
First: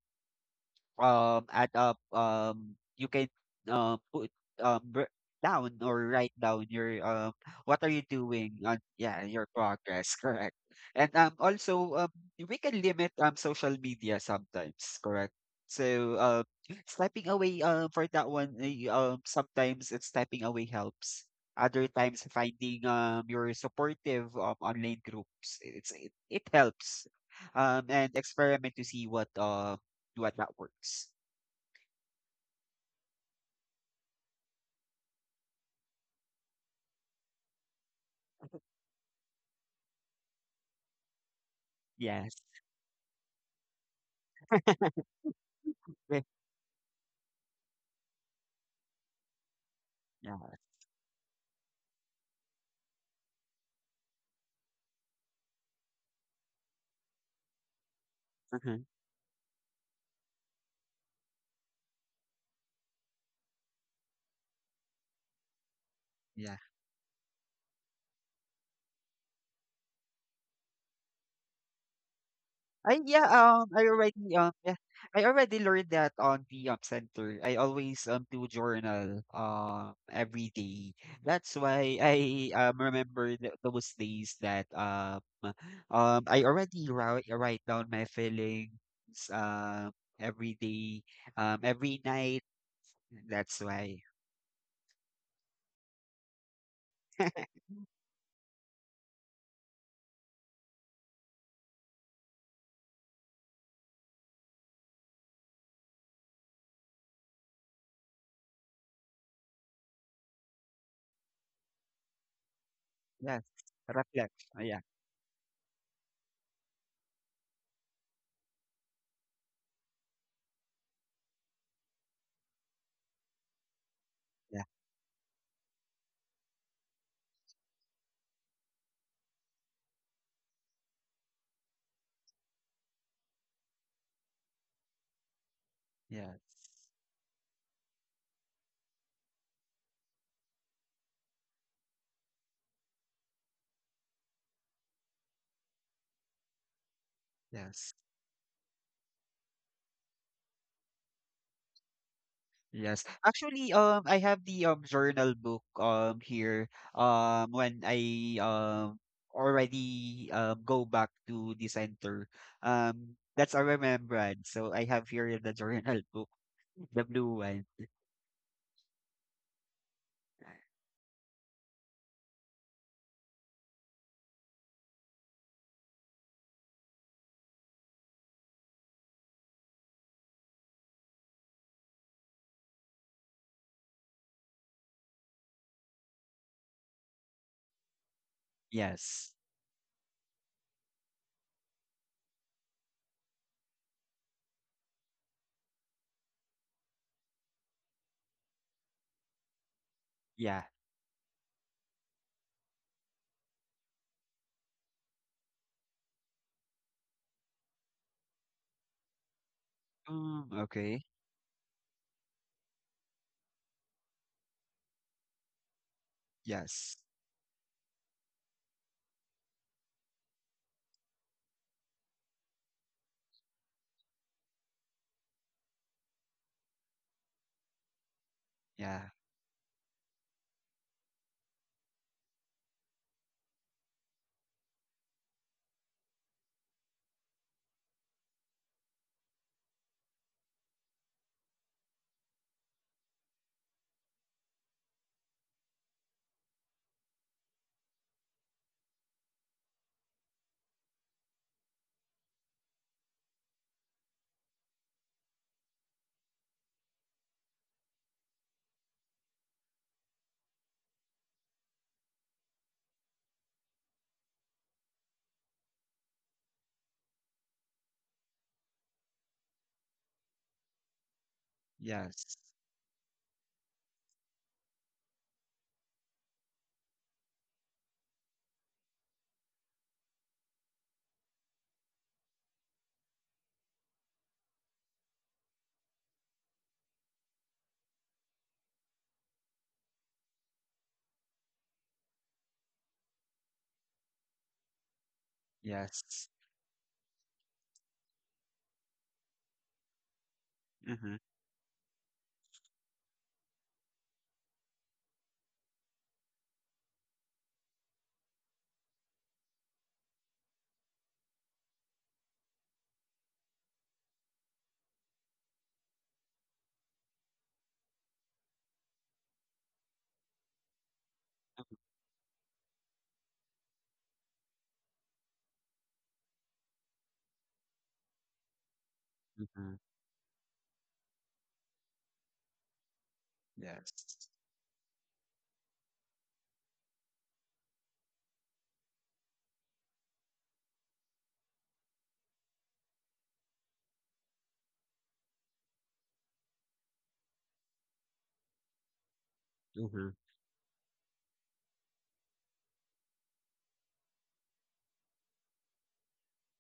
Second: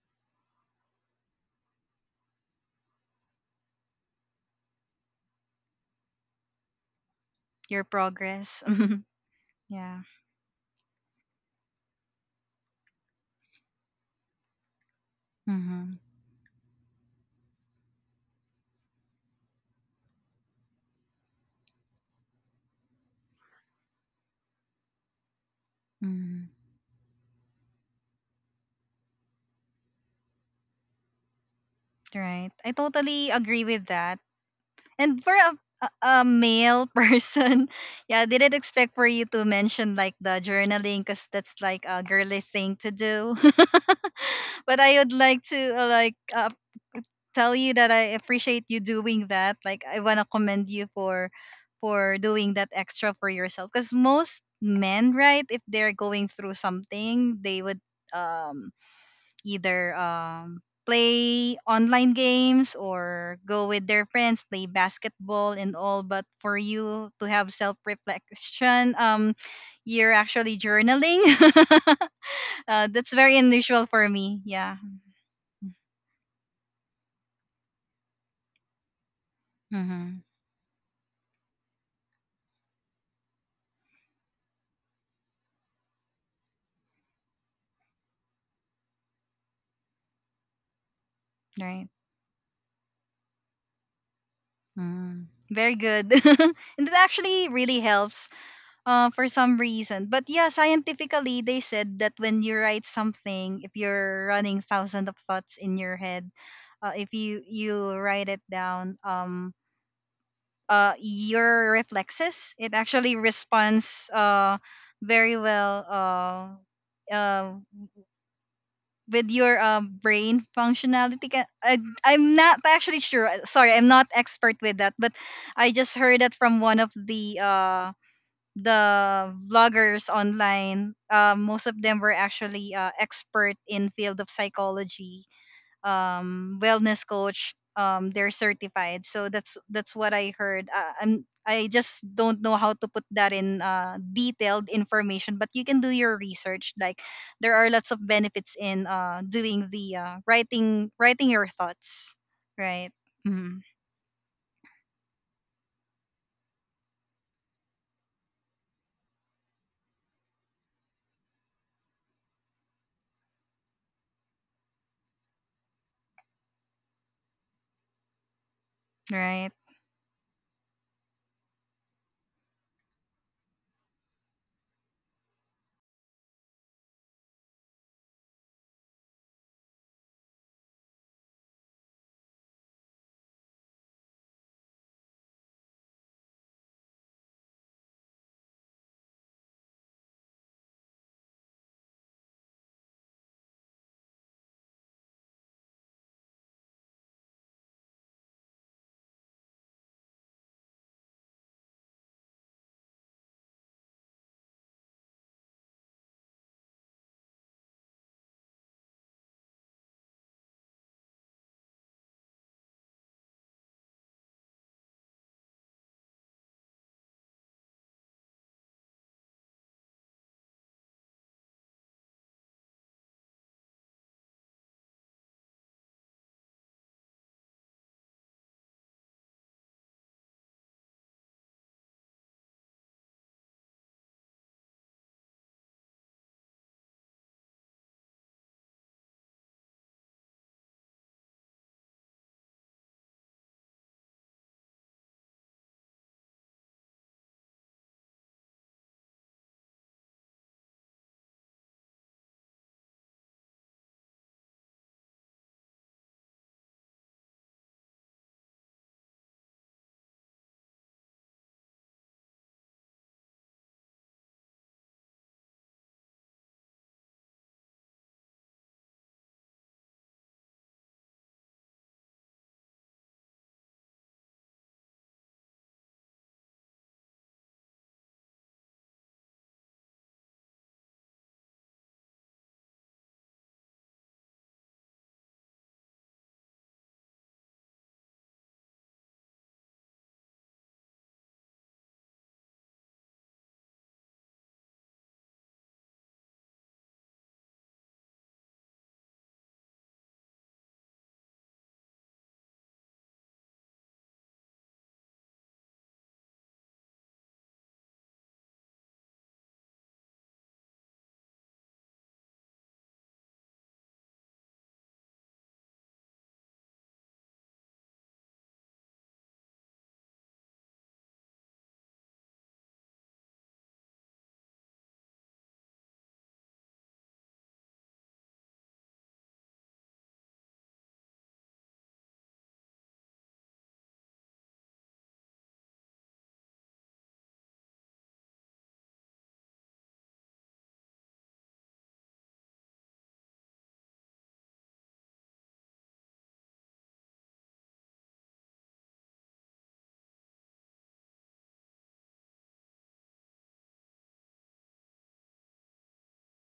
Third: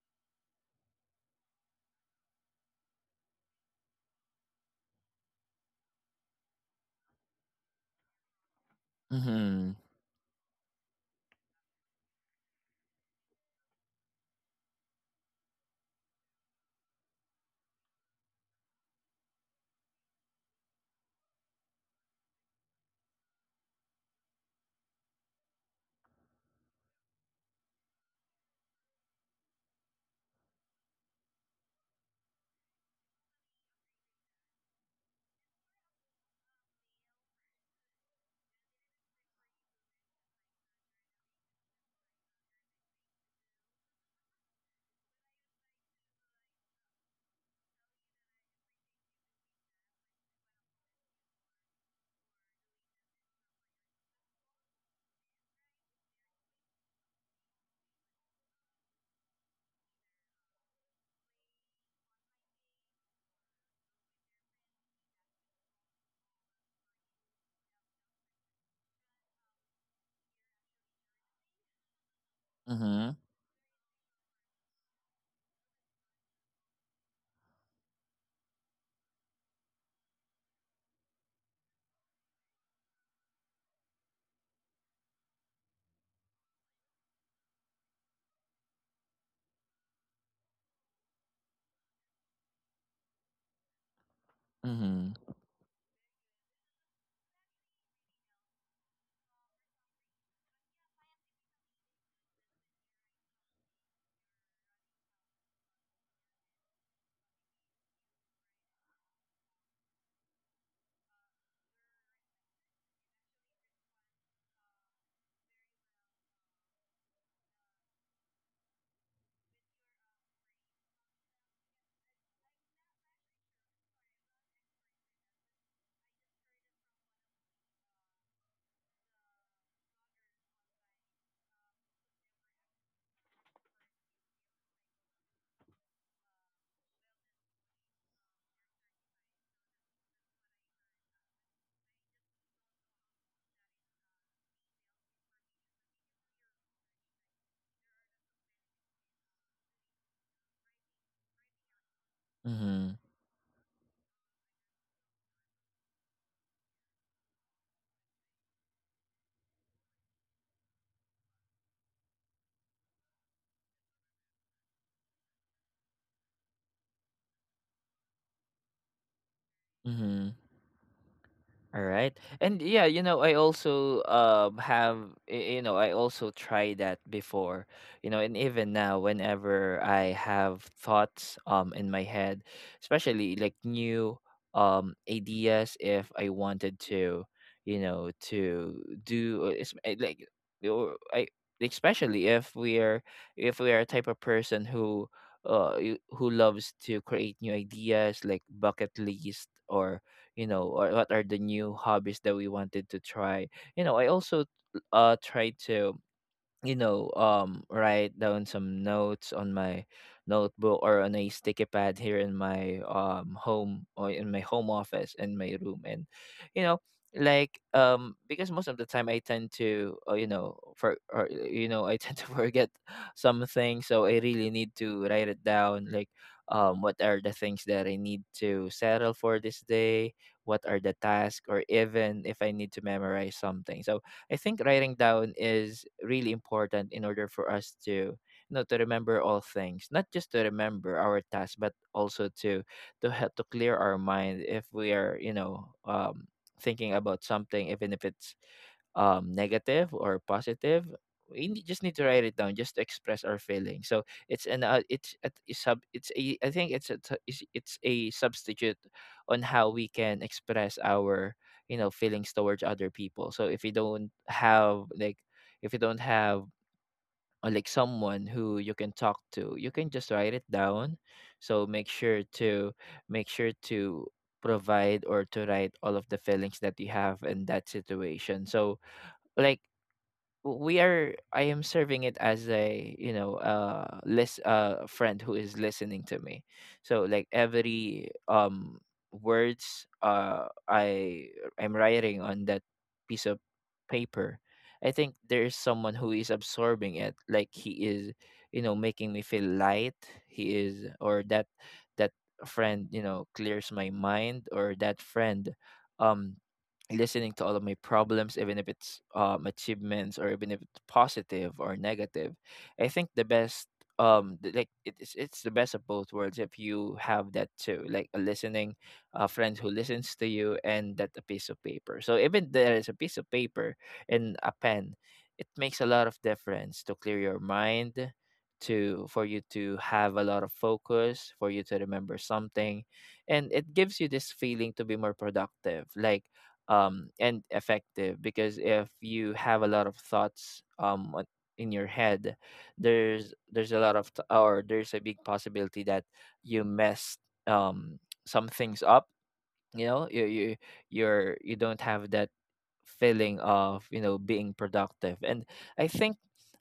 [SPEAKER 3] add up you can put um br- down or write down your what
[SPEAKER 1] Your
[SPEAKER 3] are you doing
[SPEAKER 1] progress.
[SPEAKER 3] on yeah your
[SPEAKER 2] Mhm.
[SPEAKER 1] Yeah.
[SPEAKER 3] progress correct and also we can limit social media sometimes correct
[SPEAKER 1] Mhm.
[SPEAKER 3] so stepping away for that one sometimes it's stepping away helps other times finding your supportive online groups it
[SPEAKER 1] Mhm.
[SPEAKER 3] helps and experiment to see what that works.
[SPEAKER 1] Right. I totally agree with that. And for a male person, yeah, I didn't expect for you to mention like the journaling, because that's like a
[SPEAKER 3] Yes.
[SPEAKER 1] girly thing to do. But I would like to
[SPEAKER 3] Yeah.
[SPEAKER 1] tell you that I appreciate you doing that. Like, I wanna
[SPEAKER 3] Yeah.
[SPEAKER 1] commend you for doing that extra for yourself, because most men, right, if they're going through something, they would um
[SPEAKER 3] mhm,
[SPEAKER 1] either play online games or go with their friends, play basketball and all. But
[SPEAKER 3] Yeah.
[SPEAKER 1] for you to have self reflection, you're actually journaling.
[SPEAKER 3] I
[SPEAKER 2] Mhm.
[SPEAKER 1] That's
[SPEAKER 3] yeah,
[SPEAKER 1] very
[SPEAKER 3] I
[SPEAKER 1] unusual for
[SPEAKER 3] already
[SPEAKER 1] me.
[SPEAKER 3] yeah,
[SPEAKER 1] Yeah.
[SPEAKER 3] I already learned that on the center. I always do journal
[SPEAKER 1] Mm-hmm.
[SPEAKER 3] every day. That's why I remember th those days that I already write down my feelings um every day,
[SPEAKER 1] Right.
[SPEAKER 3] every night. That's why.
[SPEAKER 2] Mhm.
[SPEAKER 1] Mm. Very good. And it actually really helps for some reason. But yeah, scientifically, they said that when you write something, if you're running thousands of thoughts in your head, if you write it down, your reflexes, it actually
[SPEAKER 3] Yes.
[SPEAKER 1] responds
[SPEAKER 3] Reflect.
[SPEAKER 1] uh
[SPEAKER 3] Yeah.
[SPEAKER 1] very well uh uh with your brain functionality. I'm not actually sure, sorry, I'm not expert
[SPEAKER 3] Yeah.
[SPEAKER 1] with that, but I just heard that from one of the vloggers online. Most of them were actually expert in field of psychology,
[SPEAKER 3] Yes.
[SPEAKER 1] wellness coach. They're certified, so that's what I heard. I'm, I just don't know how to put that in detailed information, but you can do your research. Like, there are lots
[SPEAKER 3] Yes.
[SPEAKER 1] of benefits in doing the writing your thoughts, right?
[SPEAKER 2] Mhm.
[SPEAKER 3] Yes.
[SPEAKER 1] Mm,
[SPEAKER 3] Actually, I have the journal book here when I already go back to the center. That's a remembrance. So I have here the journal book, the blue one.
[SPEAKER 1] right,
[SPEAKER 2] Mhm. All right. And yeah, you know, I also have, you know, I also tried that before. You know, and even now whenever I have thoughts in my head, especially like new ideas, if I wanted to, you know, to
[SPEAKER 3] Yes.
[SPEAKER 2] do it's like or I especially if we are, if we are a type of person who who loves to create new ideas like bucket list, or you
[SPEAKER 3] Yeah.
[SPEAKER 2] know, or what are the new hobbies that we wanted to try, you know. I also try to, you know, write down some notes on my
[SPEAKER 3] Mm,
[SPEAKER 2] notebook
[SPEAKER 3] okay.
[SPEAKER 2] or on a sticky pad here in my home or in my home office in my room. And you know,
[SPEAKER 3] Yes.
[SPEAKER 2] like because most of the time I tend to, you know, for or you know, I tend to forget something, so I really need to write it down, like what are the things that I need to
[SPEAKER 3] Yeah.
[SPEAKER 2] settle for this day. What are the tasks, or even if I need to memorize something. So I think writing down is really important in order for us to you know to remember all things, not just to remember our tasks, but also to help to clear our mind if we are you know thinking about something, even if it's negative or positive. We just need to write it down, just to express our feelings. So it's an it's a t- sub it's a I think it's a it's it's a substitute on how we can express our you know feelings towards other people. So if you don't have like, if you don't have like someone who you can talk to, you can just write it down, so make sure
[SPEAKER 3] Yes.
[SPEAKER 2] to make sure to provide or to write all of the feelings that you have in that situation. So like, we are, I am serving it as a you know list friend who is listening to me. So like, every words I am writing on that piece of paper, I think there is someone who is
[SPEAKER 3] Yes.
[SPEAKER 2] absorbing it, like he is you know making me feel light. He is,
[SPEAKER 3] Mm-hmm.
[SPEAKER 2] or that, that friend you know clears my mind, or that friend um listening to all of my problems, even if it's achievements, or even if it's positive or negative. I think the best like it's the best of both worlds if you have that too, like a listening, a friend who listens to you and that a piece of paper. So even there is a piece of paper and a pen, it makes a lot of difference to clear your mind, to for you
[SPEAKER 3] Mm-hmm.
[SPEAKER 2] to have a lot of focus, for you to remember something, and it
[SPEAKER 3] Yes.
[SPEAKER 2] gives you this feeling to be more productive, like and effective, because if you have a lot of thoughts in your head, there's a lot of t- or there's a big possibility that you messed um, some things up. You know,
[SPEAKER 3] Mm-hmm.
[SPEAKER 2] you're, you don't have that feeling of you know being productive. And I think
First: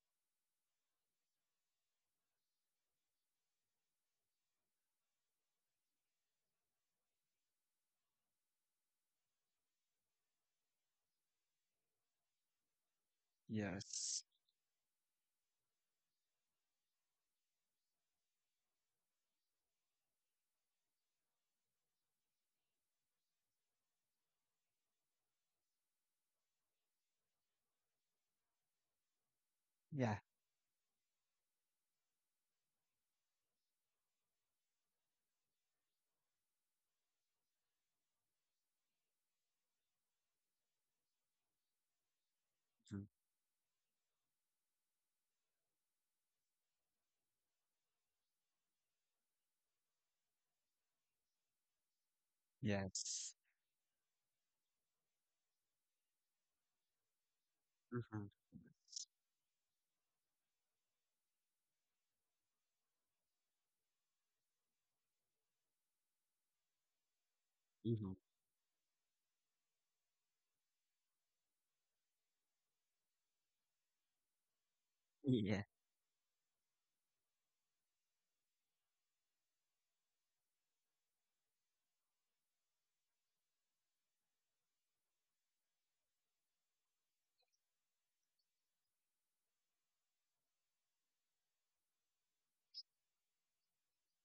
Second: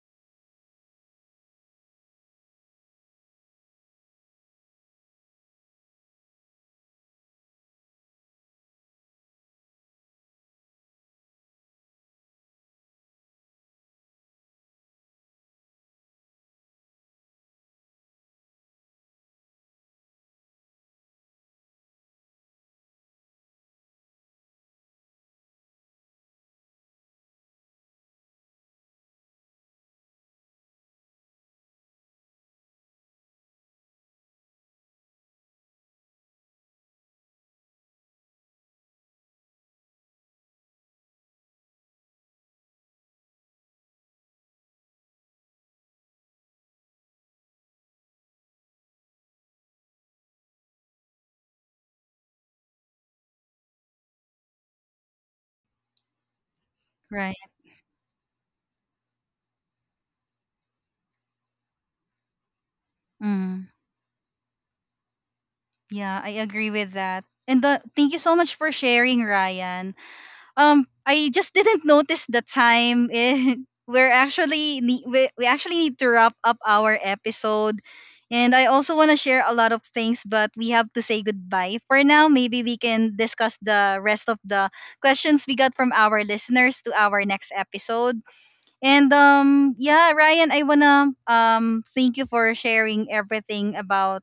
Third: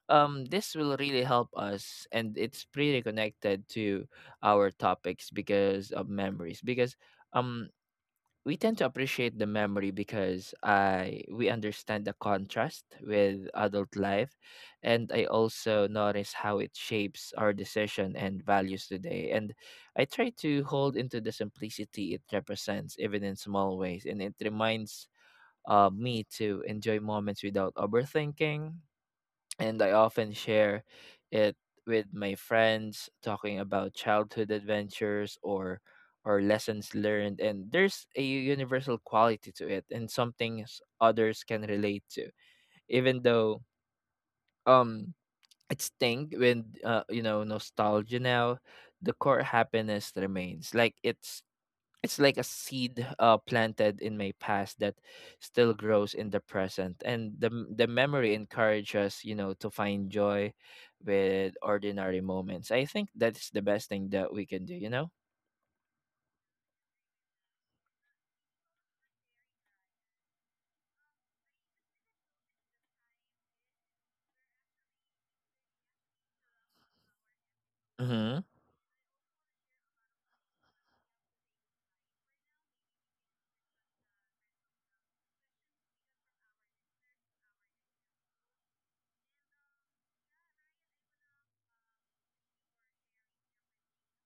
[SPEAKER 2] this will really help us, and it's pretty connected to our topics because of memories, because um we tend to appreciate the memory because I we understand the contrast with adult
[SPEAKER 3] Yes.
[SPEAKER 2] life, and I also notice how it shapes our decision and values today. And I try to hold into the simplicity it represents, even in small ways, and it reminds me to enjoy moments without overthinking, and I
[SPEAKER 3] Yeah.
[SPEAKER 2] often share it with my friends, talking about childhood adventures or lessons learned. And there's a universal quality to it, and something others can relate to.
[SPEAKER 3] Mhm,
[SPEAKER 2] Even though um it's tinged with you know, nostalgia now, the core happiness remains. Like it's like a seed
[SPEAKER 3] Yes.
[SPEAKER 2] planted in my past that still grows in the present. And
[SPEAKER 1] right.
[SPEAKER 2] the the
[SPEAKER 3] Mm-hmm.
[SPEAKER 2] memory encourages us, you know, to find joy with ordinary moments. I think that's the
[SPEAKER 1] Mm.
[SPEAKER 2] best thing that we can do, you know.
[SPEAKER 1] Yeah, I agree with that. And the,
[SPEAKER 3] Mm-hmm.
[SPEAKER 1] thank you so much for sharing, Ryan. I just didn't notice the time. Eh, we
[SPEAKER 3] Yeah.
[SPEAKER 1] actually need to wrap up our episode,
[SPEAKER 2] Mm-hmm.
[SPEAKER 1] and I also want to share a lot of things, but we have to say goodbye for now. Maybe we can discuss the rest of the questions we got from our listeners to our next episode. And yeah, Ryan, I wanna thank you for sharing everything about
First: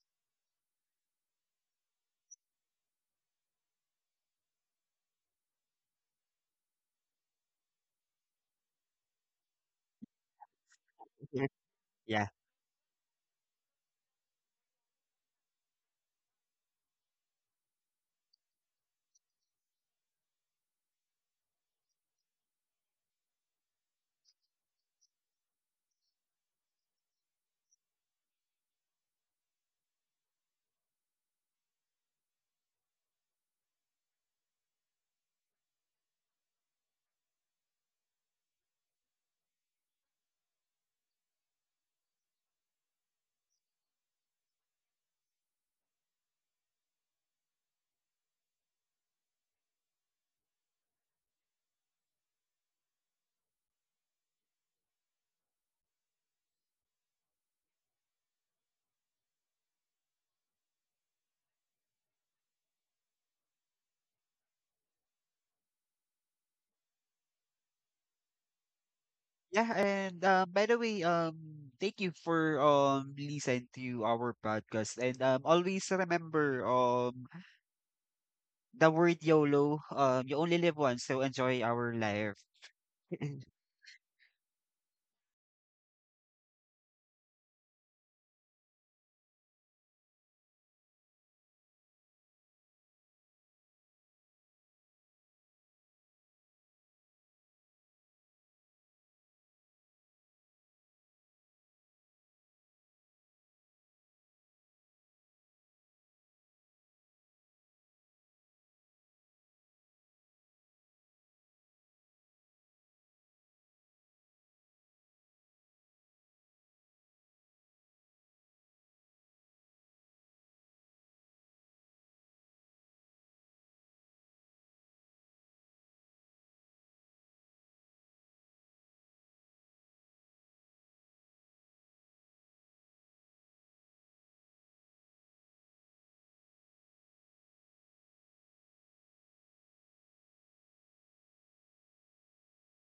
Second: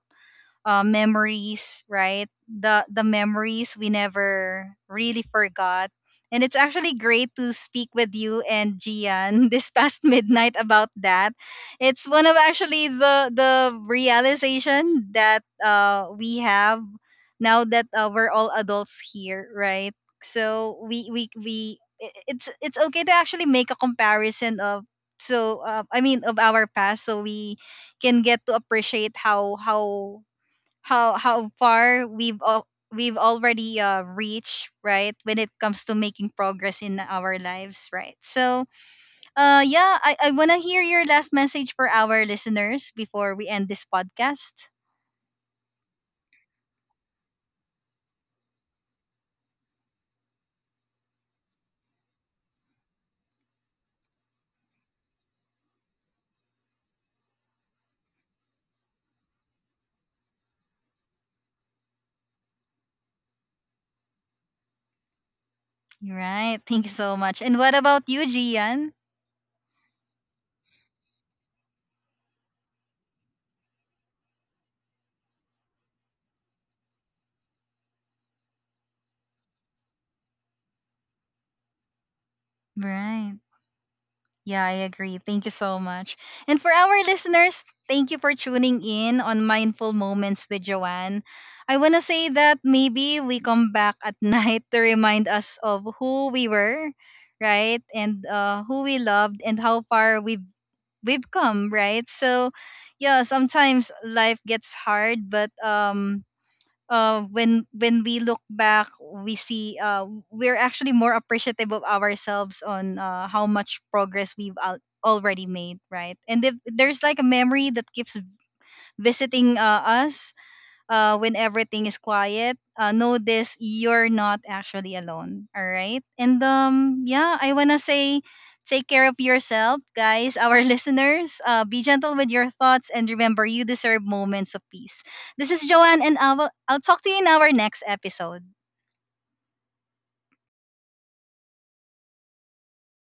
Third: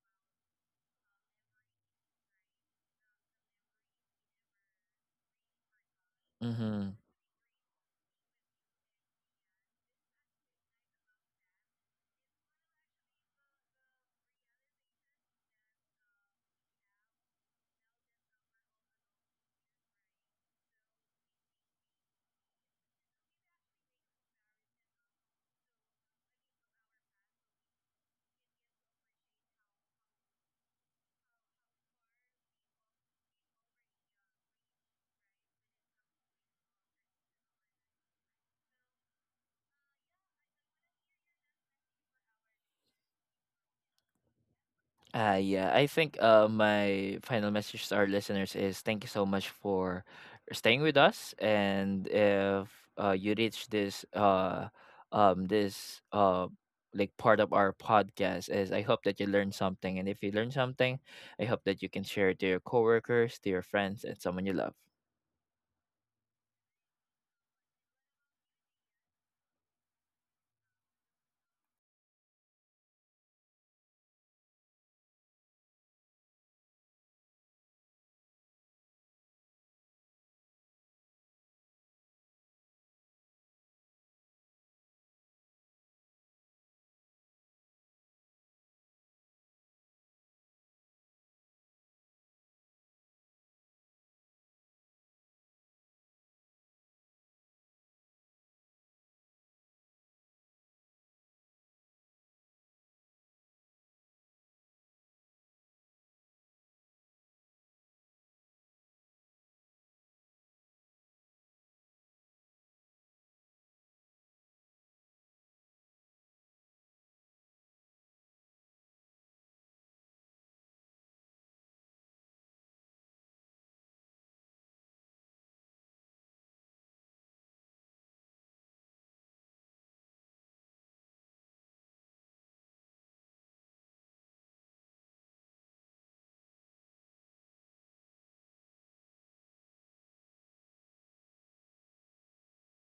[SPEAKER 1] memories, right? The memories we never really forgot. And it's actually
[SPEAKER 2] Mm-hmm.
[SPEAKER 1] great to speak with you and Gian this past midnight about that. It's one
[SPEAKER 3] Yeah.
[SPEAKER 1] of actually the realization that we have now that we're all adults here, right? So it's okay to actually make a comparison of, I mean, of our past, so we can get to appreciate how how far we've already reached, right, when it comes to making progress in our lives, right? So yeah, I want to hear your last message for our listeners before we end this podcast.
[SPEAKER 2] Yeah, I think my final message to our listeners is thank you so much for staying with us. And if you reach this this like part of our podcast, is I hope that you learned something. And if you learned something, I hope that you can share it to your coworkers, to your friends, and someone you love.
[SPEAKER 1] Right, thank you so much. And what about you, Gian?
[SPEAKER 3] Yeah, and by the way, thank you for listening to our podcast, and always remember the word YOLO. You only live once, so enjoy our life.
[SPEAKER 1] Right. Yeah, I agree. Thank you so much. And for our listeners, thank you for tuning in on Mindful Moments with Joanne. I want to say that maybe we come back at night to remind us of who we were, right? And who we loved and how far we've come, right? So, yeah, sometimes life gets hard, but when we look back, we see we're actually more appreciative of ourselves on how much progress we've already made, right? And if there's like a memory that keeps visiting us, when everything is quiet, know this, you're not actually alone. All right. And yeah, I want to say take care of yourself, guys, our listeners. Be gentle with your thoughts, and remember, you deserve moments of peace. This is Joanne, and I'll talk to you in our next episode.